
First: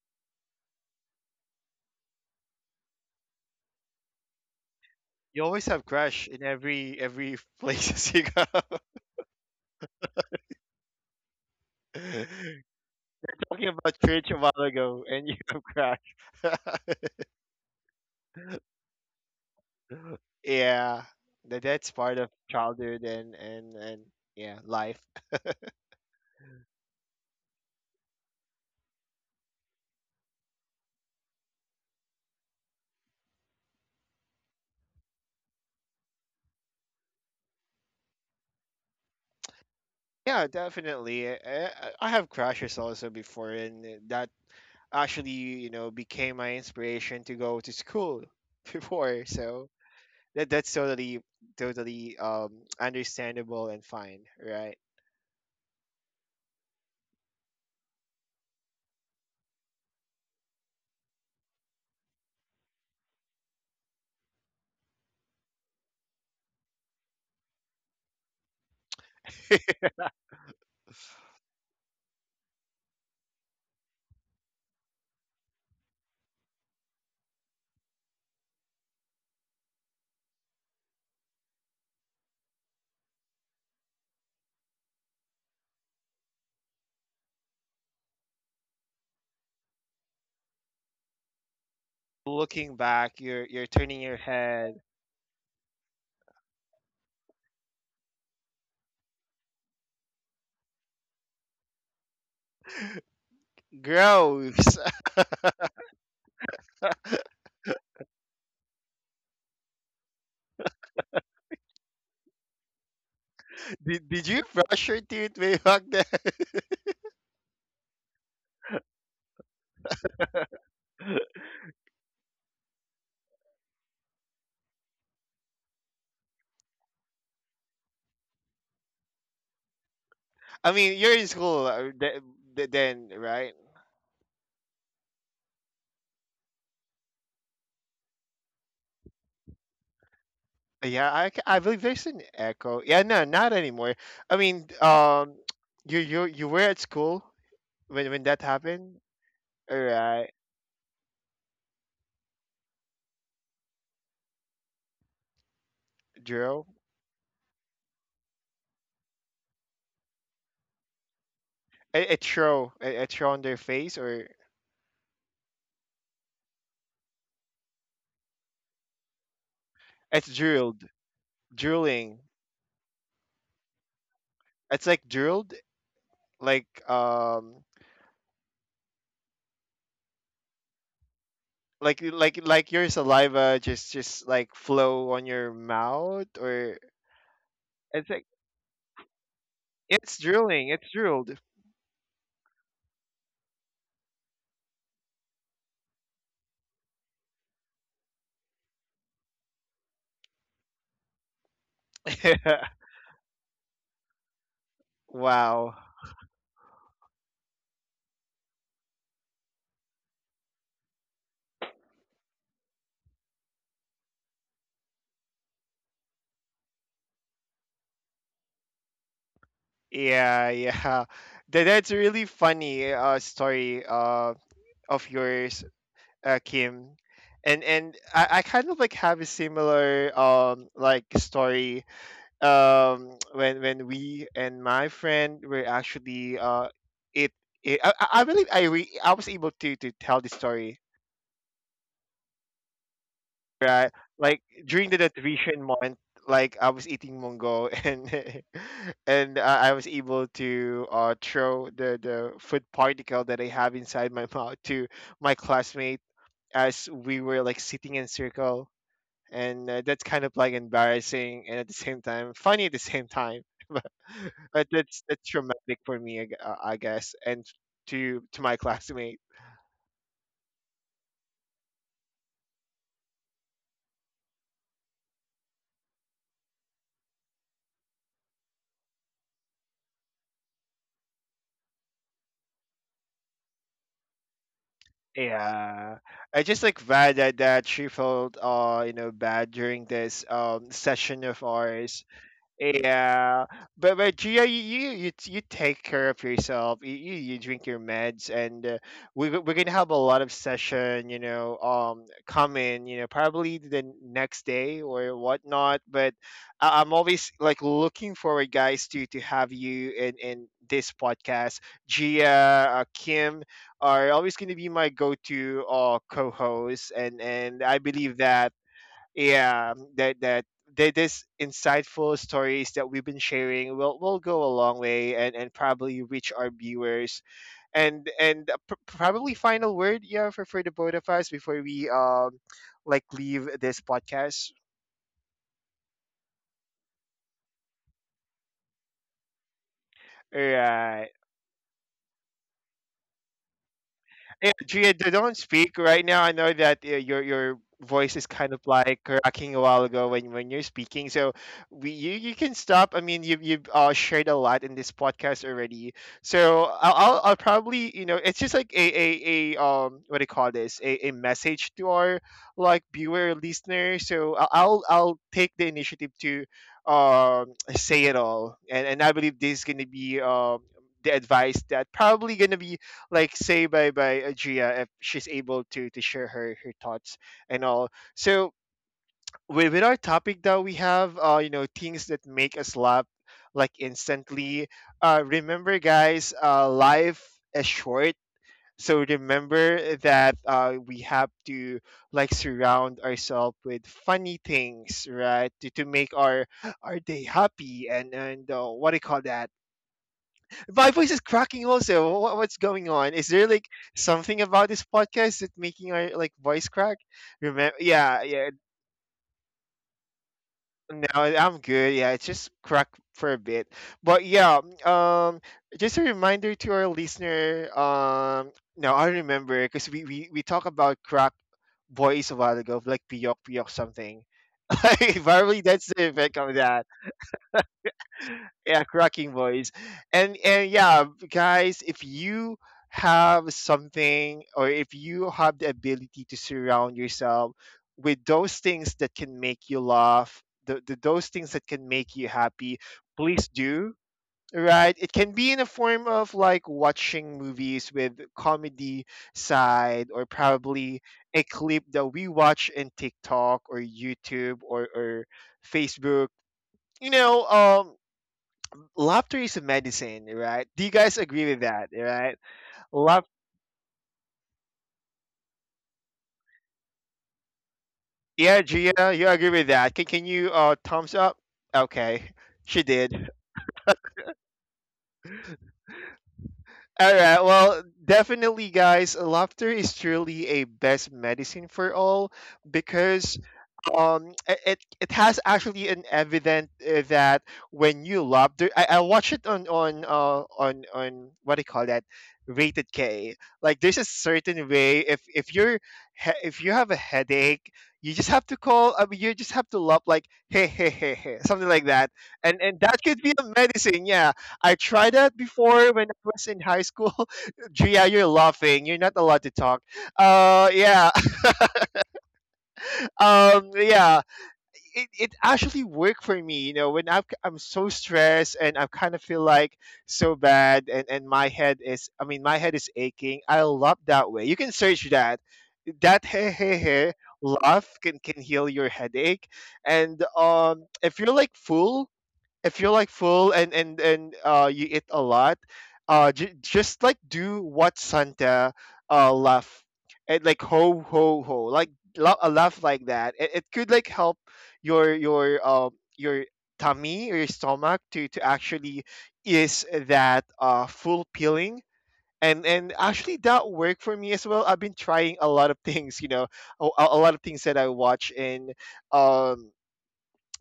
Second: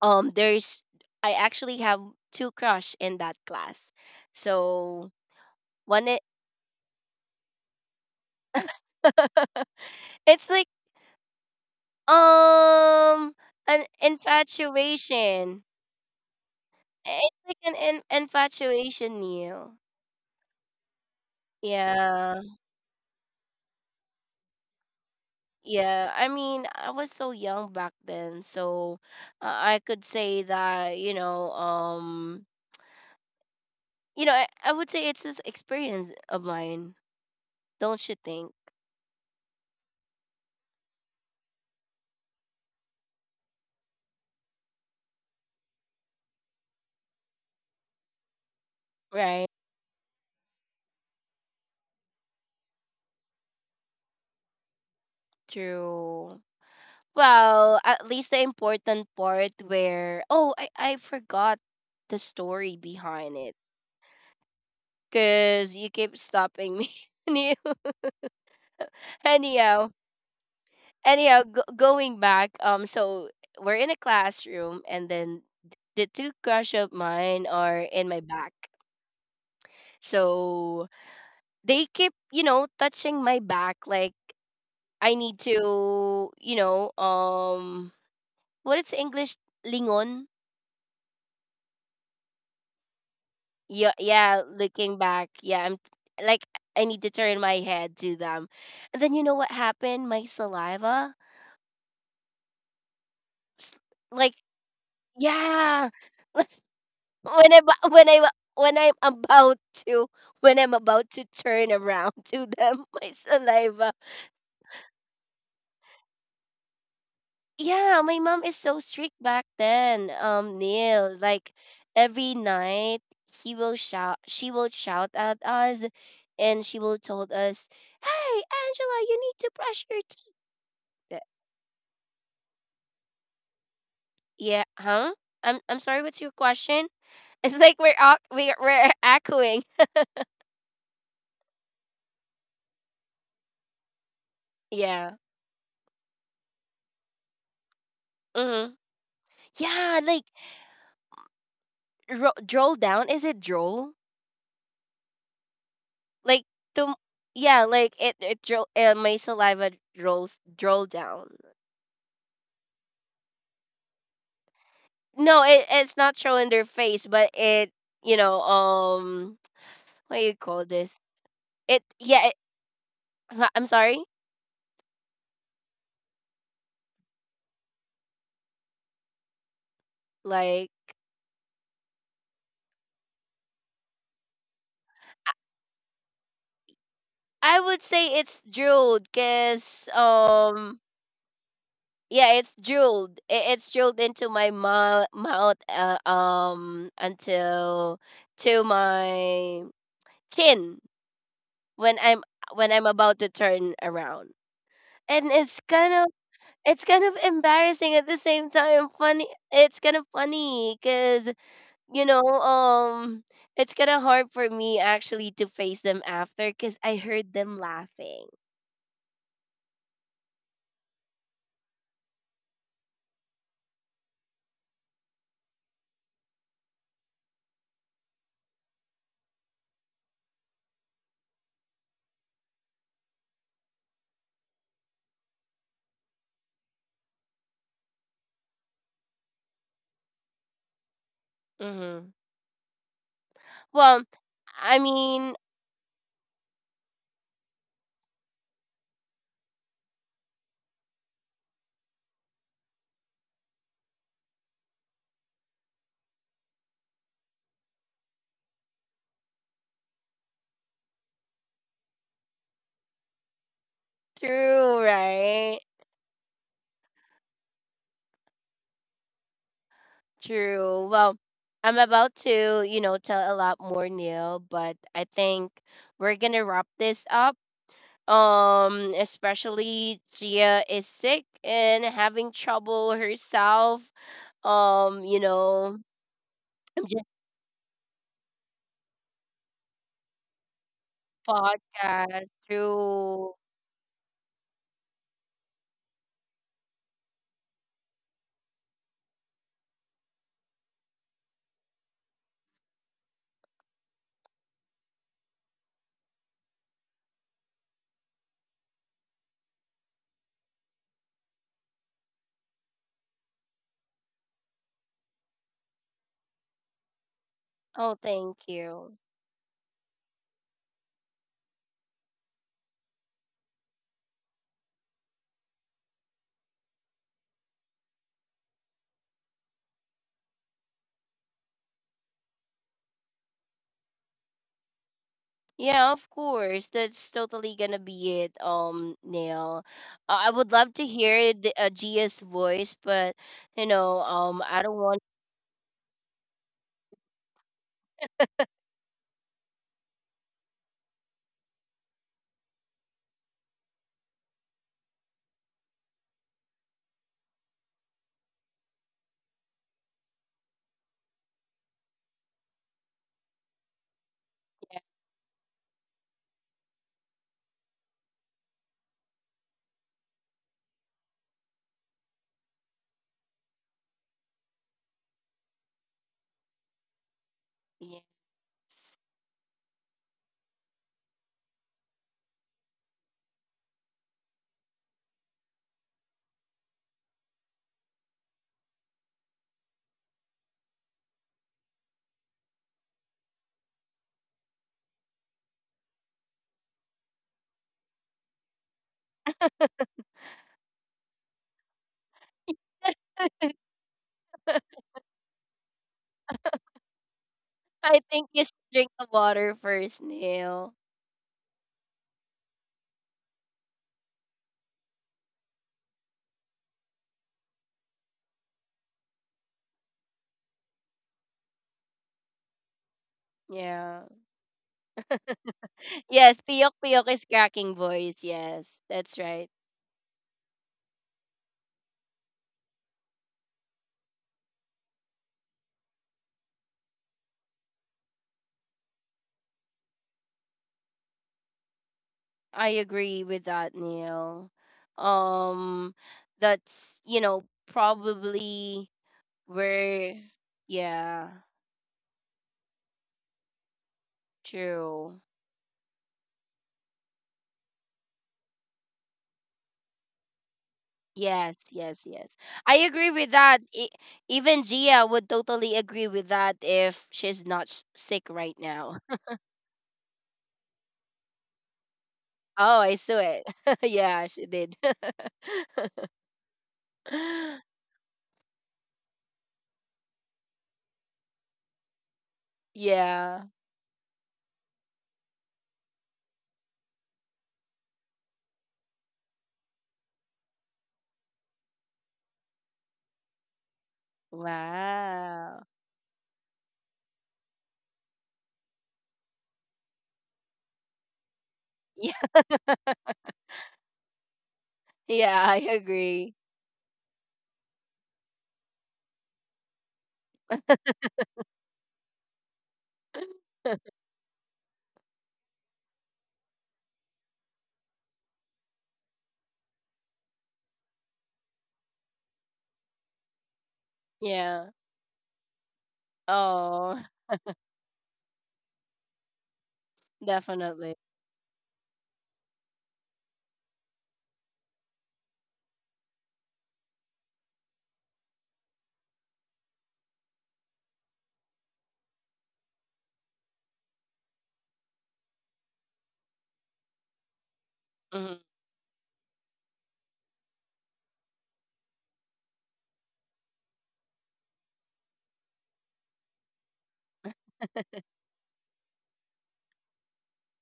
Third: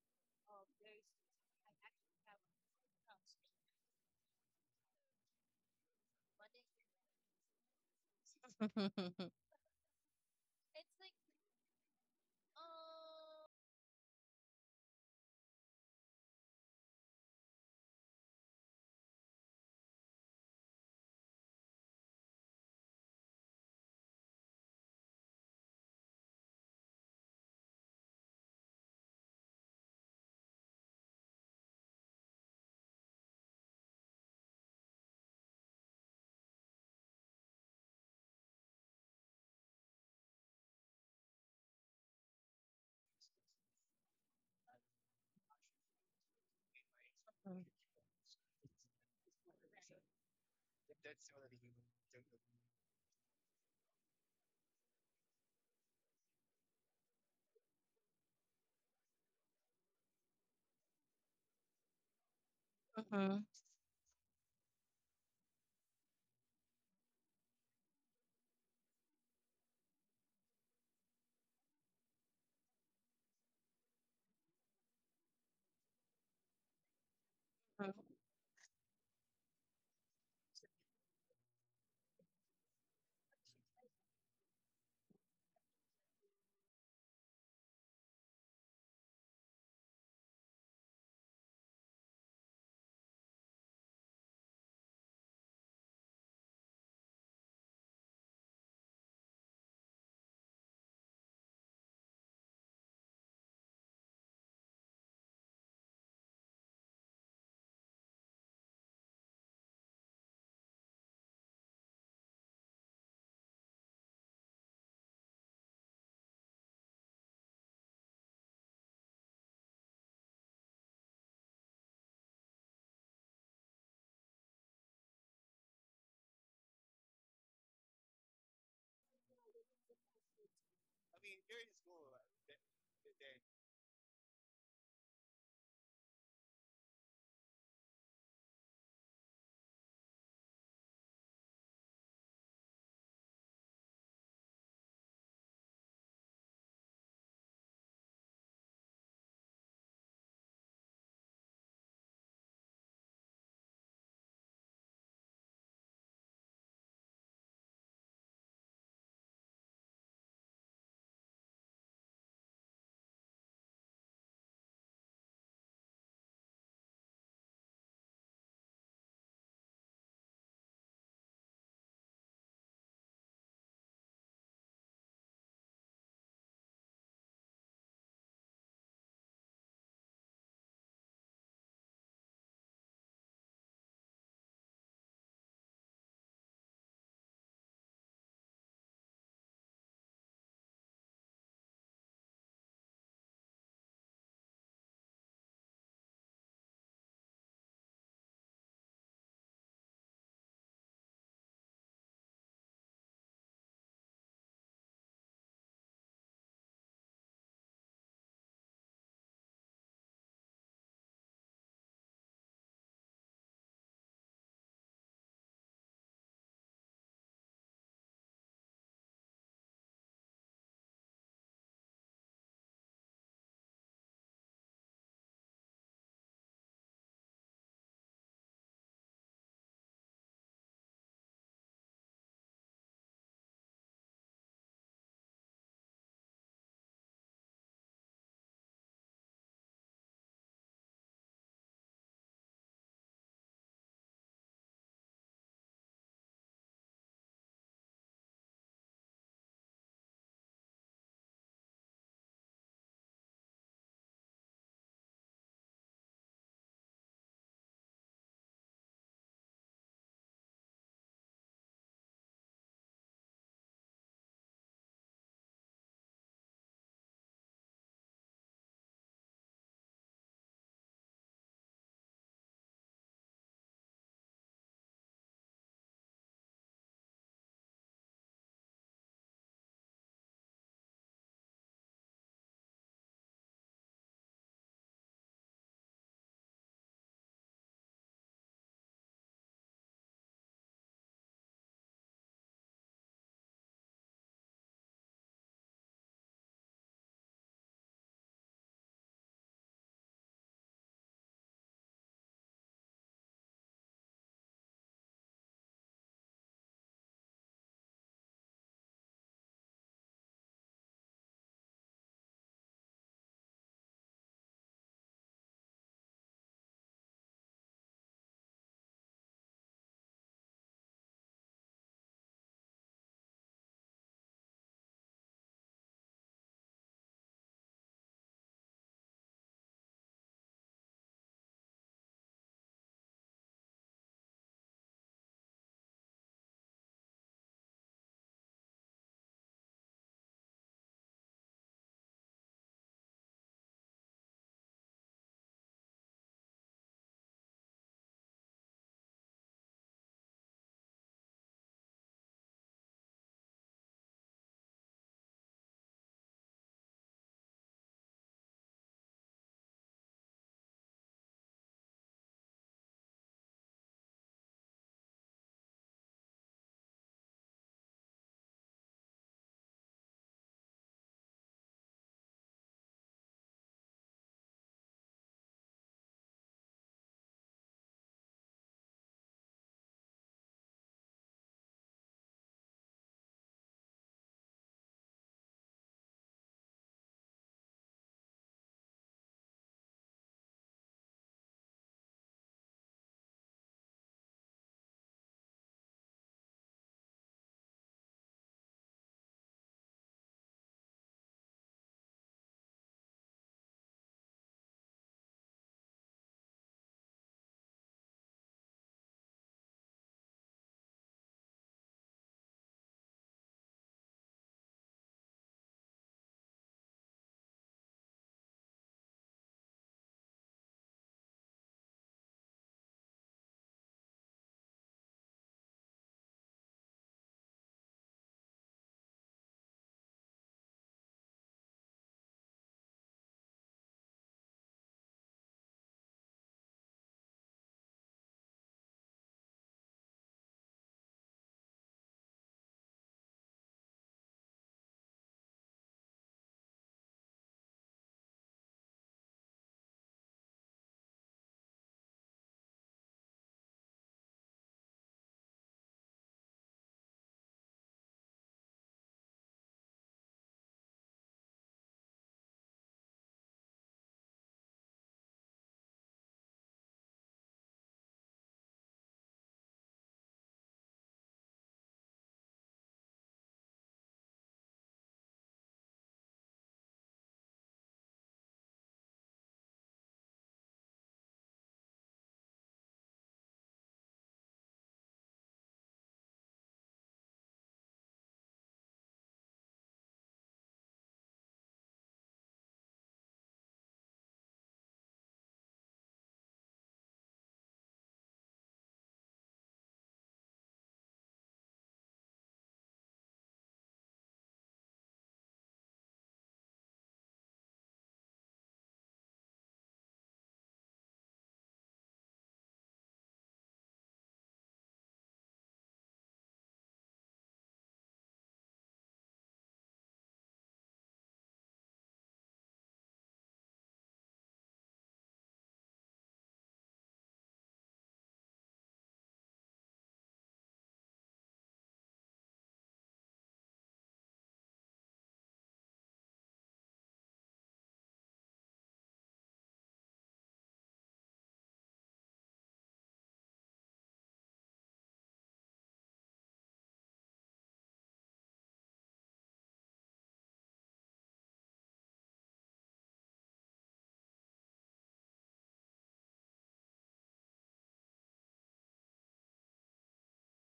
Speaker 1: um
Speaker 3: um,
Speaker 1: there's
Speaker 3: Very soon.
Speaker 1: I
Speaker 3: I
Speaker 1: actually have
Speaker 3: actually have
Speaker 1: two
Speaker 3: a
Speaker 1: crush in
Speaker 3: house.
Speaker 1: that class. So
Speaker 2: You always have
Speaker 1: one it
Speaker 2: crush in every every [LAUGHS] places you go.
Speaker 3: Monday. Mhm. [LAUGHS]
Speaker 1: [LAUGHS] it's like,
Speaker 3: It's like,
Speaker 2: [LAUGHS]
Speaker 1: um
Speaker 3: oh.
Speaker 2: Talking
Speaker 1: an
Speaker 2: about church a while ago, and you have
Speaker 1: infatuation.
Speaker 2: crush.
Speaker 1: It's like an in- infatuation, Neil.
Speaker 2: [LAUGHS] Yeah, that that's part of
Speaker 1: Yeah.
Speaker 2: childhood and and and yeah, life.
Speaker 1: Yeah, I mean, I was so young back then. So, uh, I could say that, you know, um, you know, I, I would say it's this experience of mine, don't you think?
Speaker 2: Yeah, definitely. I, I I have crashes also before, and eh, that actually, you know, became my inspiration to go to school [LAUGHS] before.
Speaker 1: Right?
Speaker 2: So that that's totally, totally um, understandable and fine, right?
Speaker 1: True. Well, at least the important part where... Oh, I, I forgot the story behind it, because you keep stopping me. [LAUGHS] Any- Anyhow, anyhow go- Going back, um so we're in a classroom, and then the two crush of mine are in my back. So they keep, you know touching my back. Like, I need to, you know um what is English? Lingon.
Speaker 2: Looking back, you're you're
Speaker 1: Yeah,
Speaker 2: turning your
Speaker 1: yeah,
Speaker 2: head.
Speaker 1: looking back. Yeah, I'm like, I need to turn my head to them. And then you know what happened? My saliva s- like,
Speaker 2: Gross. [LAUGHS]
Speaker 1: yeah, [LAUGHS] when I bu- when I when I'm about to when I'm about to turn around, [LAUGHS] to them, my saliva.
Speaker 2: Did, did you brush your teeth way back then? [LAUGHS]
Speaker 1: Yeah, my mom is so strict back then. Um, Neil, like every night he will shout, she will shout at us, and she will told us, "Hey, Angela, you need to brush your
Speaker 2: I mean, you're
Speaker 1: teeth."
Speaker 2: in school uh, th- th- then, right?
Speaker 1: Yeah, huh? I'm I'm sorry. What's your question? [LAUGHS] It's like we're ac- we're, we're echoing.
Speaker 2: Yeah, I, c- I believe there's an echo. Yeah, no, not anymore. I mean,
Speaker 1: Yeah.
Speaker 2: um, you you you were at school when when that
Speaker 1: Mm-hmm.
Speaker 2: happened, or
Speaker 1: Yeah, like
Speaker 2: uh,
Speaker 1: ro- droll down. Is it droll? Like
Speaker 2: drill?
Speaker 1: to Yeah, like it it dro- uh, my saliva rolls drool down.
Speaker 2: It, it show it, it show on their face, or
Speaker 1: No, it, it's not show in their face, but it you know um what do you
Speaker 2: it's
Speaker 1: call
Speaker 2: drilled,
Speaker 1: this it
Speaker 2: drilling.
Speaker 1: yeah it, huh, I'm sorry
Speaker 2: It's like drilled, like um,
Speaker 1: like
Speaker 2: like like like your saliva just just like flow on your mouth, or
Speaker 1: I would
Speaker 2: it's
Speaker 1: say
Speaker 2: like,
Speaker 1: it's drooled because
Speaker 2: it's drilling,
Speaker 1: um
Speaker 2: it's drilled.
Speaker 1: Yeah, it's drooled, it, it's drooled into my mou- mouth uh, um until to my chin when i'm when I'm
Speaker 2: [LAUGHS]
Speaker 1: about to turn around, and it's
Speaker 2: Wow.
Speaker 1: kind it's kind of embarrassing, at the same time funny. It's kind of funny because you know um it's kind of hard for me actually to face them after, because I heard them laughing.
Speaker 2: Yeah, yeah. [LAUGHS] That, that's a really funny uh, story uh, of yours, uh, Kim. And and I, I kind of like have a similar um like story um [TSK] when when we and my friend were actually uh it, it I, I I believe I re- I was able to to tell the story,
Speaker 1: Mm-hmm.
Speaker 2: right?
Speaker 1: well
Speaker 2: Like
Speaker 1: i
Speaker 2: during the
Speaker 1: mean
Speaker 2: nutrition month, like I was eating mongo [LAUGHS] and [LAUGHS] and uh, I was able to uh, throw the the food particle that I have inside my [LAUGHS] mouth to my classmate as we were like sitting in circle, and uh, that's kind of like embarrassing and at the same time funny at the same time. [LAUGHS] But, but
Speaker 1: true,
Speaker 2: that's that's
Speaker 1: right?
Speaker 2: traumatic for me, I, gu- uh, I guess, and to to my classmate.
Speaker 1: True. Well, I'm about to, you know tell a lot more, Neil, but I think we're gonna wrap this up. Um especially Gia is sick and having trouble herself. um, you know,
Speaker 2: Yeah, I just like
Speaker 1: just
Speaker 2: glad that that she felt uh you know bad during this um session of ours.
Speaker 1: podcast through.
Speaker 2: Yeah, but but Gia, you you you, t- you take care of yourself. You, you you drink your meds, and uh, we we're gonna have a lot of session. You know, um, coming. You know, probably the next day or whatnot. But I, I'm always like looking forward, guys, to to have you in in this podcast. Gia, uh, Kim are always gonna be my go to uh co-hosts, and and I
Speaker 1: Oh,
Speaker 2: believe
Speaker 1: thank
Speaker 2: that
Speaker 1: you.
Speaker 2: yeah that that that this insightful stories that we've been sharing will will go a long way, and and probably reach our viewers and and uh, pr- probably final word, yeah, for for the both of us before we um like leave this podcast,
Speaker 1: Yeah, of course. That's totally gonna be it. Um, Neil, uh, I would love to
Speaker 2: right?
Speaker 1: hear the uh, Gia's voice, but you know, um,
Speaker 2: Yeah,
Speaker 1: I don't
Speaker 2: Gia,
Speaker 1: want.
Speaker 2: d- don't speak right now. I know that uh, your your voice is kind of like cracking a while ago when when you're speaking. So we you, you can stop. I mean, you have you've uh, shared a lot in this podcast already. So I'll I'll, I'll probably, you know, it's just like a, a, a um what do you call this, a, a message to our like viewer listener. So I'll
Speaker 1: Yeah,
Speaker 2: I'll I'll take the initiative to um say it all, and and I believe this is gonna be um the advice that probably gonna be like say bye bye Ajia if she's able to to share her her thoughts and all.
Speaker 1: yes.
Speaker 2: So with, with our topic that we have, uh, you know, things that make us laugh like instantly. Uh, remember, guys, uh, life is short. So remember that uh, we have to like surround ourselves with funny things, right? To, to make our our day happy, and and uh, what do you call that? My voice is cracking also. What, what's going on? Is there like something about
Speaker 1: [LAUGHS]
Speaker 2: this podcast that making our like voice crack? Remember?
Speaker 1: I
Speaker 2: Yeah,
Speaker 1: think you
Speaker 2: yeah.
Speaker 1: should drink the water first, Neil.
Speaker 2: No, I'm good. Yeah, it's just crack for a bit. But yeah, um, just a reminder to our listener. Um, no, I remember because we, we we talk about crack voice a while ago, like piyok piyok
Speaker 1: Yeah.
Speaker 2: something. [LAUGHS] Like probably that's
Speaker 1: [LAUGHS]
Speaker 2: the effect
Speaker 1: Yes,
Speaker 2: of
Speaker 1: Piyok
Speaker 2: that.
Speaker 1: Piyok is cracking voice. Yes,
Speaker 2: Yeah,
Speaker 1: that's
Speaker 2: cracking
Speaker 1: right.
Speaker 2: voice. And and yeah, guys, if you have something or if you have the ability to surround yourself with those things that can make you laugh, the, the those things that can make you
Speaker 1: I
Speaker 2: happy,
Speaker 1: agree with
Speaker 2: please
Speaker 1: that,
Speaker 2: do.
Speaker 1: Neil.
Speaker 2: Right? It can be in a
Speaker 1: Um,
Speaker 2: form of like
Speaker 1: that's, you
Speaker 2: watching
Speaker 1: know,
Speaker 2: movies with
Speaker 1: probably
Speaker 2: comedy side
Speaker 1: where,
Speaker 2: or probably
Speaker 1: yeah,
Speaker 2: a clip that we watch in TikTok or YouTube, or,
Speaker 1: true.
Speaker 2: or Facebook. You know, um laughter is a medicine, right? Do you guys agree
Speaker 1: Yes,
Speaker 2: with that,
Speaker 1: yes,
Speaker 2: right?
Speaker 1: yes. I agree
Speaker 2: Laugh.
Speaker 1: with that. E- even Gia would totally agree with that if she's not s- sick right
Speaker 2: Yeah,
Speaker 1: now.
Speaker 2: Gia,
Speaker 1: [LAUGHS]
Speaker 2: you agree with that. Can, can you uh thumbs up? Okay,
Speaker 1: Oh,
Speaker 2: she
Speaker 1: I saw
Speaker 2: did.
Speaker 1: it. [LAUGHS] Yeah, she did. [LAUGHS]
Speaker 2: All right. Well, definitely, guys, laughter is truly a best medicine for all, because
Speaker 1: Yeah.
Speaker 2: um i- it it has actually an evident uh, that when you laugh there, I, I watch it on on uh on on what do you call that, rated k, like there's a certain way, if if
Speaker 1: Wow.
Speaker 2: you're he- if you have a headache, you just have to call, I mean, you just have to laugh, like, hey, hey, hey, hey, something like
Speaker 1: [LAUGHS]
Speaker 2: that,
Speaker 1: Yeah,
Speaker 2: and and that could be a medicine. Yeah, I tried that
Speaker 1: yeah, I
Speaker 2: before when I
Speaker 1: agree.
Speaker 2: was in high school. [LAUGHS] Gia, you're laughing. You're not allowed to talk. Uh, yeah. [LAUGHS] Um,
Speaker 1: [LAUGHS]
Speaker 2: yeah. It, it actually worked for me. You know, when I'm, I'm so stressed and I kind of feel like so bad, and, and my head is, I mean, my head is aching. I love that way. You
Speaker 1: Yeah.
Speaker 2: can search that. That hey, hey,
Speaker 1: Oh.
Speaker 2: hey, laugh can, can heal your headache. And um,
Speaker 1: Definitely.
Speaker 2: if you're like full, if you're like full and and and uh you eat a lot, uh j- just like do what santa, uh laugh, and like ho ho ho, like la- a laugh like that, it, it could like help your your um your tummy or your stomach to
Speaker 1: Mhm.
Speaker 2: to actually is that uh full peeling, and and actually that worked for me as well. I've been trying a lot of [LAUGHS] things, you know, a, a a lot of things that I watch in um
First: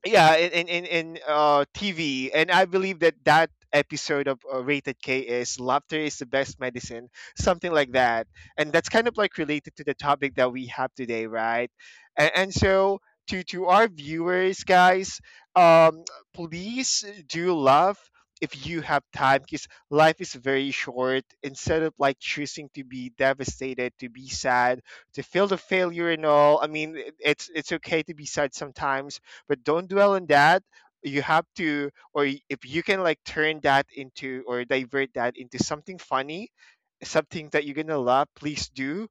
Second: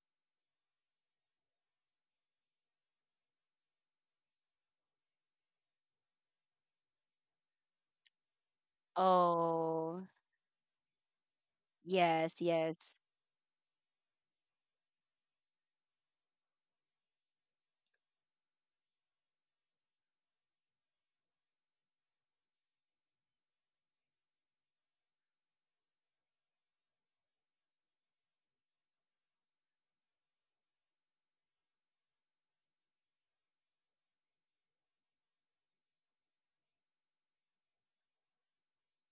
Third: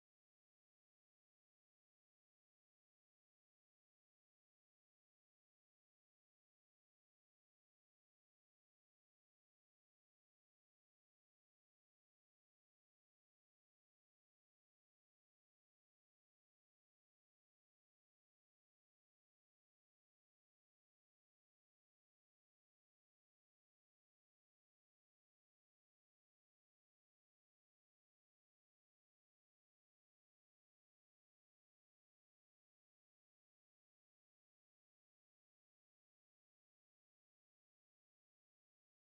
Speaker 2: yeah in in in, uh tv, and I believe that that episode of uh, rated k is laughter is the best medicine, something like that, and that's kind of like related to the
Speaker 1: Oh,
Speaker 2: topic that we have today, right? and,
Speaker 1: yes,
Speaker 2: and
Speaker 1: yes,
Speaker 2: so to to our viewers, guys, um please do love if you have time, because life is very short, instead of like choosing to be devastated, to be sad, to feel the failure and all. I mean, it- it's it's okay to be sad sometimes, but don't dwell on that. You have to, or y- if you can, like turn that into or divert that into something funny, something that you're gonna love, please do.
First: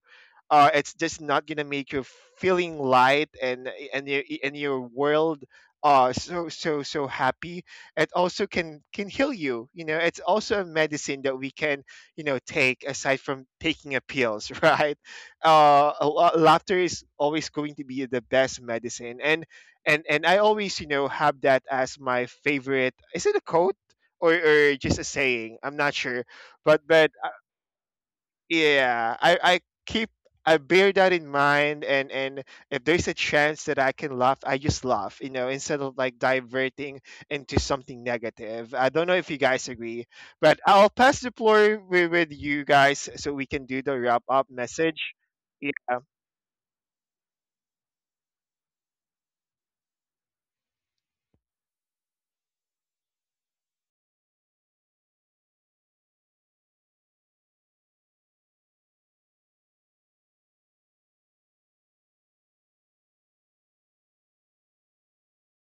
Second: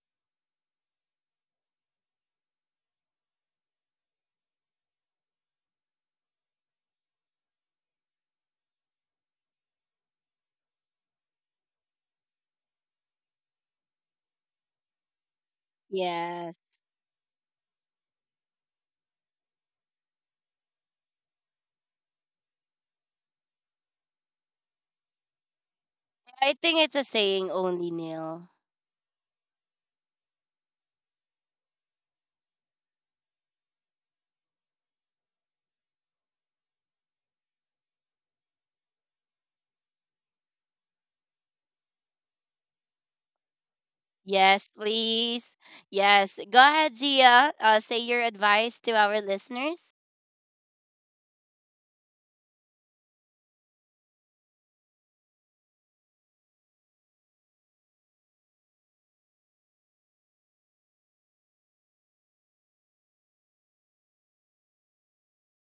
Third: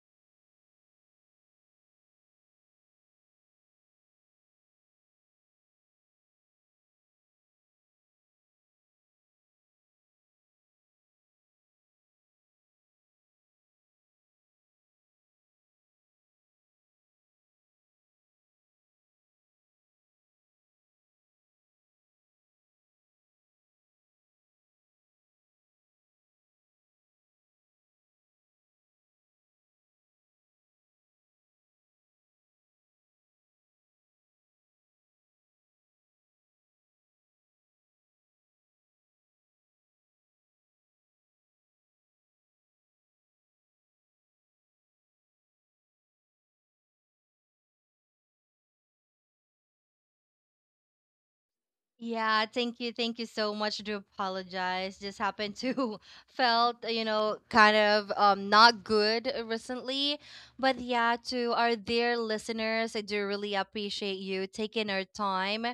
Speaker 2: Uh, it's just not gonna make you feeling light, and and your and your world uh so so so happy. It also can can heal you, you know. It's also a medicine that we can, you know, take aside from taking a pills. [LAUGHS] Right? Uh a lo-
Speaker 1: yes.
Speaker 2: laughter is always going to be the best medicine, and and and I always, you know, have that as my favorite. Is it a quote, or, or just a saying, I'm not sure.
Speaker 1: I think
Speaker 2: but
Speaker 1: it's a
Speaker 2: but
Speaker 1: saying only, Neil.
Speaker 2: yeah, I I keep, I bear that in mind, and and if there's a chance that I can laugh, I just laugh, you know, instead of like diverting into something negative. I don't know if you guys agree, but I'll pass the floor with, with you guys so we can do the wrap up
Speaker 1: Yes,
Speaker 2: message.
Speaker 1: please.
Speaker 2: Yeah.
Speaker 1: Yes. Go ahead, Gia. Uh, say your advice to our listeners.
Speaker 3: Yeah, thank you. Thank you so much. Do apologize. Just happened to [LAUGHS] felt, you know, kind of um not good uh, recently. But yeah, to our dear listeners, I do really appreciate you taking our time.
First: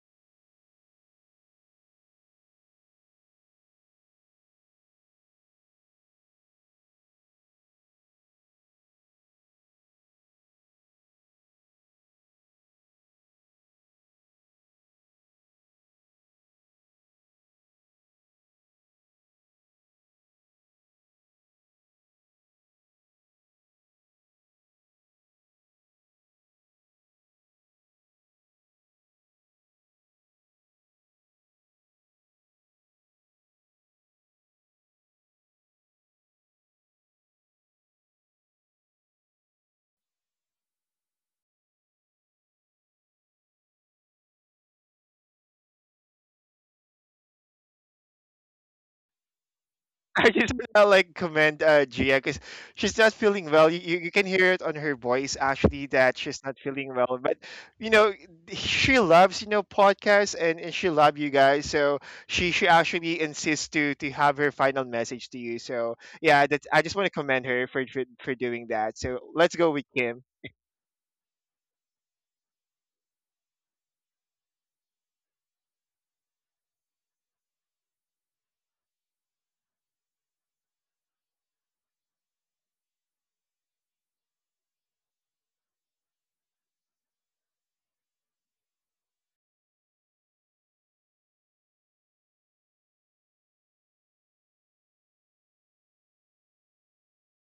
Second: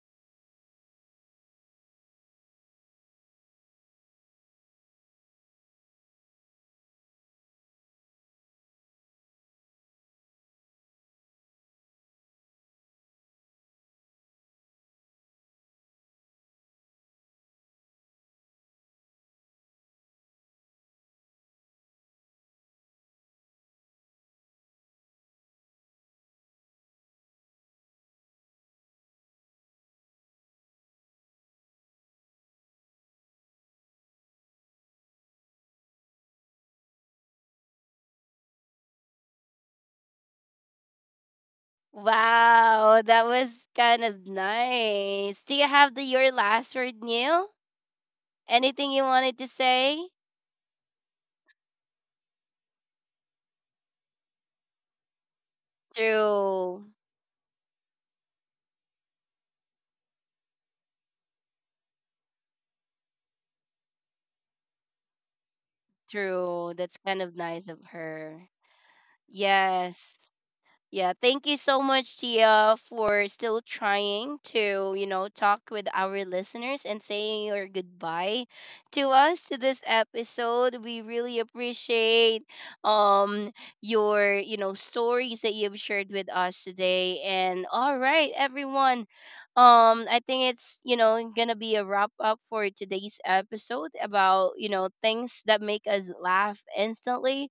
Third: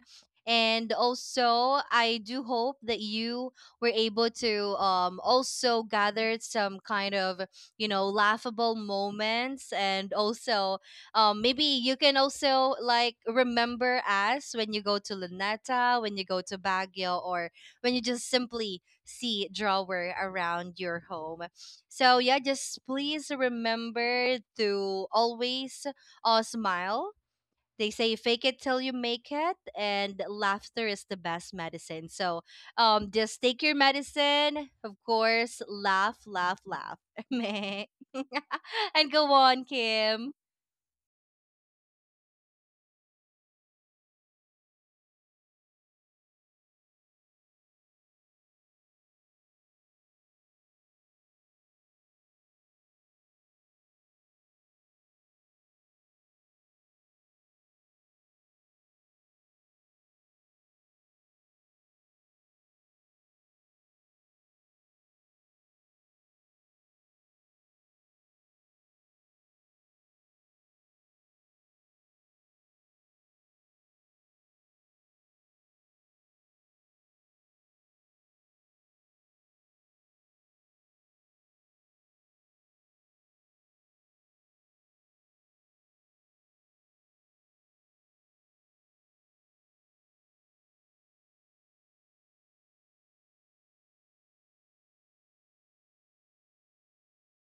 Speaker 3: And also, I do hope that you were able to um also gather some kind of, you know, laughable moments and also um maybe you can also like remember us when you go to Luneta, when you go to Baguio, or when you just simply see drawer around your home. So yeah, just please remember to always uh, smile. They say fake it till you make it, and laughter is the best medicine. So um just take your medicine, of course, laugh, laugh, laugh. [LAUGHS] and go on, Kim.
Speaker 1: Wow, that was kind of nice. Do you have the your last word, Neil? Anything you wanted to say?
Speaker 2: [LAUGHS] I just wanna like commend uh, Gia, because she's not feeling well. You, you you can hear it on her voice actually that she's not
Speaker 1: True,
Speaker 2: feeling well. But you know she loves, you know, podcasts, and, and she loves you guys. So she she actually insists to to have her final message to you. So yeah, that's
Speaker 1: true.
Speaker 2: I just
Speaker 1: That's
Speaker 2: want to
Speaker 1: kind of
Speaker 2: commend her
Speaker 1: nice of
Speaker 2: for for, for
Speaker 1: her.
Speaker 2: doing that. So let's go with Kim.
Speaker 1: Yes. Yeah, thank you so much, Tia, for still trying to, you know, talk with our listeners and saying your goodbye to us, to this episode. We really appreciate um your, you know, stories that you've shared with us today. And all right, everyone. Um, I think it's, you know, gonna be a wrap up for today's episode about, you know, things that make us laugh instantly,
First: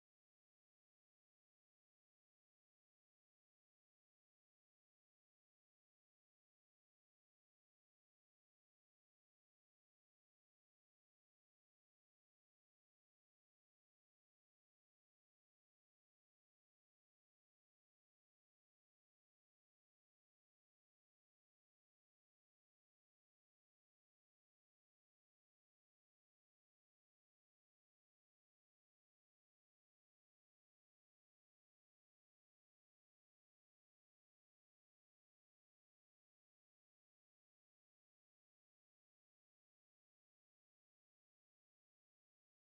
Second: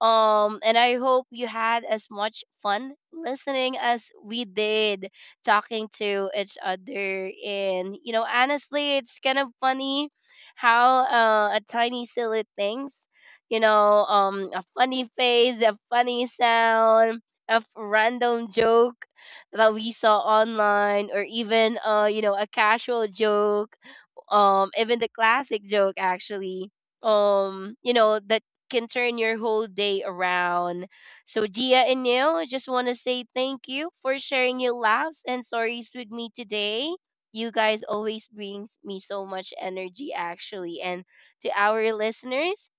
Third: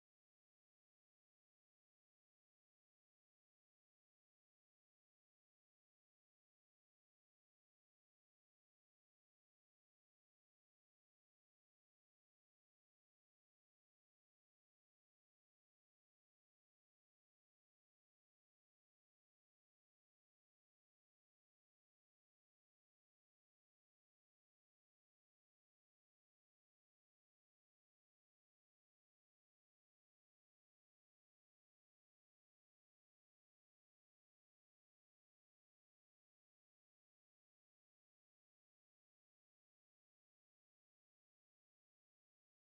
Speaker 1: um, and I hope you had as much fun listening as we did talking to each other. And, you know, honestly, it's kind of funny how uh, a tiny, silly things, you know, um, a funny face, a funny sound, a random joke that we saw online, or even, uh, you know, a casual joke, um even the classic joke actually, um you know, that can turn your whole day around. So Gia and Neil, I just want to say thank you for sharing your laughs and stories with me today. You guys always brings me so much energy actually. And to our listeners,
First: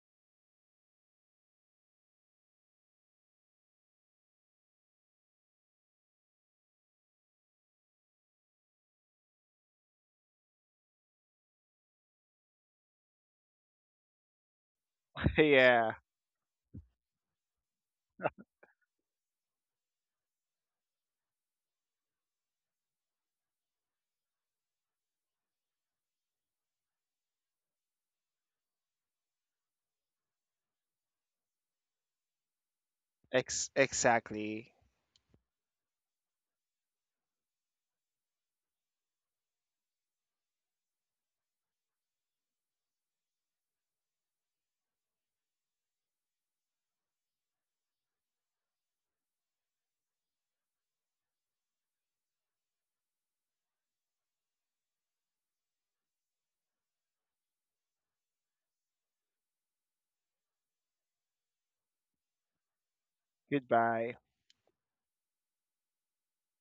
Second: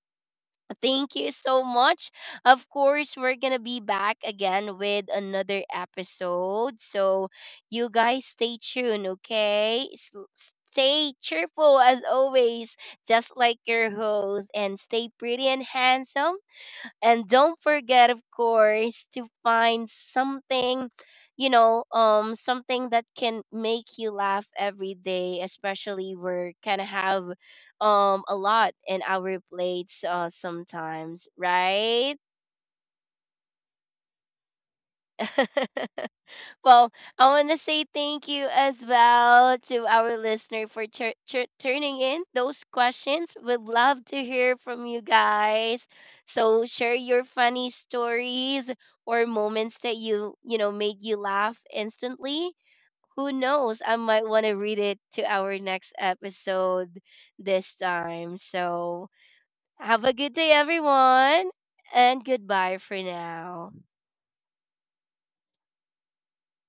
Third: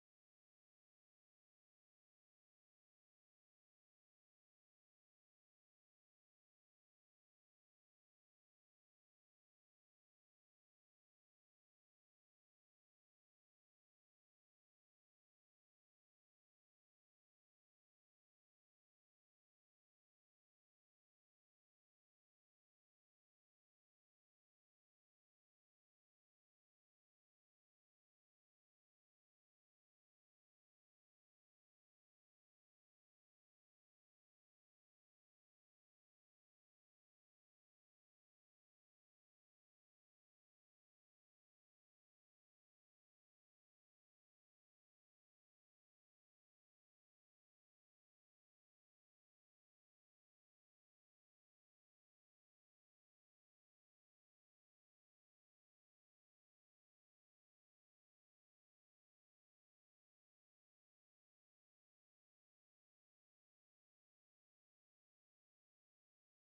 Speaker 1: thank you so much. Of course, we're going to be back again with another episode. So you guys stay tuned, okay? S- Stay cheerful as always, just like your host, and stay
Speaker 2: [LAUGHS]
Speaker 1: pretty and
Speaker 2: Yeah,
Speaker 1: handsome. And don't forget, of course, to find something, you know, um, something that can make you laugh every day, especially we're kind of have um a lot in our plates uh sometimes, right?
Speaker 2: ex- exactly.
Speaker 1: [LAUGHS] Well, I want to say thank you as well to our listener for tur- tur- turning in those questions. We'd love to hear from you guys. So share your funny stories or moments that you, you know, made you laugh instantly. Who knows? I might want to read it to our next episode this time. So have a good day, everyone, and goodbye for now.
Speaker 2: Goodbye.